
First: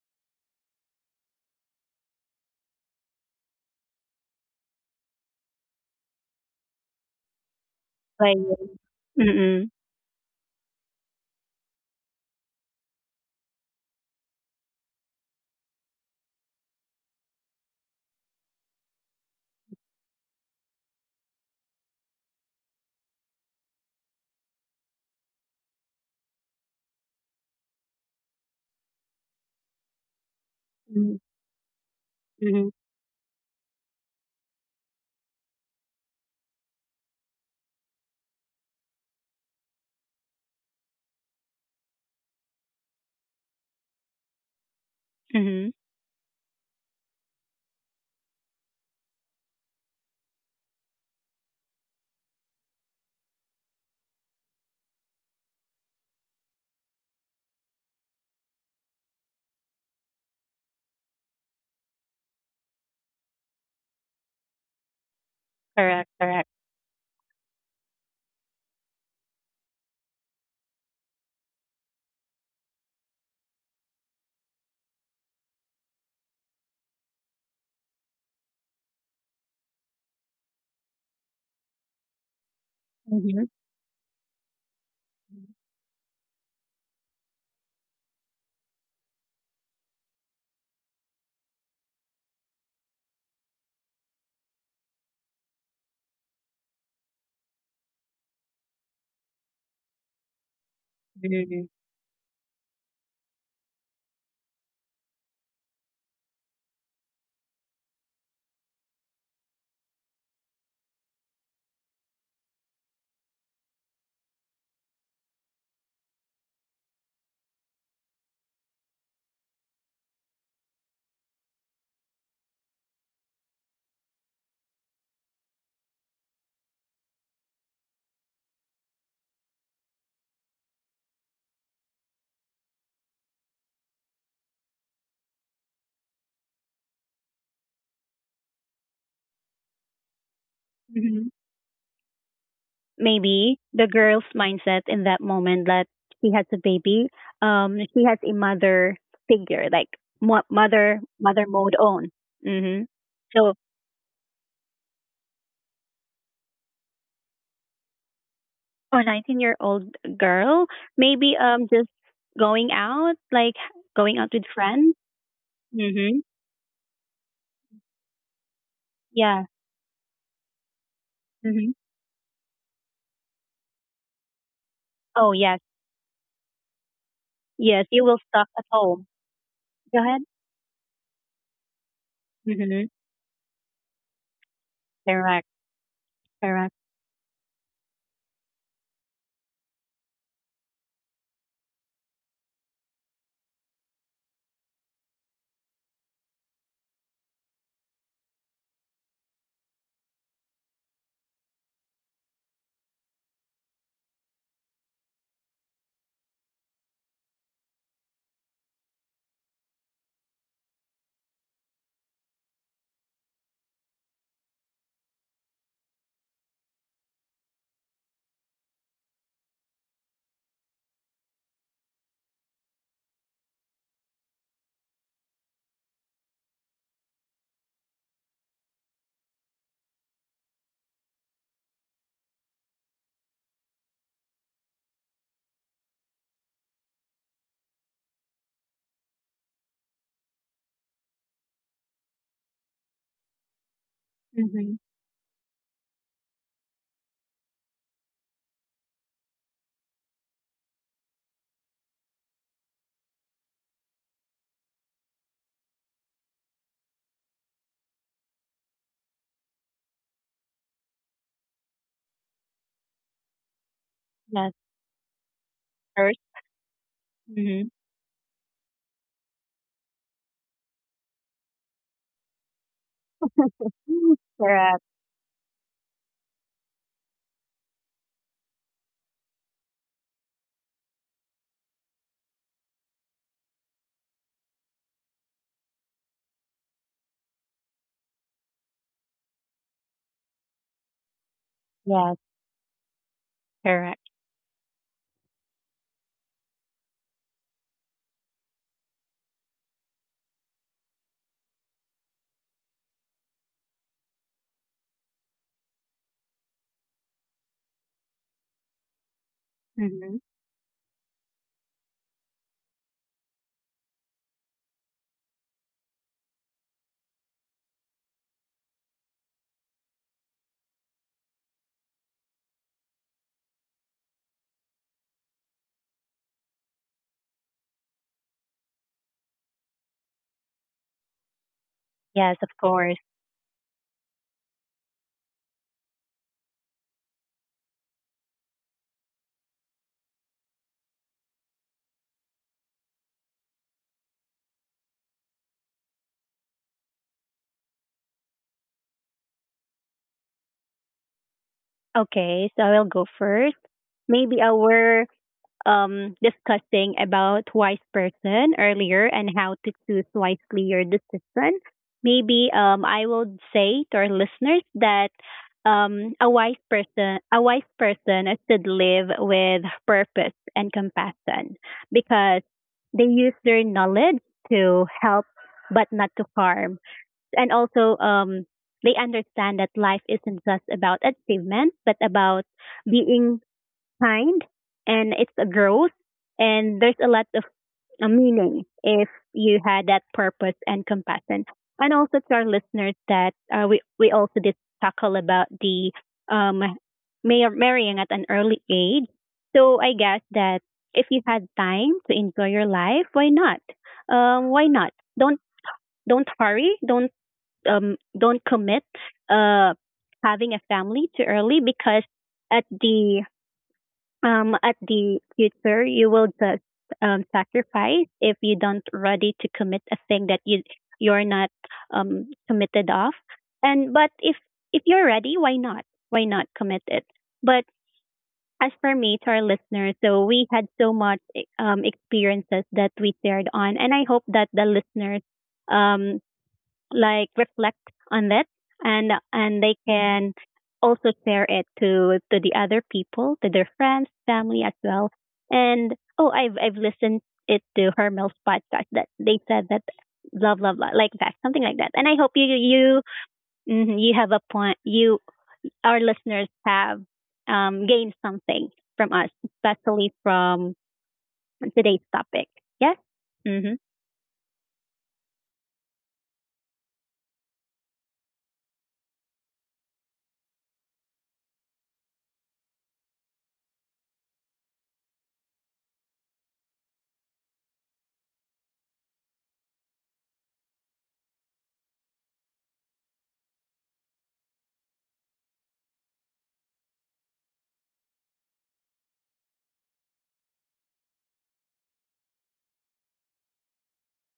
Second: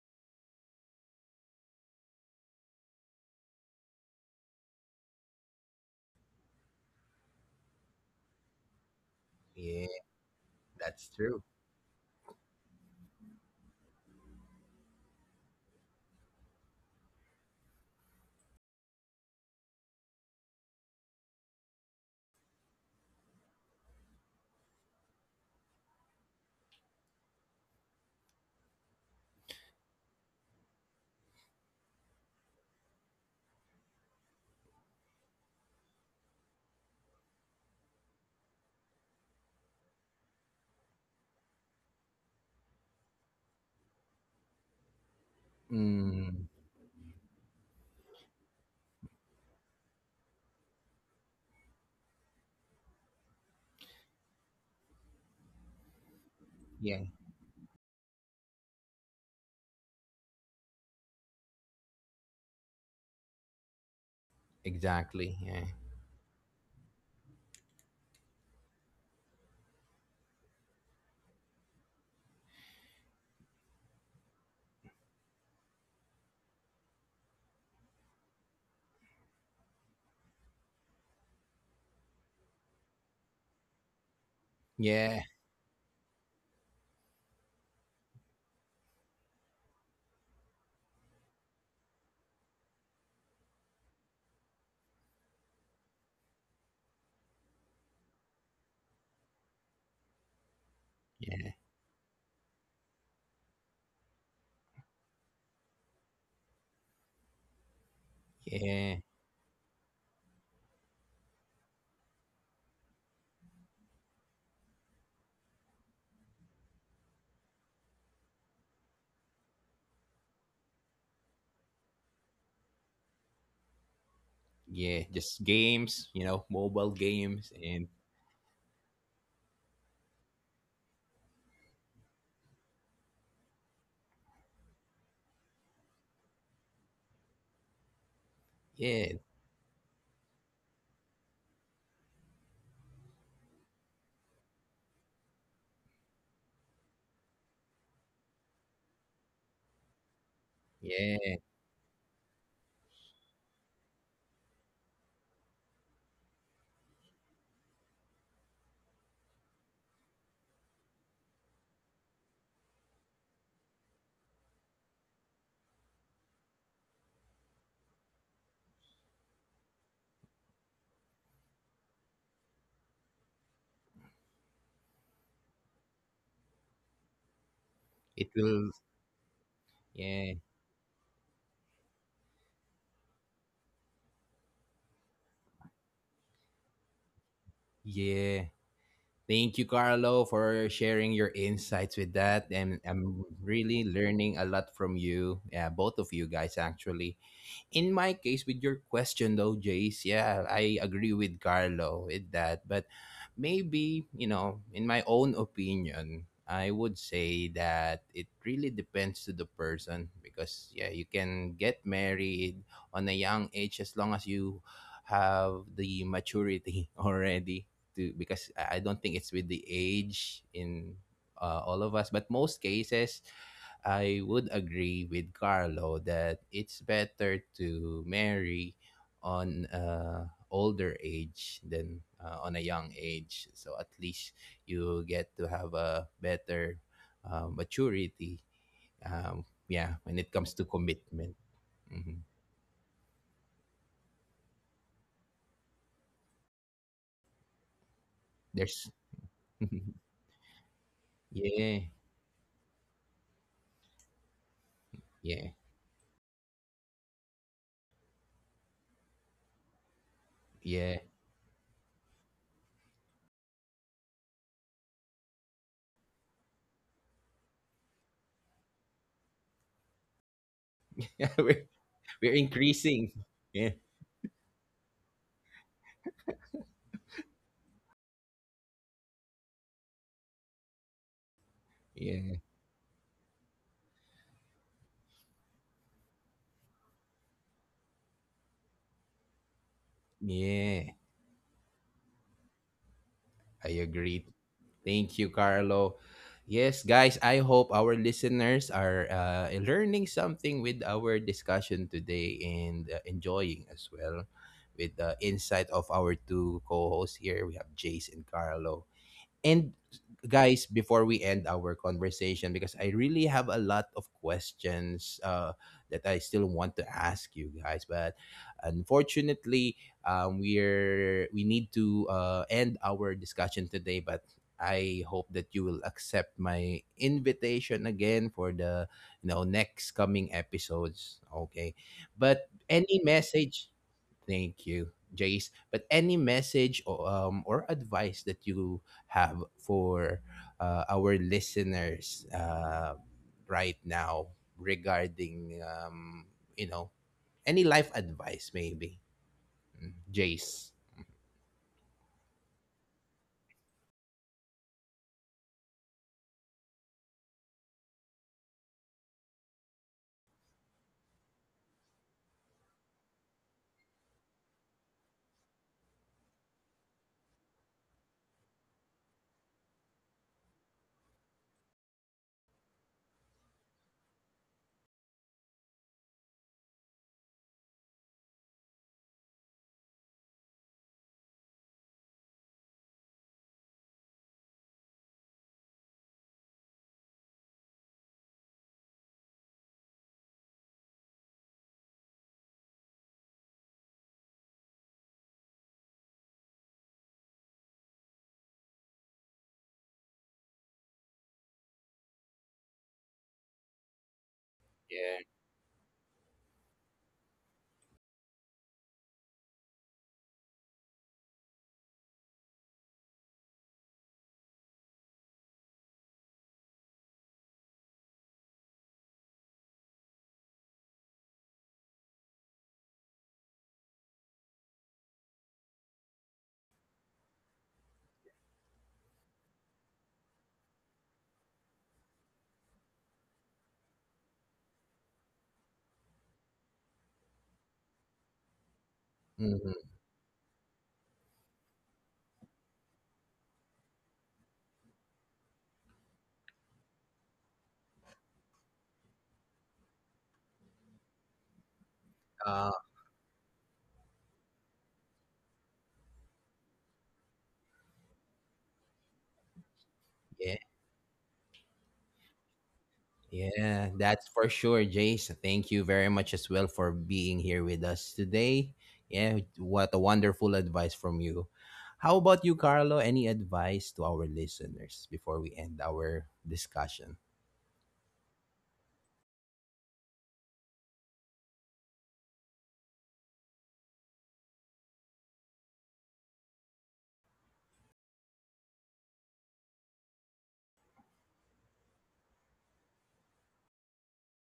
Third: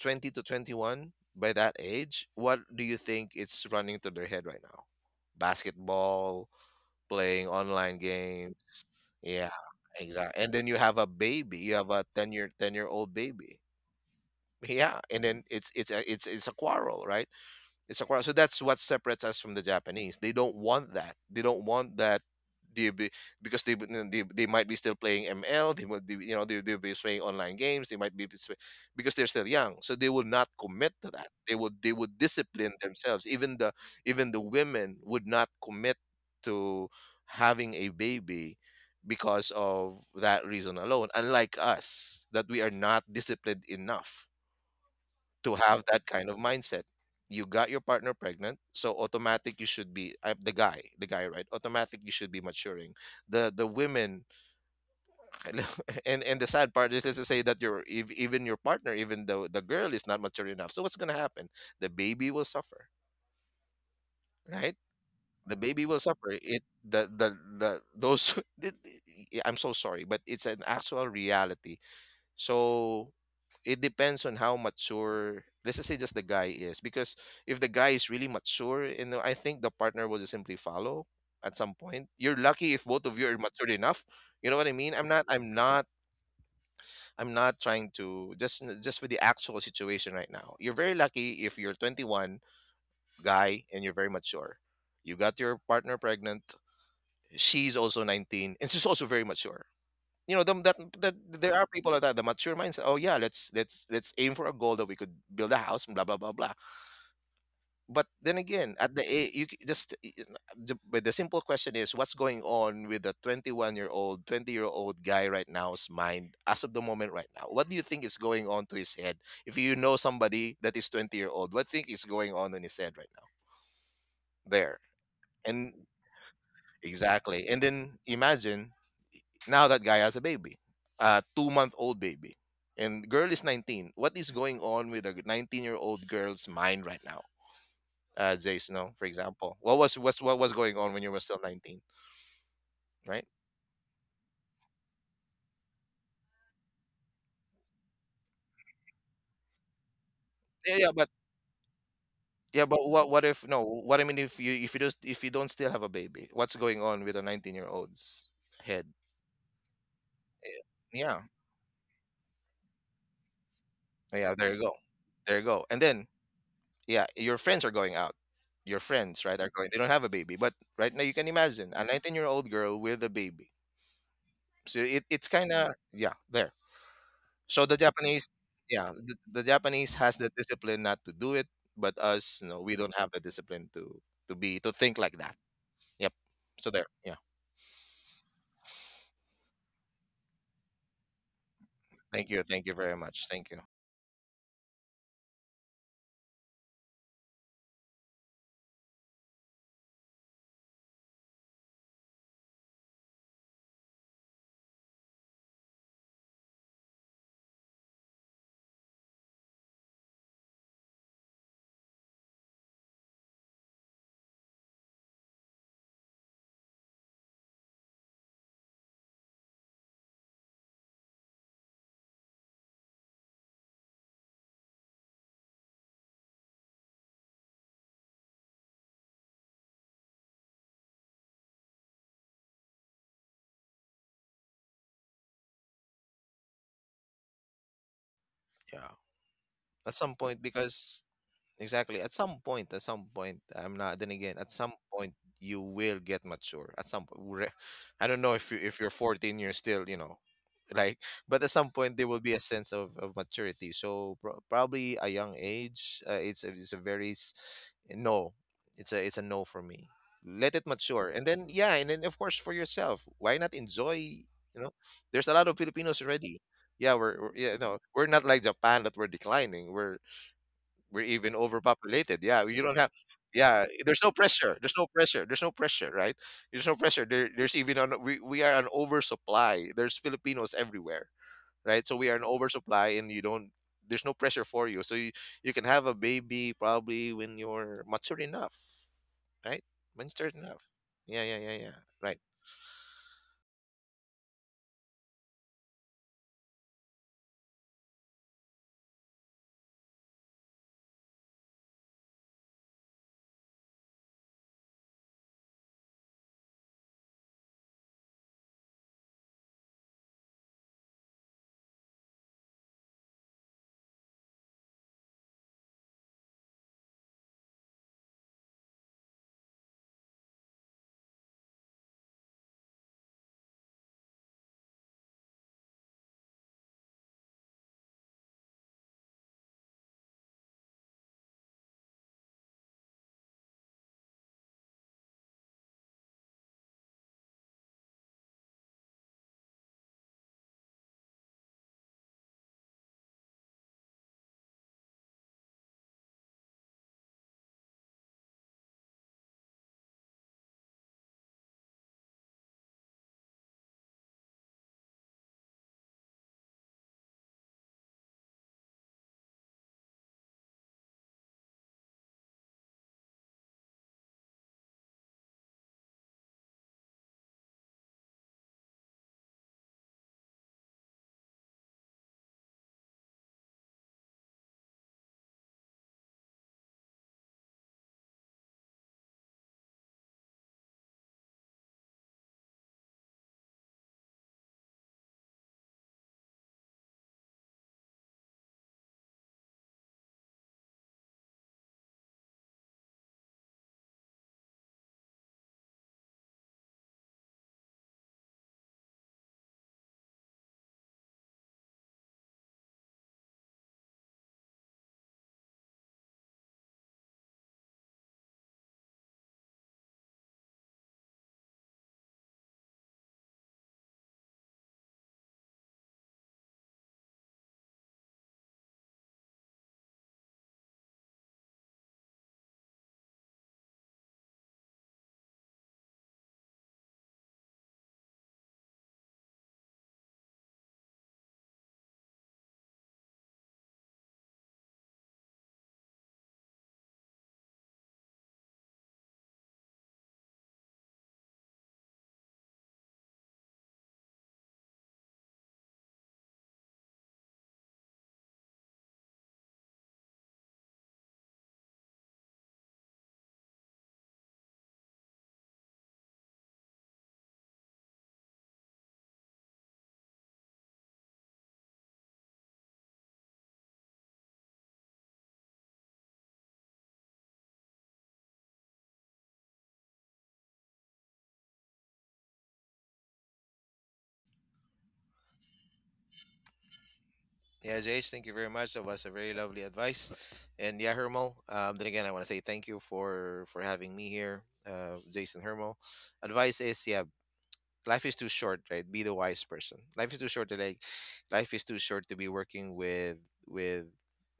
20 to 21, by that age, what do you think it's running to their head right now? Basketball, playing online
Playing.
games. Yeah,
Mm.
Yeah,
exactly. And then you have a
that's true.
baby. You have a 10 year old baby. Yeah, and then it's a quarrel, right? It's a cross. So that's what separates us from the Japanese. They don't want that. They don't want that. They, be- because they might be still playing ML. They would, you know, they'll be playing online games. They might be because they're still young. So they will not commit to
Mm.
that. They would
Mhm.
discipline themselves. Even the women would not commit to having a baby because of that reason alone. Unlike us, that we are not disciplined enough to
Mhm.
have that kind of
Mm,
mindset. You got your partner pregnant, so automatic you should be the guy, right? Automatic you should be maturing. The women, *laughs* and the sad part
yeah,
is, let's just say that even your partner, even though the girl is not mature enough. So what's gonna happen? The baby will suffer, right?
exactly.
The
Yeah,
baby will
Correct,
suffer.
correct.
It the those. *laughs* I'm so sorry, but it's an actual reality. So it depends on how mature, let's just say, just the guy is, because if the guy is really mature, you know, I think the partner will just simply follow at some point. You're lucky if both of you are
Mhm.
matured enough. You know what I mean? I'm
yeah,
not I'm not I'm not trying to just for the actual situation right now. You're very lucky if you're 21, guy, and you're very mature. You got your partner pregnant. She's also 19 and she's also very mature, you know, that
yeah,
there are
Mhm.
people that have the mature mindset. Oh yeah, let's aim for a goal that we could build a house, and blah blah blah blah. But then again, at
yeah,
the a- you c- just y- n- the, but the simple question is, what's going on with the 21-year old, 20-year-old guy right now's mind as of the moment right now? What do you think is going on to his head? If you know somebody that is 20-year-old, what think is going on in his head right now? There
yeah. Just
and
games, you know, mobile
exactly,
games,
and
and
then imagine now that guy has a baby, a two-month-old baby, and girl is 19. What is going on with a 19-year-old girl's mind right now? Jace, no, for
yeah,
example, what what was going on when you were
Mhm.
still 19, right?
Maybe the girl's mindset in that moment that she has a baby, she has a mother figure, like
Yeah, yeah, but
yeah,
mother mode on.
yeah, but
Mhm.
what if
So
no? What I mean, if you don't still have a baby, what's going on with a 19-year-old's head?
for a 19-year-old year old
Eh,
girl,
Yeah,
maybe just going out, like going out
yeah,
with friends.
there you go, and then
Mhm.
yeah, your friends are going out. Your friends, right,
Yeah.
are going. They don't have a baby, but right now you can imagine
Mhm.
a 19-year-old girl with a baby. So it's
Oh
kind
yes,
of, yeah, there. So the
yes. You will
it
Japanese,
stuck at
will,
yeah,
home.
the Japanese
Go
has
ahead.
yeah,
the discipline not to do it, but us, you know, we
Mhm.
don't have the discipline to be to think like that.
Correct.
Yep. So
Correct.
there. Yeah.
yeah. Thank you, Carlo, for sharing your insights with
Thank
that.
you. Thank you
And
very
I'm
much. Thank you.
really learning a lot from you, yeah, both of you guys, actually. In my case, with your question though, Jace, yeah, I agree with Carlo with that. But maybe, you know, in my own opinion, I would say that it really depends to the person because yeah, you can get married on a young age as long as you have the maturity *laughs* already to because I don't think it's with the age in all of us, but most cases I would agree with Carlo that it's better to marry on older age than on a young age. So at least you get to have a better maturity.
Yeah.
Yeah,
At
when
some
it
point,
comes to
because
commitment,
exactly.
mhm.
I'm not. Then again, at some
Mhm.
point, you will get mature. At some point, re- I don't know if you if you're
There's *laughs*
14, you're still, you know, like. But at some
yeah,
point, there will be a sense of maturity. So probably a young
yeah,
age. It's a very no. It's a no for me. Let it
yeah.
mature, and then yeah, and then of course for yourself, why not enjoy?
Yes,
You know, there's a lot of Filipinos
first.
already. Yeah, we're yeah
Mhm.
no, we're not like Japan that we're declining. We're even
*laughs* we're,
overpopulated. Yeah,
we're
you don't have.
increasing.
Yeah,
Yeah,
there's no
Mm,
pressure. There's
correct.
no pressure. There's no pressure, right? There's no pressure. There, there's even an, we are an oversupply. There's Filipinos everywhere, right? So we are an
yeah,
oversupply, and you don't. There's no pressure for you, so you can have a baby probably when you're mature enough, right? Mature enough.
yeah.
Yeah.
Yes,
Right.
I
correct.
agree. Thank you, Carlo. Yes, guys, I hope our listeners are learning something with our discussion today and enjoying as well with the insight of our two co hosts here. We have Jace and Carlo. And
Mhm.
guys, before we end our conversation, because I really have a lot of questions that I still want to ask you guys, but unfortunately, we're we need to end our discussion today. But I hope that you will accept my invitation again for the next coming episodes. Okay,
Yes, of
but
course.
any message? Thank you, Jace. But any message or advice that you have for our listeners right now regarding, you know, any life advice, maybe, mm, Jace?
Okay, so I will go first. Maybe our discussing about wise person earlier and how to choose wisely your decision. Maybe I would say to our listeners that a wise person should live with purpose and compassion because they use their knowledge to help but not to harm. And also, they understand that life isn't just about achievements, but about being kind, and it's a growth, and there's a lot of meaning if you had that purpose and compassion. And also to our listeners that we also did tackle about the um marrying at an early age. So I guess that if you had time to enjoy your life, why not? Why not?
Yeah.
Don't don't hurry. Don't commit uh having a family too early, because at the at the future, you will just sacrifice if you don't ready to commit a thing that you you're not committed of. And but if you're ready, why not? Why not commit it? But as for me, to our listeners, so we had so much experiences that we shared on, and I hope that the listeners um, like reflect on that, and they
Hmm.
can also share it to the other people, to their friends, family as well. And oh, I've listened it to Hermel's podcast that they said that blah blah blah like that, something like that. And I hope you
Uh,
you mhm, you have a point. You Our listeners have gained something from us, especially
yeah.
from today's topic. Yes. Mhm.
Yeah, that's for sure, Jace. Thank you very much as well for being here with us today. Yeah, what a wonderful advice from you. How about you, Carlo? Any advice to our listeners before we end our discussion?
Yeah, Jace, thank you very much. That was a very lovely advice. And yeah, Hermal, then again, I want to say thank you for having me here, Jason Hermal. Advice is, yeah, life is too short, right? Be the wise person. Life is too short to like, life is too short to be working with,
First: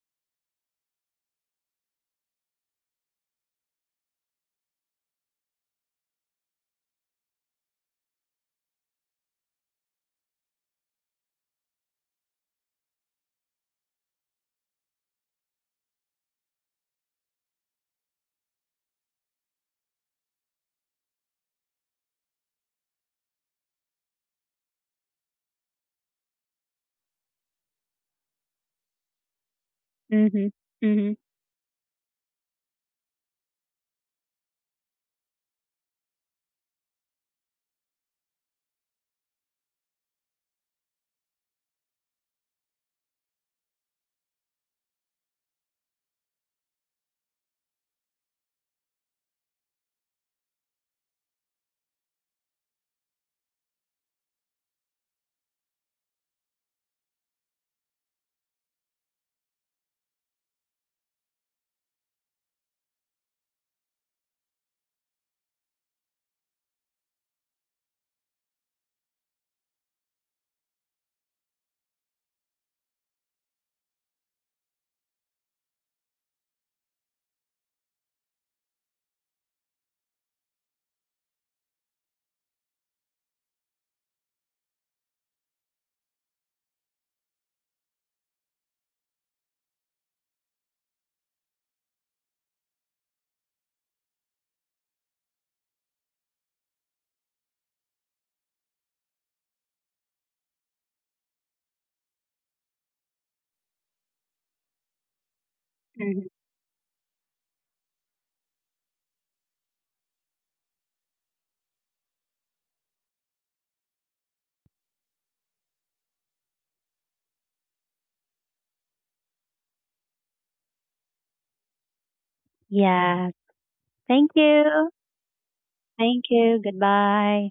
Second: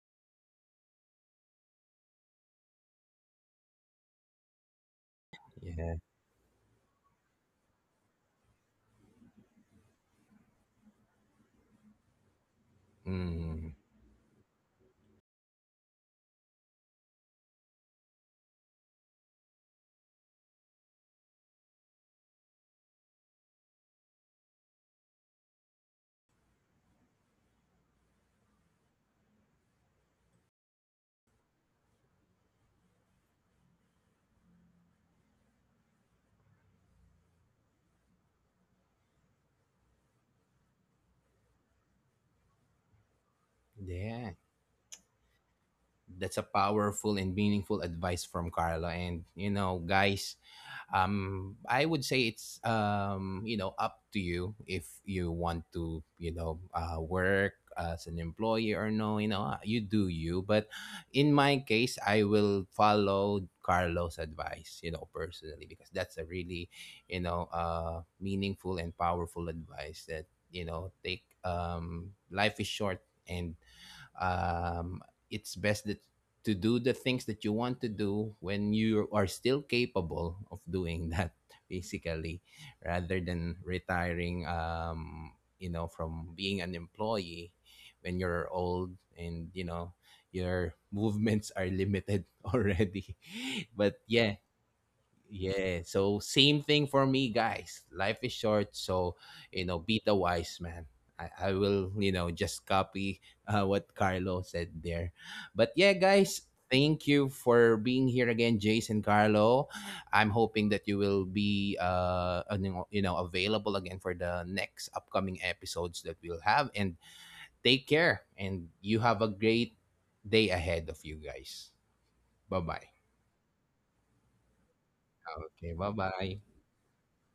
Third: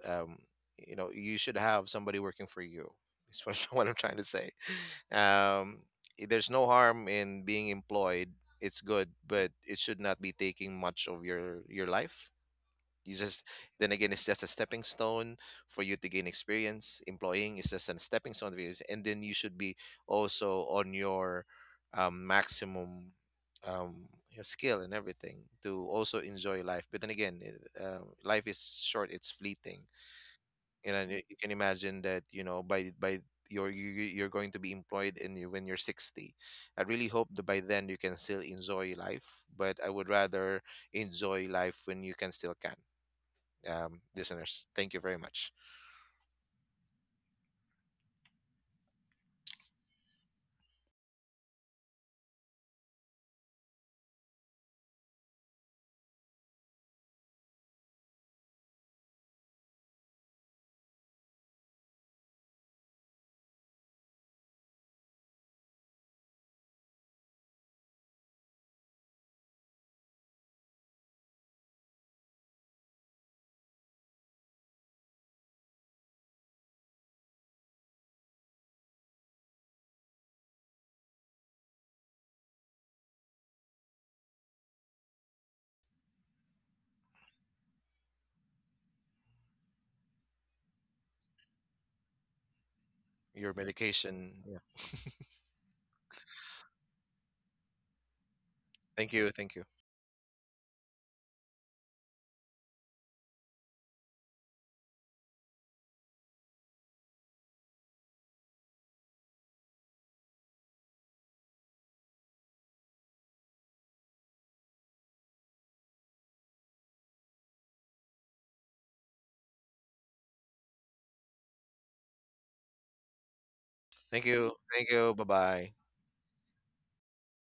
um, you know, you should have somebody working for you. Is what, *laughs* what I'm trying to say. Um,
Yeah.
there's no harm in being employed. It's good, but it should not be taking much of your life. You just
Mm,
Then again, it's just a stepping stone for you to gain experience. Employing is just a stepping stone for you, and then you should be also on your maximum, your skill and everything, to also enjoy life. But then again, life is short; it's fleeting.
Mhm.
You know,
Mhm.
you can imagine that, you know, by you're you're going to be employed in you when you're 60. I really hope that by then you can still enjoy life, but I would rather enjoy life when you can still can.
yeah.
Listeners, thank you very much.
That's a powerful and meaningful advice from Carlo. And you know, guys, I would say it's you know, up to you if you want to, you know, work as an employee or no. You know, you do you. But in my case, I will follow Carlos' advice. You know, personally, because that's a really, you know, meaningful and powerful advice that you know, take life is short and um, it's best that to do the things that you want to do when you are still capable of doing that *laughs* basically rather than retiring you know from being an employee when you're old and you know your *laughs* movements are limited *laughs* already
Your
but yeah.
medication. Yeah.
Yeah, so same thing for me, guys. Life is short,
Thank
so
you. Thank you.
you know, be the wise man. I will, you know, just copy what Carlo said there. But yeah,
Mhm.
guys, thank you for being here again, Jason Carlo. I'm hoping that you will be, you know, available again for the next upcoming episodes that we'll have. And take care, and you have a great day ahead of you guys. Bye bye.
Yeah.
Thank
Thank
you.
you.
Thank you. Bye bye.
Okay, bye
Thank
bye.
you. Goodbye.